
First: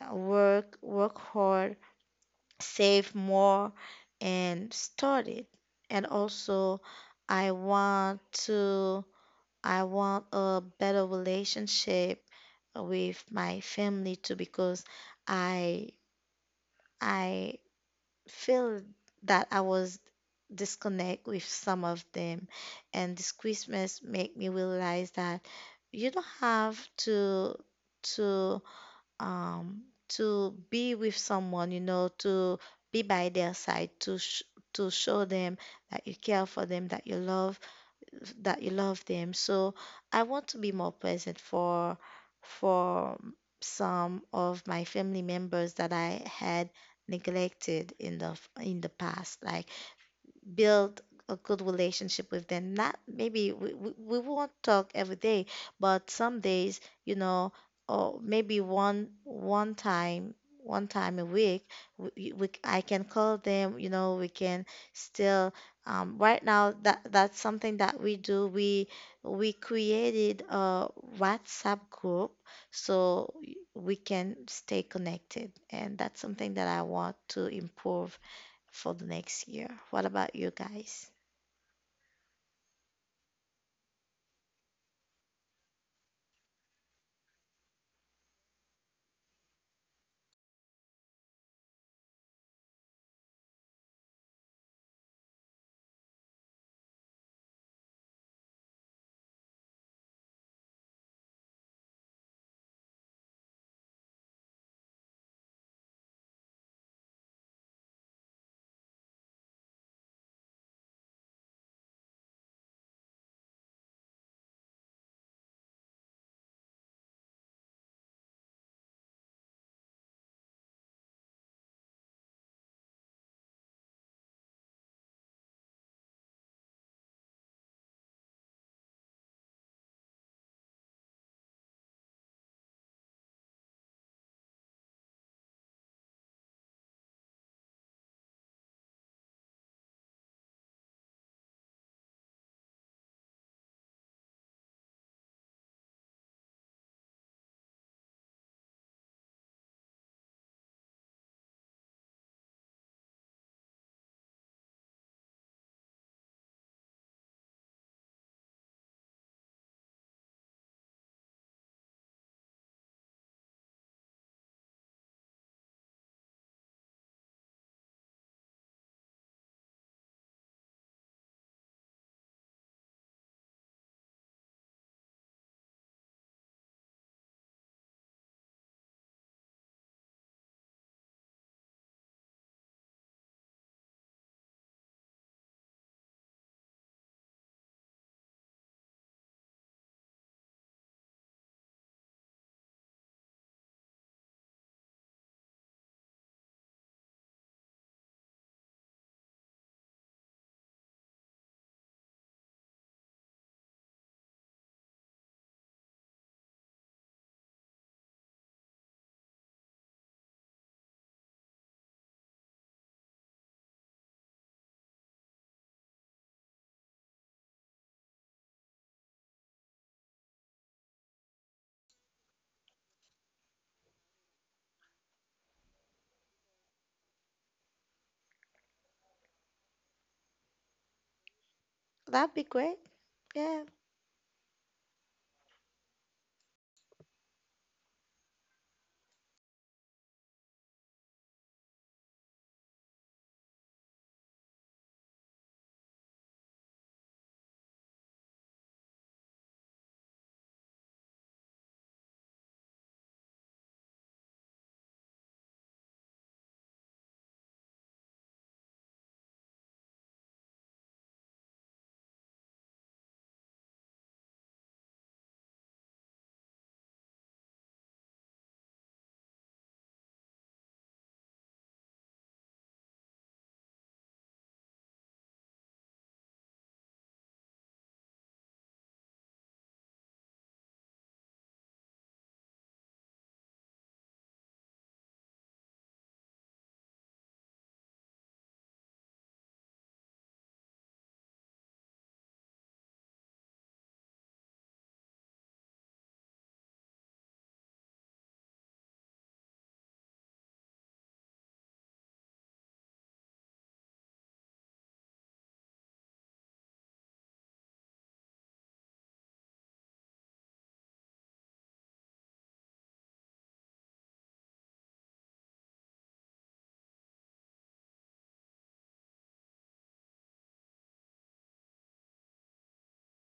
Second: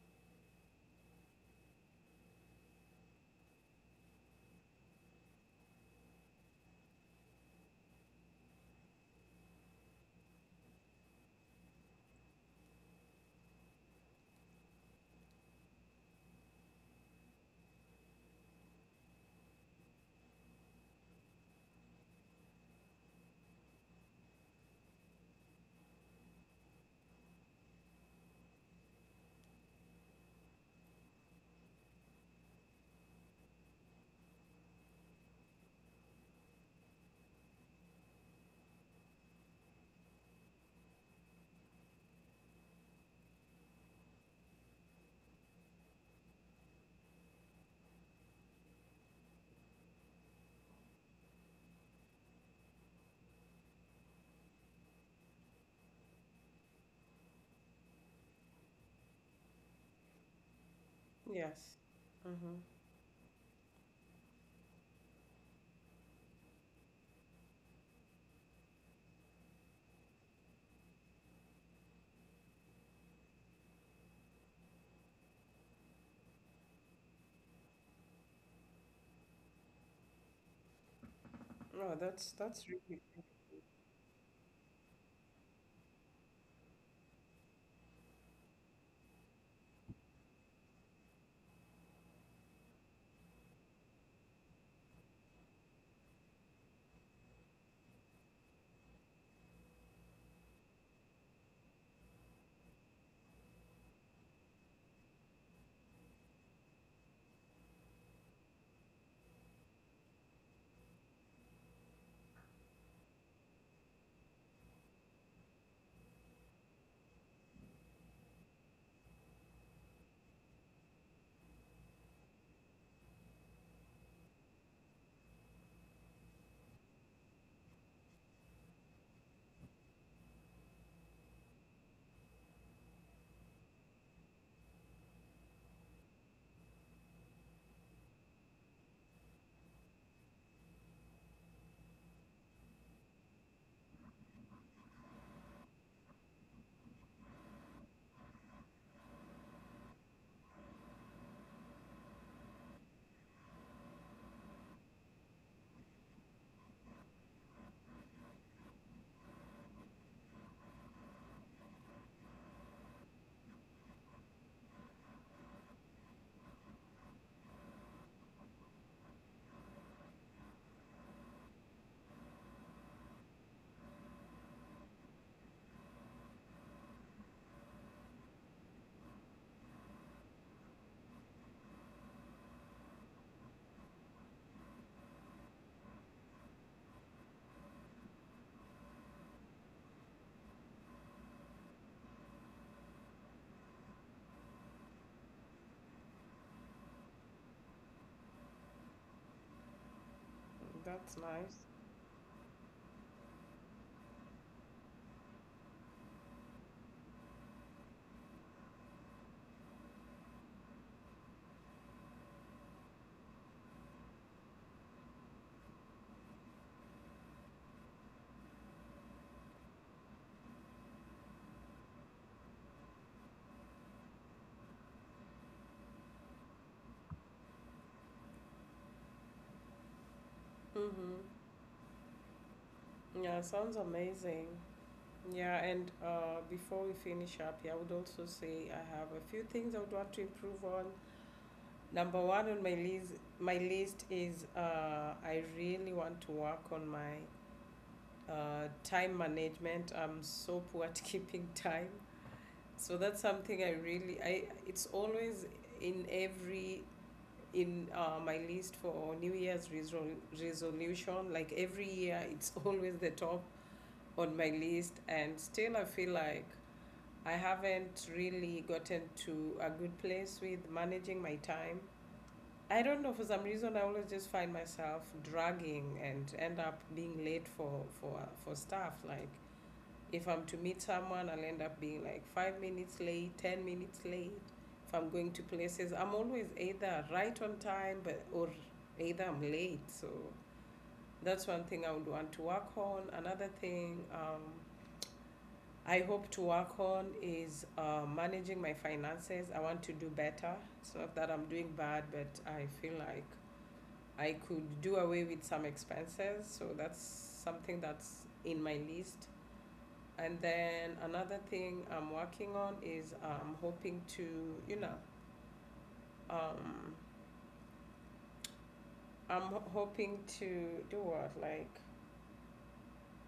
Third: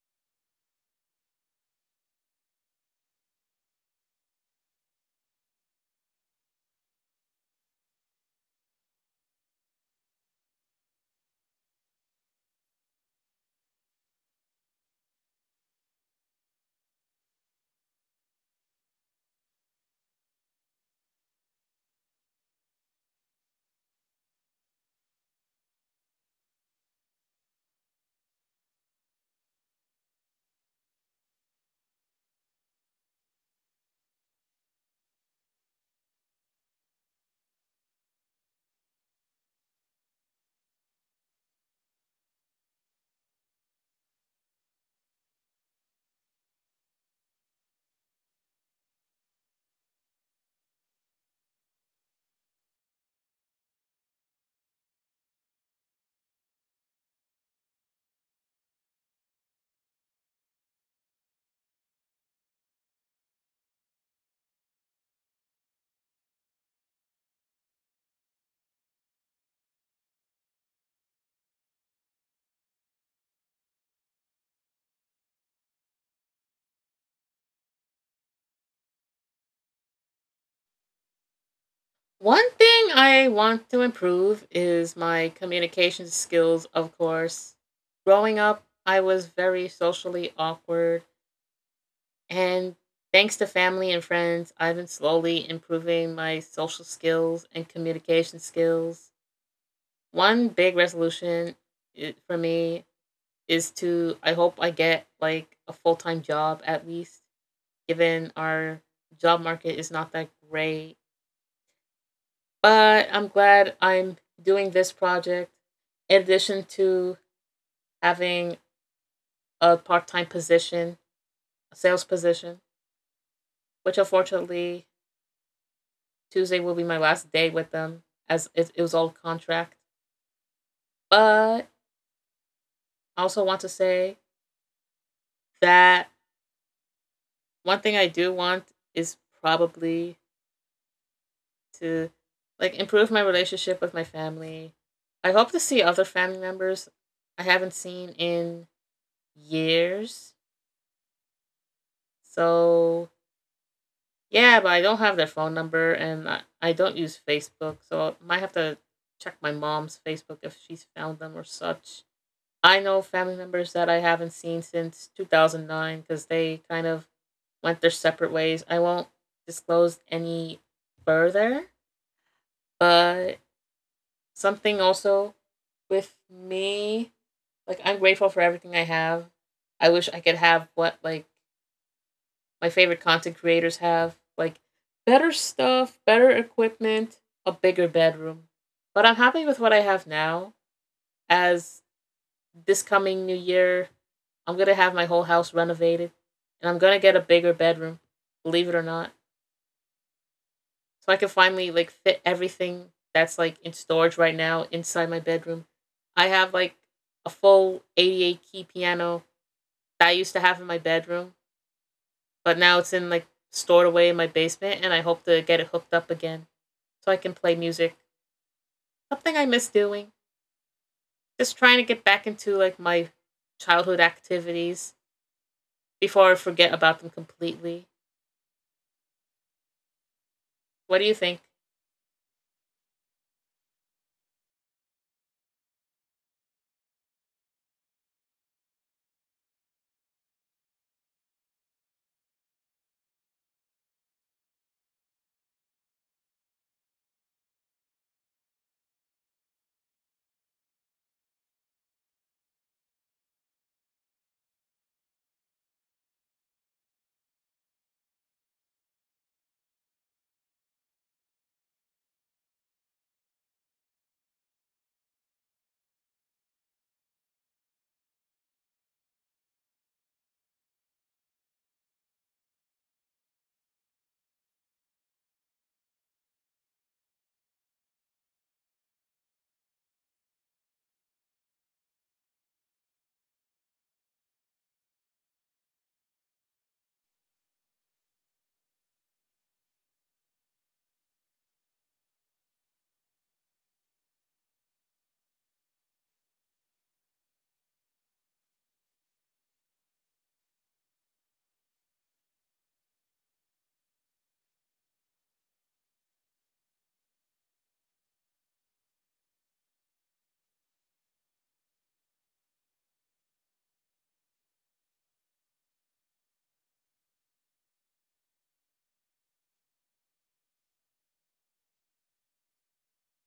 Speaker 1: uh, work, work hard, save more, and start it. And also, I want to, I want a better relationship with my family too, because I I feel that I was disconnect with some of them. And this Christmas make me realize that you don't have to to um to be with someone, you know, to be by their side, to sh- to show them that you care for them, that you love that you love them. So I want to be more present for for some of my family members that I had neglected in the in the past. Like build a good relationship with them. Not maybe we, we, we won't talk every day, but some days, you know, or maybe one one time one time a week.
Speaker 3: Yes.
Speaker 1: We, we
Speaker 3: Mm-hmm.
Speaker 1: I can call them, you know, we can still um, right now that that's something that we do. We we created a WhatsApp group so we can stay connected, and that's something that I want to improve for the next year. What about you guys?
Speaker 3: Oh, that's
Speaker 2: One
Speaker 3: that's
Speaker 2: thing
Speaker 3: really.
Speaker 2: I want to improve is my communication skills, of course. Growing up, I was very socially awkward. And thanks to family and friends, I've been slowly improving my social skills and communication skills. One big resolution i- for me is to, I hope I get like a full time job at least, given our job market is not that great. But I'm glad I'm doing this project in addition to having a part time position, a sales position, which unfortunately Tuesday will be my last day with them as it, it was all contract. But I also want to say that one thing I do want is probably to like improve my relationship with my family. I hope to see other family members I haven't seen in years. So yeah, but I don't have their phone number, and I, I don't use Facebook, so I might have to check my mom's Facebook if she's found them or such. I know family members that I haven't seen since two thousand nine because they kind of went their separate ways. I won't disclose any further, but something also with me, like I'm grateful for everything I have. I wish I could have what like my favorite content creators have, like better stuff, better equipment, a bigger bedroom. But I'm happy with what I have now. As this coming new year, I'm gonna have my whole house renovated, and I'm gonna get a bigger bedroom. Believe it or not,
Speaker 3: That's
Speaker 2: so I can
Speaker 3: nice.
Speaker 2: finally like fit everything that's like in storage right now inside my bedroom. I have like a full eighty-eight key piano that I used to have in my bedroom, but now it's in like stored away in my basement, and I hope to get it hooked up again so I can play music. Something I miss doing. Just trying to get back into like my childhood activities before I forget about them completely. What do you
Speaker 3: Mm-hmm.
Speaker 2: think?
Speaker 1: That'd be great.
Speaker 3: Yeah,
Speaker 1: Yeah.
Speaker 3: sounds amazing. Yeah, and uh, before we finish up, yeah, I would also say I have a few things I would want to improve on. Number one on my list, my list is uh, I really want to work on my uh, time management. I'm so poor at keeping time, so that's something I really I. It's always in every, in uh, my list for New Year's resol- resolution. Like every year, it's always the top on my list, and still I feel like I haven't really gotten to a good place with managing my time. I don't know, for some reason, I always just find myself dragging and end up being late for, for, for stuff. Like, if I'm to meet someone, I'll end up being like five minutes late, ten minutes late. If I'm going to places, I'm always either right on time but, or either I'm late. So, that's one thing I would want to work on. Another thing, um, I hope to work on is uh, managing my finances. I want to do better. It's not that I'm doing bad, but I feel like I could do away with some expenses. So that's something that's in my list. And then another thing I'm working on is I'm hoping to, you know, um, I'm hoping to do what? Like,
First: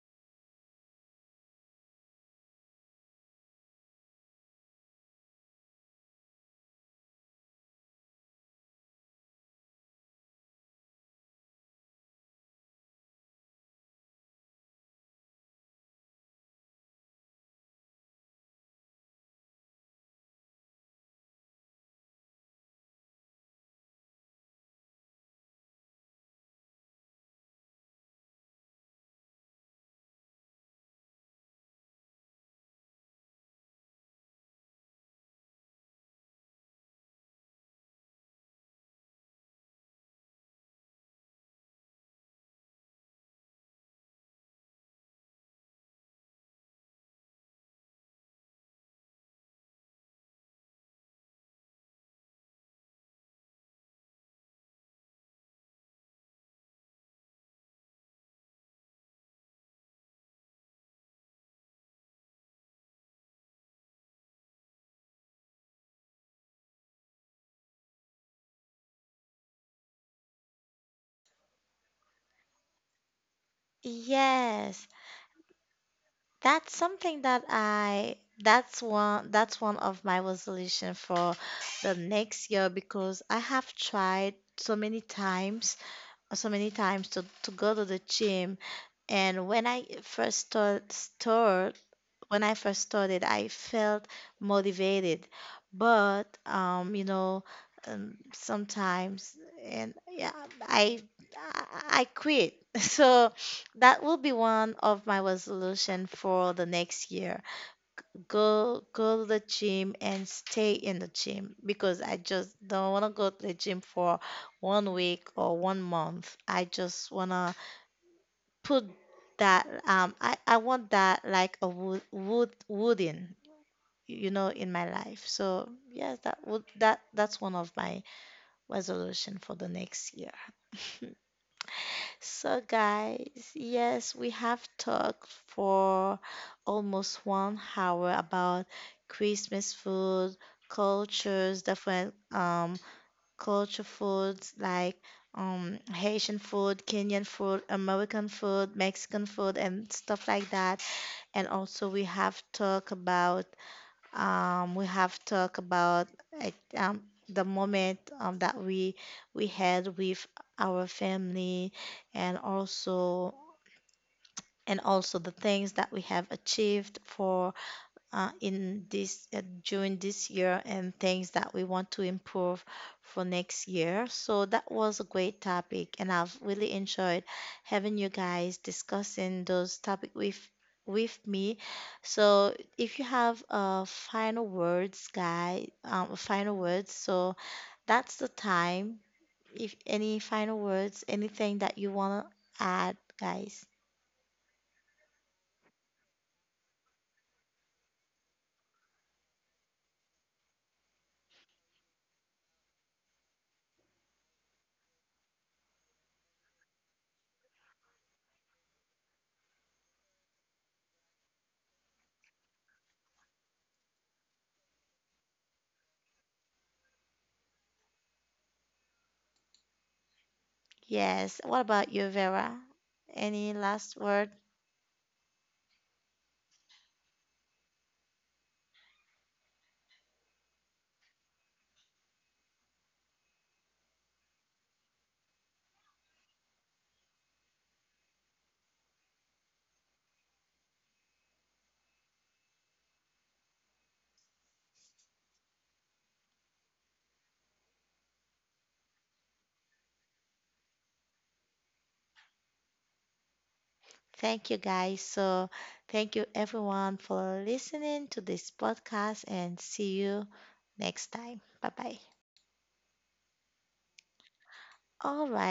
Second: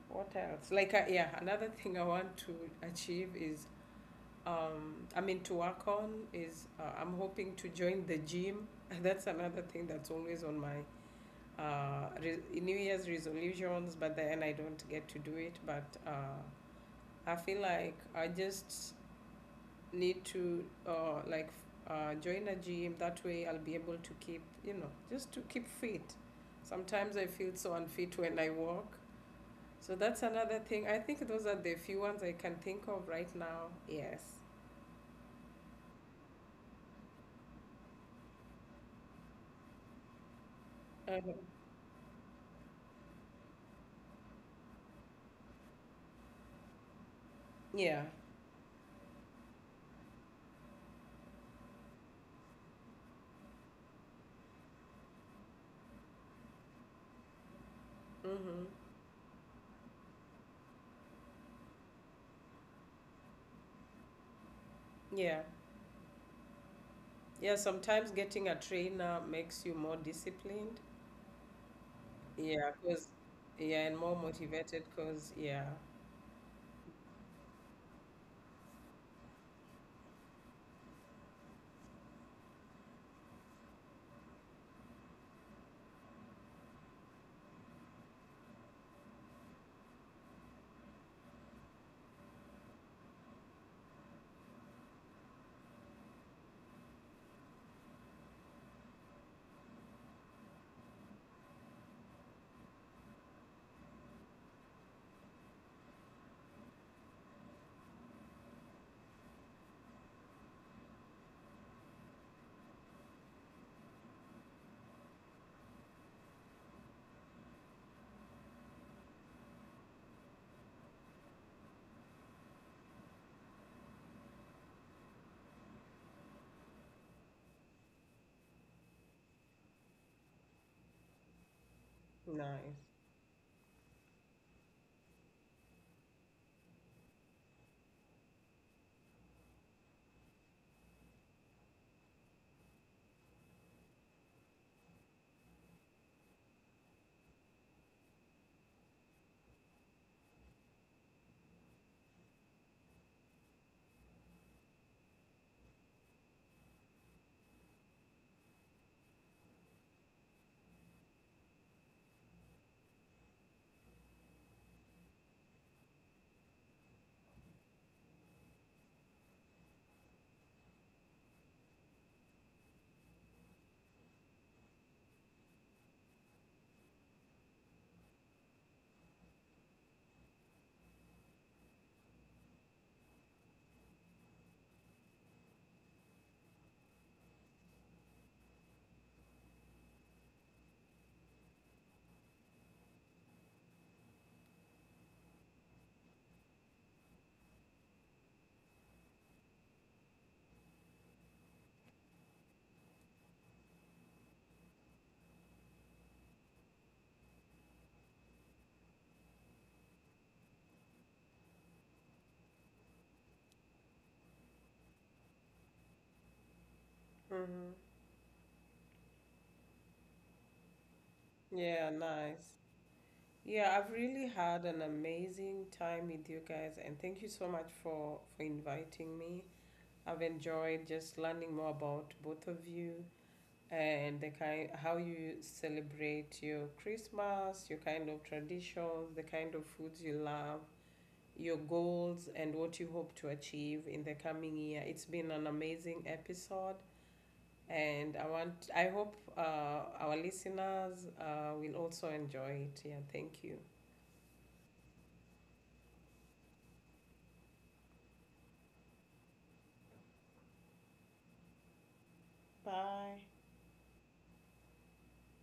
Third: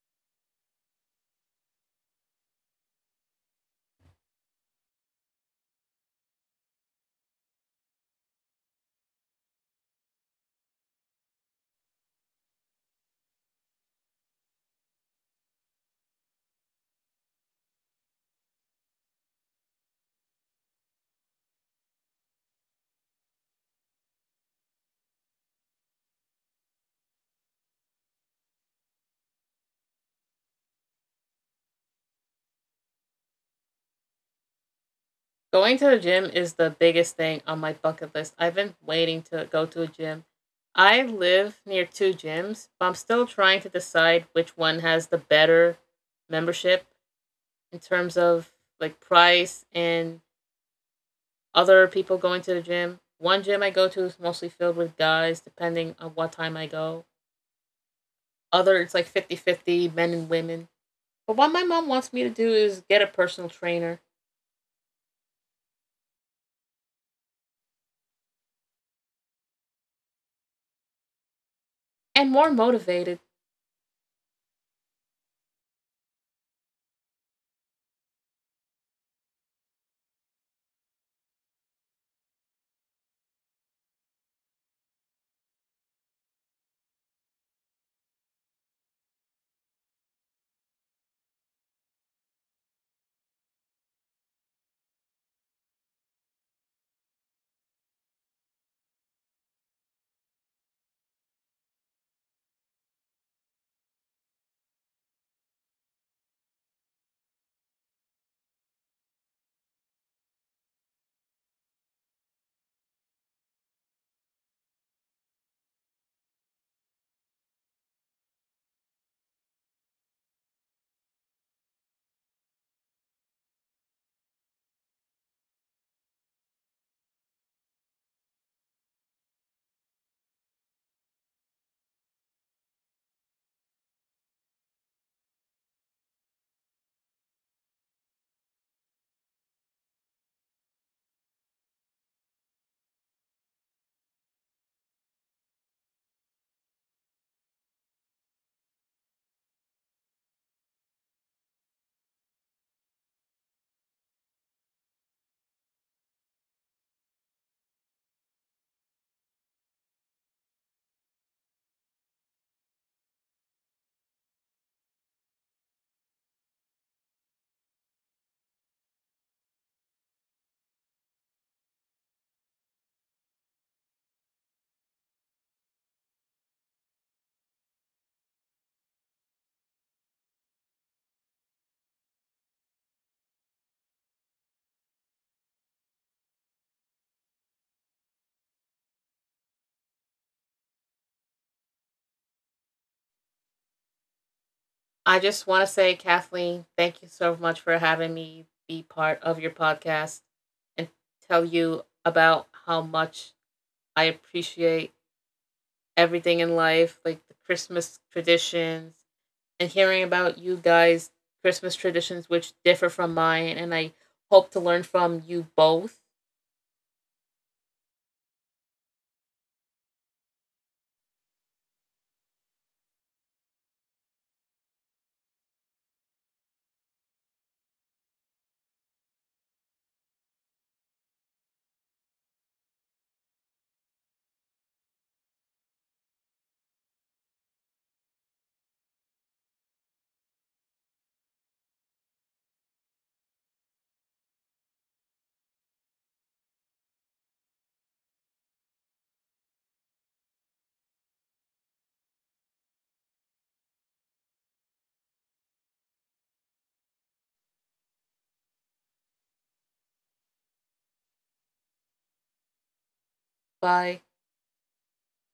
Speaker 3: what else? Like, uh, yeah, another thing I want to achieve is um, I mean, to work on is uh, I'm hoping to join the gym. That's another thing that's always on my uh, re- New Year's resolutions, but then I don't get to do it. But uh, I feel like I just need to uh, like uh, join a gym. That way, I'll be able to keep, you know, just to keep fit. Sometimes I feel so unfit when I walk. So that's another thing. I think those are the few ones I can think of right now. Yes.
Speaker 2: Going to the gym is the biggest thing on my bucket list. I've been waiting to go to a gym. I
Speaker 3: Uh,
Speaker 2: live near two gyms, but I'm still trying to decide which one has the better membership in
Speaker 3: yeah.
Speaker 2: terms of like price and other people going to the gym. One gym I go to is mostly filled with guys, depending on what time I go.
Speaker 3: Mm-hmm.
Speaker 2: Other, it's like fifty-fifty men and women. But what my mom wants me to do is get a personal trainer
Speaker 3: Yeah. Yeah, sometimes getting a trainer makes you more disciplined.
Speaker 2: and more
Speaker 3: Yeah, cause
Speaker 2: motivated.
Speaker 3: yeah, and more motivated
Speaker 1: Yes,
Speaker 3: cause yeah.
Speaker 1: that's something that I that's one that's one of my resolution for the next year, because I have tried so many times so many times to, to go to the gym. And when I first start, when I first started, I felt motivated, but um, you know, um, sometimes and yeah, I I I quit. So that will be one of my resolution for the next year. Go go to the gym and stay in the gym, because I just don't want to go to the gym for one week or one month. I just want to put that um I, I want that, like a wood wood wooden, you know, in my life. So yes, that would that that's one of my resolution for the next year. So
Speaker 3: Nice.
Speaker 1: guys, yes, we have talked for almost one hour about Christmas food, cultures, different um culture foods like, um Haitian food, Kenyan food, American food, Mexican food and stuff like that. And also we have talked about um, we have talked about, like, um, the moment um, that we we had with our family. And also and also the things that we have achieved for uh, in this uh, during this year, and things that we want to improve for next year. So that was a great topic, and I've really enjoyed having you guys discussing those topic with with me. So if you have uh, final words, guy, um, final words. So that's the time. If any final words, anything that you wanna add, guys.
Speaker 2: I just want to say, Kathleen, thank you so much for having me be part of your podcast and tell you about how much I appreciate everything in life, like the Christmas traditions, and hearing about you guys' Christmas traditions, which differ from mine. And I hope to learn from you both
Speaker 3: Mm-hmm.
Speaker 1: Yes. What
Speaker 3: Yeah,
Speaker 1: about you,
Speaker 3: nice.
Speaker 1: Vera? Any
Speaker 3: Yeah, I've
Speaker 1: last
Speaker 3: really
Speaker 1: word?
Speaker 3: had an amazing time with you guys, and thank you so much for for inviting me. I've enjoyed just learning more about both of you and the kind how you celebrate your Christmas, your kind of traditions, the kind of foods you love, your goals and what you hope to achieve in the coming year. It's been an amazing episode, and I want I hope uh, our listeners uh, will also enjoy it. Yeah, thank you.
Speaker 1: Thank you, guys. So, thank you, everyone, for listening to this podcast, and see you next time. Bye bye.
Speaker 3: Bye.
Speaker 2: by
Speaker 1: All right.